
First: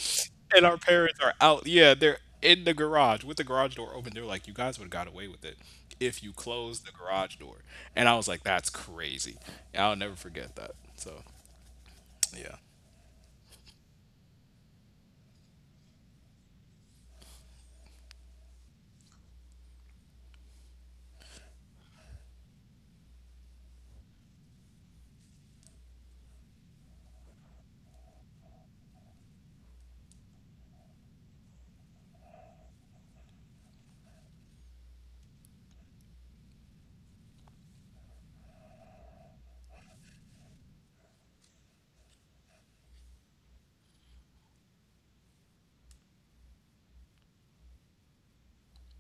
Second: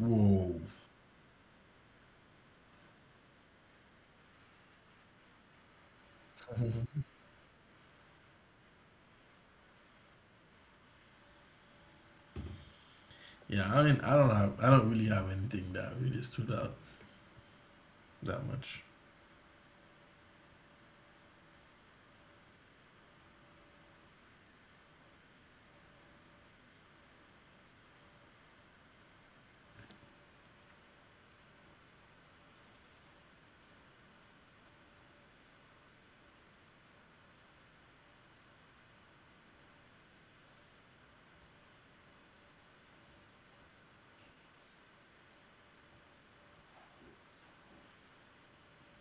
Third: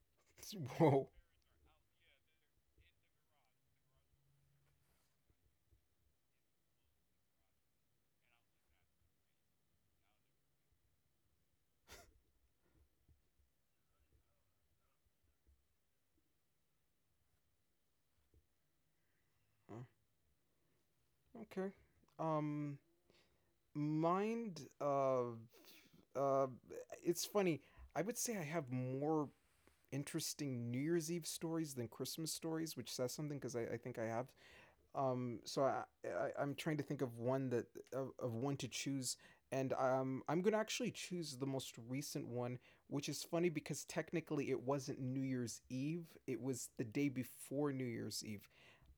Whoa.
[LAUGHS]
[LAUGHS]
And our
Whoa.
parents are out, yeah, they're in the garage with the garage door open, they're like, you guys would have got away with it if you closed the
Mm-hmm.
garage door. And I was like, that's crazy. And I'll never forget that, so yeah.
Yeah. I mean, I don't have, I don't really have anything that really stood out that much.
Uh, Okay. Um, mind. Uh, it's funny. I would say I have more interesting New Year's Eve stories than Christmas stories, which says something because I think I have so I'm trying to think of one that of one to choose, and I'm gonna actually choose the most recent one, which is funny because technically it wasn't New Year's Eve; it was the day before New Year's Eve,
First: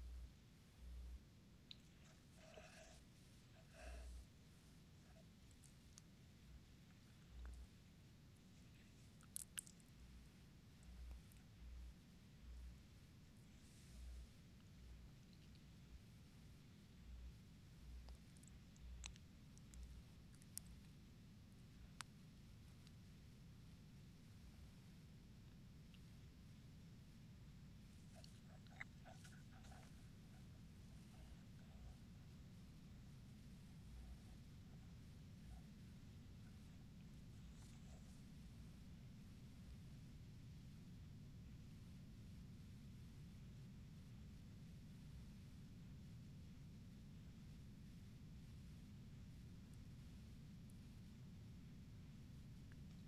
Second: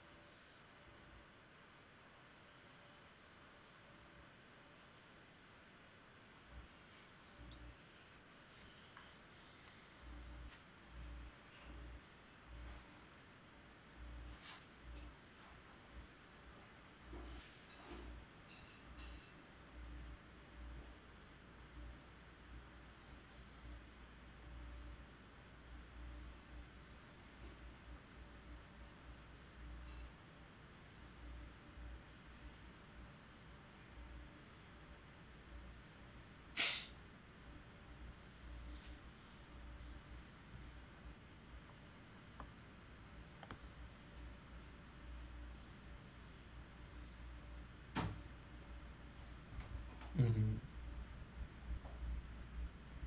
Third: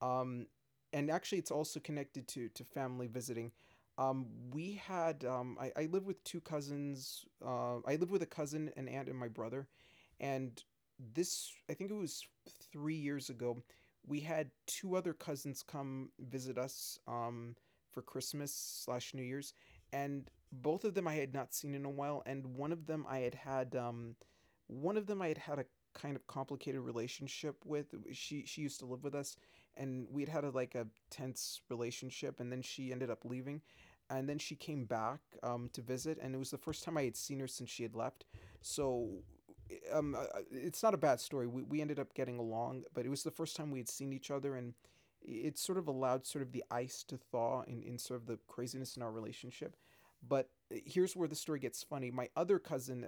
um, and actually it's also connected to family visiting. Um, we had I live with 2 cousins. I live with a cousin, an aunt, and my brother, and this I think it was 3 years ago we had 2 other cousins come visit us for Christmas slash New Year's, and both of them I had not seen in a while, and one of them I had had one of them I had had a kind of complicated relationship with. She used to live with us, and we had had like a tense relationship, and then she ended up leaving, and then she came back to visit, and it was the first time I had seen her since she had left. So um, uh, it's not a bad story. We ended up getting along, but it was the first time we had seen each other, and it sort of allowed sort of the ice to thaw in sort of the craziness in our relationship. But
Mm-hmm.
here's where the story gets funny. My other cousin,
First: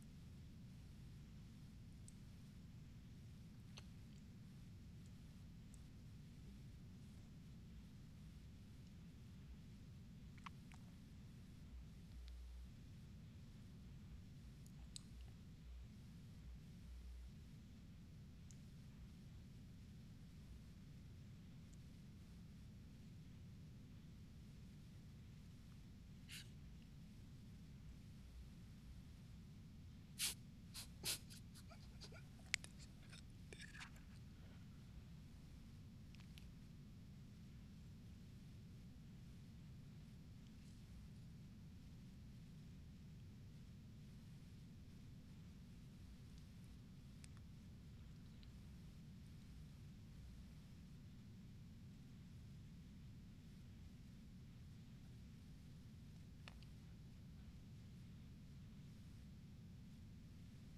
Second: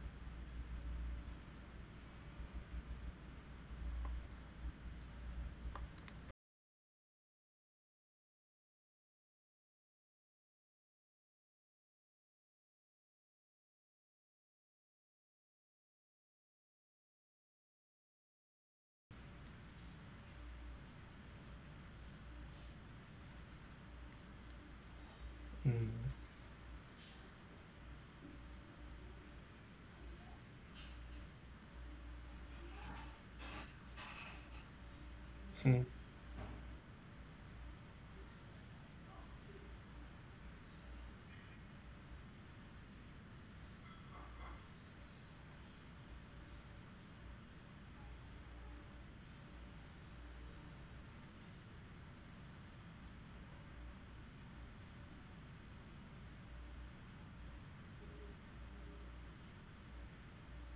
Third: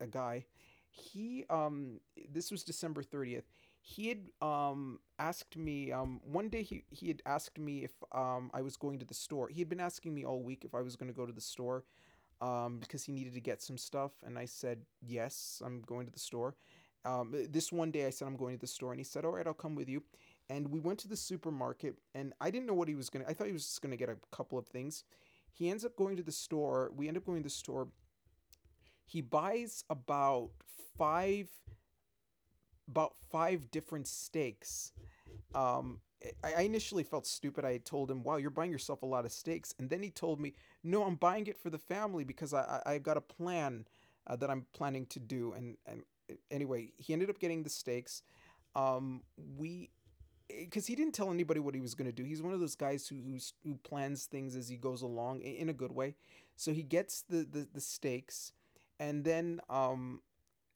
a guy, he this was December 30th. He had asked me one day he had asked me if I was going to the store. He had been asking me all week if I was going to go to the store because he needed to get some stuff. And I said, "Yes, I'm going to the store." This one day I said, "I'm going to the store." And he said, "All right, I'll come with you." And we went to the supermarket. And I didn't know what he was going to, I thought he was just going to get a couple of things. He ends up
Mm-hmm.
going to the store. We end up going to the store. He buys five about five different steaks um I initially felt stupid. I told him, "Wow, you're buying yourself a lot of steaks," and then he told me, "No, I'm buying it for the family because I got a plan that I'm planning to do." And anyway, he ended up getting the steaks. Um, we, because he didn't tell anybody what he was going to do. He's one of those guys who plans things as he goes along in a good way. So he gets the steaks, and then um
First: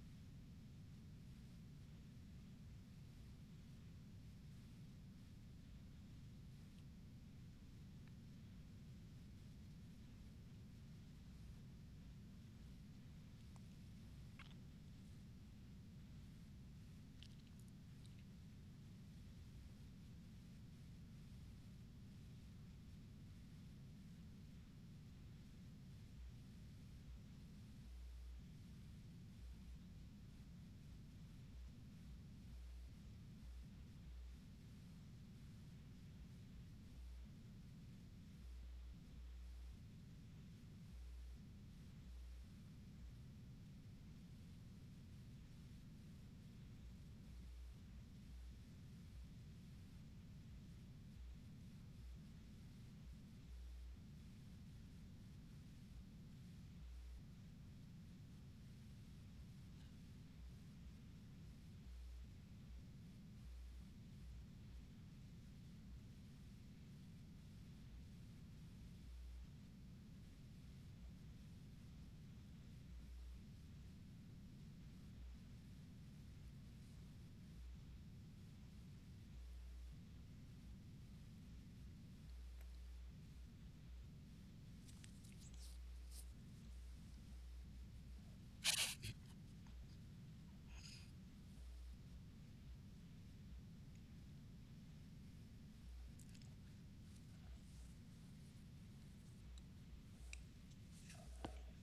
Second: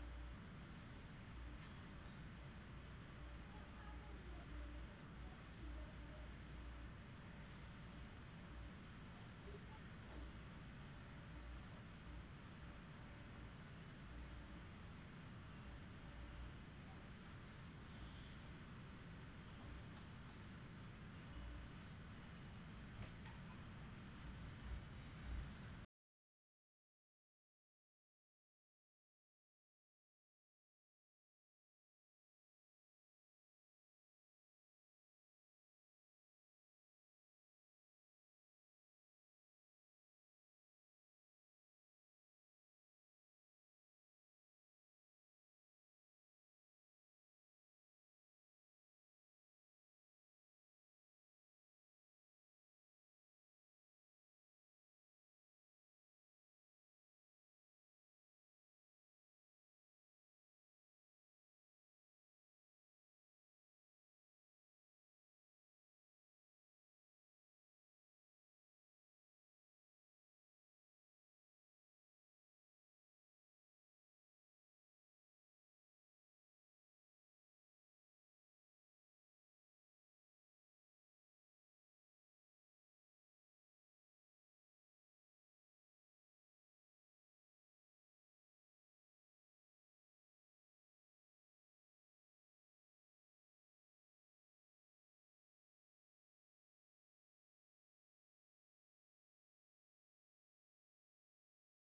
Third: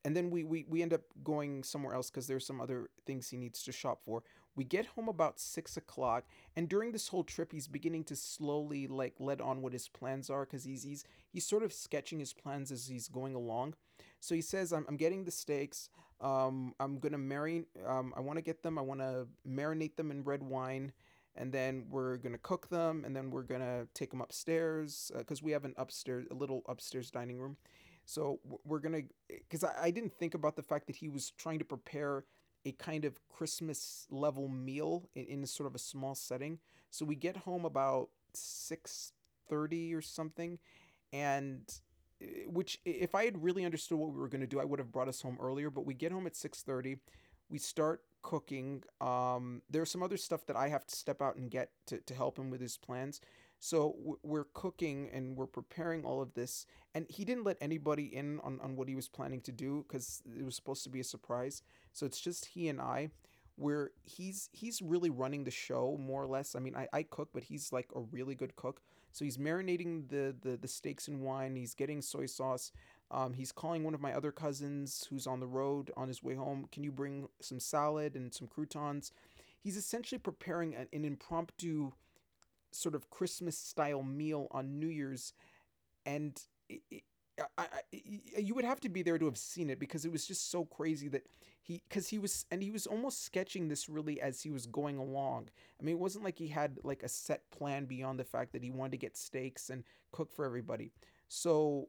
and then we end up going somewhere else because there's some other things he needs to shop for. We get home about 6 o'clock, and during this whole trip he's beginning to slowly like let on what his plans are because he's sort of sketching his plans as he's going along. So he says, I'm getting the steaks. I'm gonna marry, I want to get them, I want to marinate them in red wine, and then we're gonna cook them, and then we're gonna take them upstairs because we have an upstairs, a little upstairs dining room. So we're gonna, because I didn't think about the fact that he was trying to prepare a kind of Christmas level meal in sort of a small setting. So we get home about 6:30 or something, and which if I had really understood what we were going to do, I would have brought us home earlier. But we get home at 6:30. We start cooking. There's some other stuff that I have to step out and get to help him with his plans. So we're cooking and we're preparing all of this, and he didn't let anybody in on what he was planning to do because it was supposed to be a surprise. So it's just he and I, where he's really running the show more or less. I mean, I cook, but he's like a really good cook. So he's marinating the steaks in wine. He's getting soy sauce. He's calling one of my other cousins who's on the road on his way home. Can you bring some salad and some croutons? He's essentially preparing an impromptu sort of Christmas style meal on New Year's. And it, it, I, I, you would have to be there to have seen it because it was just so crazy that he because he was and he was almost sketching this really as he was going along. I mean, it wasn't like he had like a set plan beyond the fact that he wanted to get steaks and cook for everybody. so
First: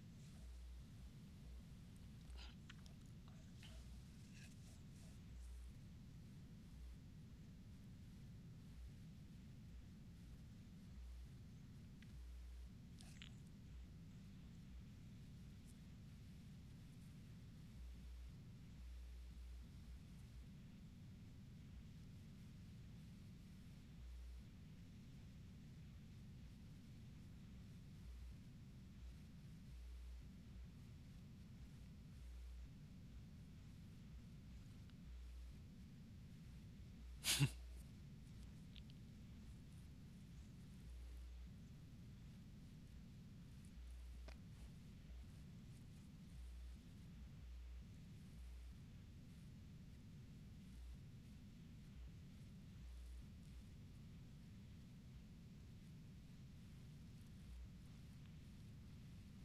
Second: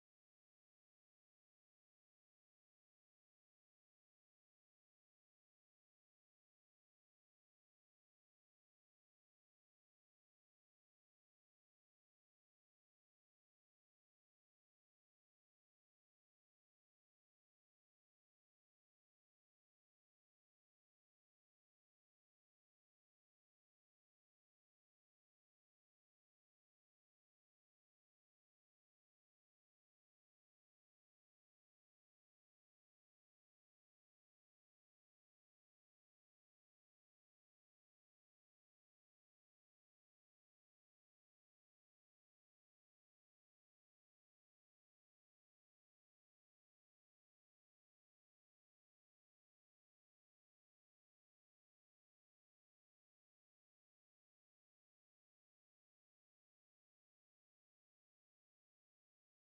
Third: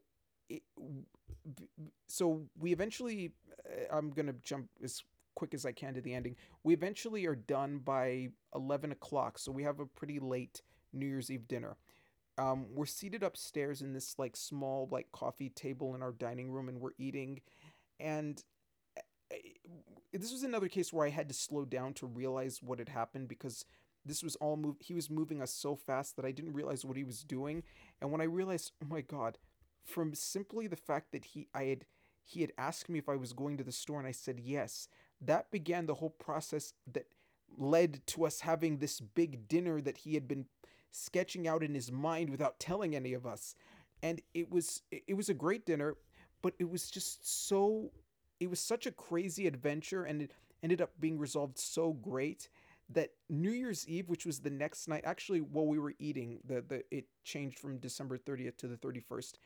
it, so we eventually, I'm gonna jump as quick as I can to the ending. We eventually are done by 11 o'clock, so we have a pretty late new year's eve dinner. We're seated upstairs in this like small like coffee table in our dining room and we're eating. And this was another case where I had to slow down to realize what had happened because this was all move he was moving us so fast that I didn't realize what he was doing. And when I realized, oh my god, from simply the fact that he had asked me if I was going to the store and I said yes, that began the whole process that led to us having this big dinner that he had been sketching out in his mind without telling any of us. And it was a great dinner, but it was just so, it was such a crazy adventure, and it ended up being resolved so great. That New Year's Eve, which was the next night, actually while we were eating, the it changed from December 30th to the 31st.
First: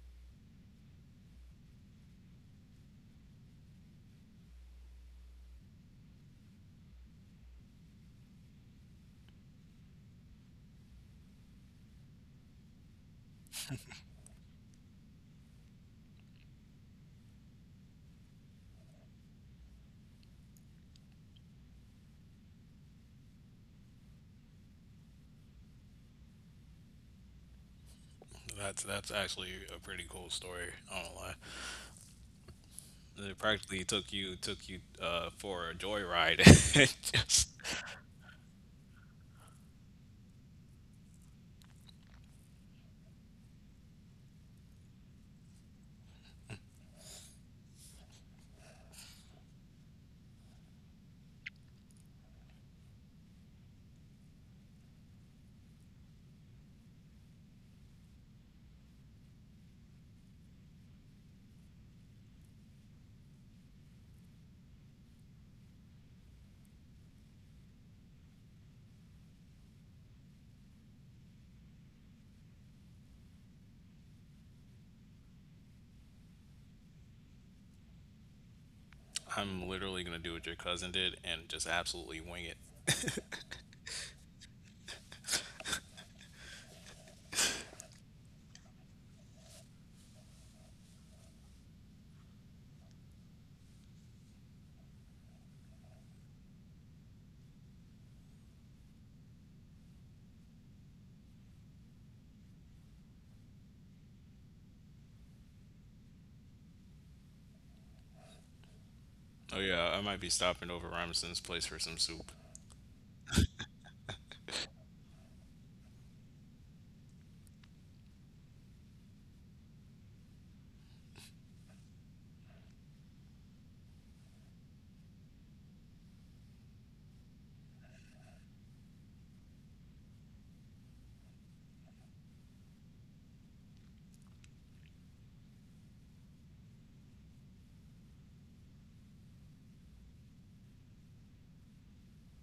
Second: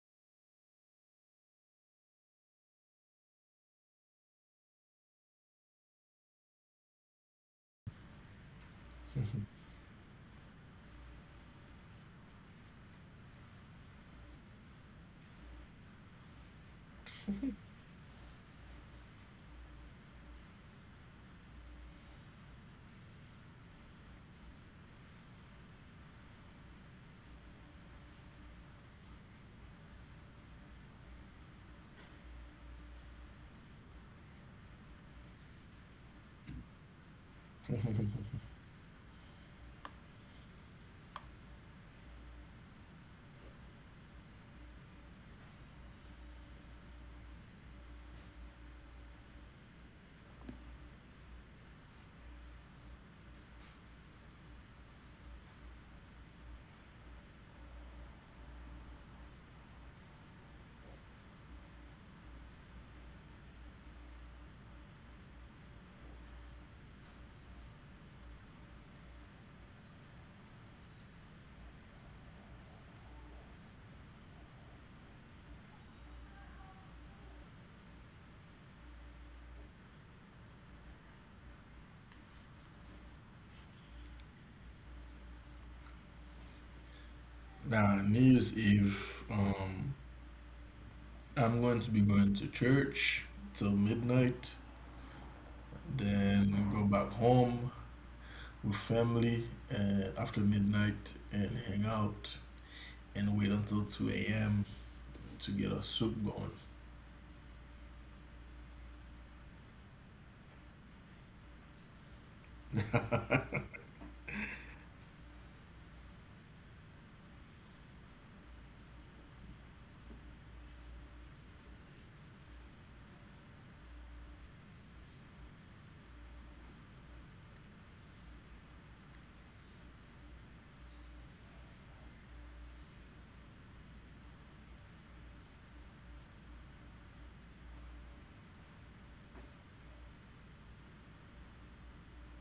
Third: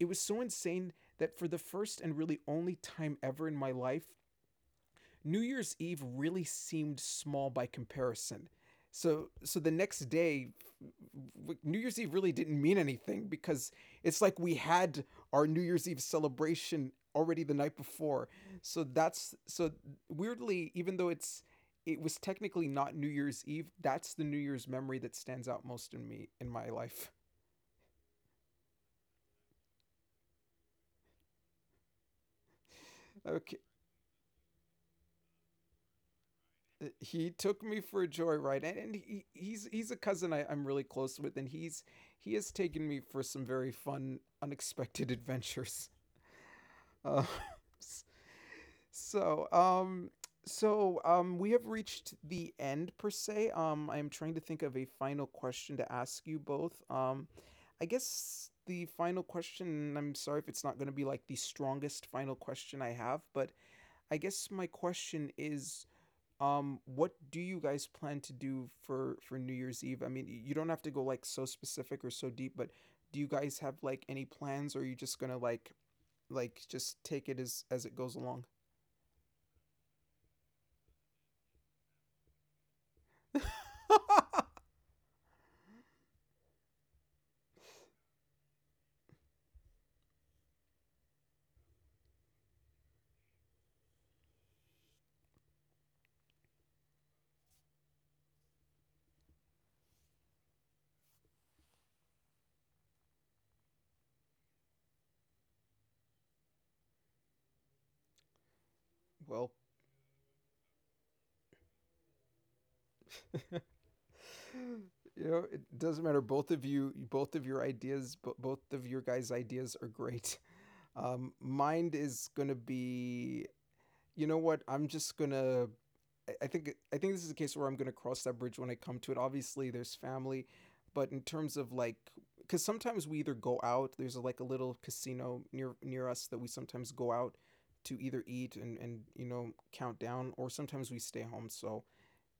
It was so insane that for the first and really only time ever in my life, New Year's Eve really seemed small by comparison. So
Mm-hmm.
the next day New Year's Eve really didn't mean anything because it's like we had our New Year's Eve celebration already the night before. So that's so, weirdly, even though it was technically not New Year's Eve, that's the New Year's memory that stands out most in me in my life. [LAUGHS]
That's actually a pretty cool story. I don't lie. It
Okay,
practically took you for a joyride. [LAUGHS]
he
Just-
took me for a
[LAUGHS]
joyride, and, he's a cousin I, I'm really close with, and he has taken me for some very fun unexpected [LAUGHS] adventures. uh, so um we have reached the end per se. I am trying to think of a final question to ask you both. I guess the final question, I'm sorry if it's not going to be like the strongest final question I have, but I guess my question is, what do you guys plan to do for New Year's Eve? I mean, you don't have to go like so specific or so deep, but do you guys have like any plans, or are you just gonna like just take it as it goes along?
I'm literally gonna do what your cousin did and just absolutely wing it.
[LAUGHS]
Now, New Year's Eve, I'm going to be going to church till midnight, then go back home with family and after midnight and hang out and wait until 2 a.m. to get our soup going.
Well,
Oh yeah, I might be stopping over Robinson's place for some soup.
[LAUGHS] you know, it doesn't matter. Both of you, both of your ideas, both of your guys' ideas are great. [LAUGHS] Mine is gonna be, you know what? I'm just gonna. I think this is a case where I'm gonna cross that bridge when I come to it. Obviously, there's family, but in terms of like, because sometimes we either go out. There's like a little casino near near us that we sometimes go out to either eat and you know count down, or sometimes we stay home. So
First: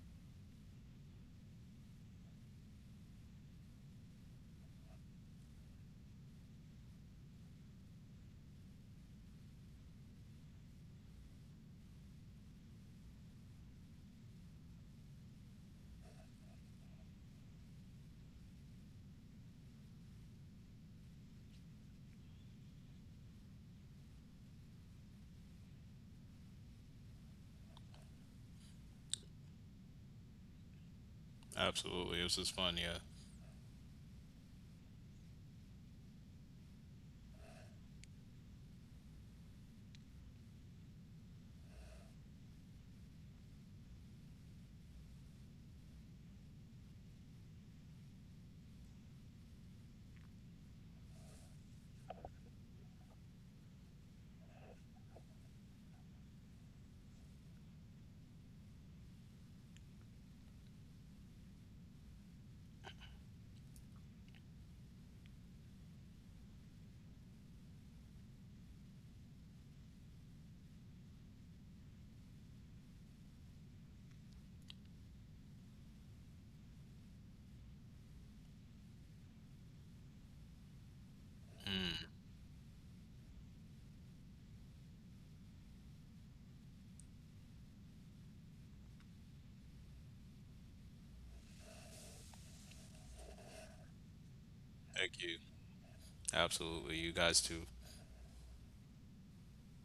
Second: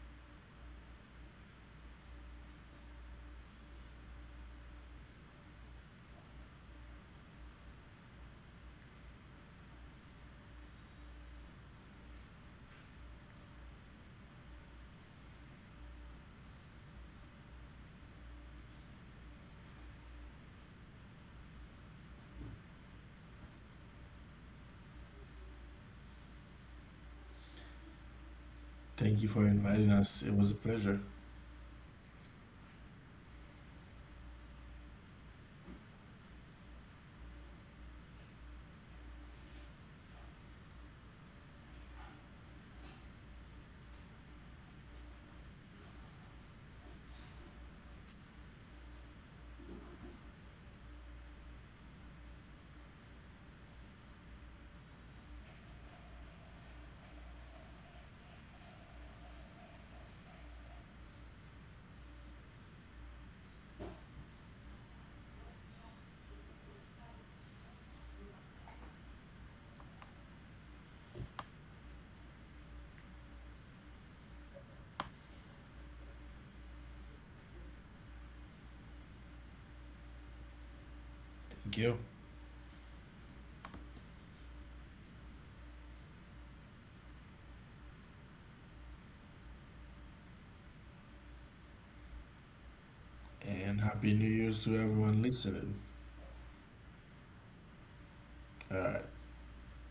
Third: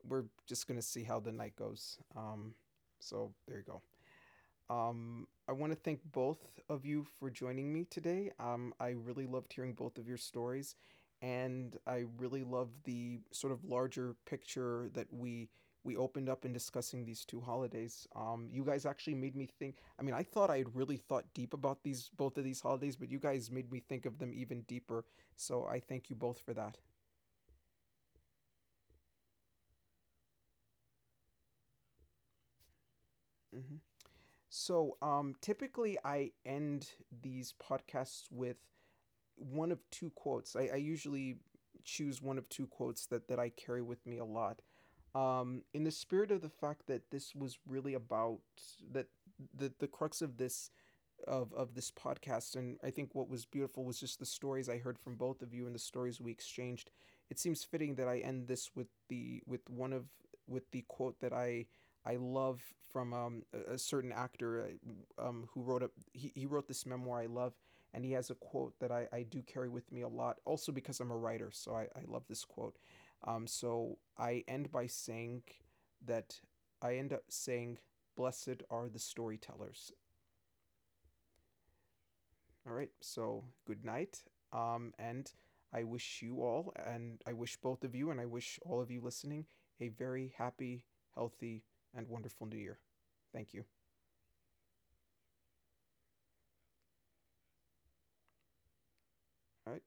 we're just gonna see how the night goes. So there you go. I want to thank both of you for joining me today. I really loved hearing both of your stories, and I really love the sort of larger picture that we opened up in discussing these two holidays. You guys actually made me think. I mean, I thought I had really thought deep about these both of these holidays, but you guys made me think of them even deeper. So I thank you both for that.
Thank you for inviting us. It was a pleasure.
Absolutely, this was fun. Yeah,
hmm So typically, I end these podcasts with one of two quotes. I usually choose one of two quotes that, that I carry with me a lot. In the spirit of the fact that this was really about that the crux of this of this podcast, and I think what was beautiful was just the stories I heard from both of you and the stories we exchanged. It seems fitting that I end this with the with one of with the quote that I love from a certain actor, who wrote a he wrote this memoir I love, and he has a quote that I do carry with me a lot also because I'm a writer, so I love this quote. So I end by saying that I end up saying, blessed are the storytellers.
Thank you.
All right. So good night. And I wish you all, and I wish both of you, and I wish all of you listening, a very happy, healthy, and wonderful new year. Thank you.
And Happy New Year's to everyone
thank you.
listening.
Absolutely, you guys too.
All right.
All right.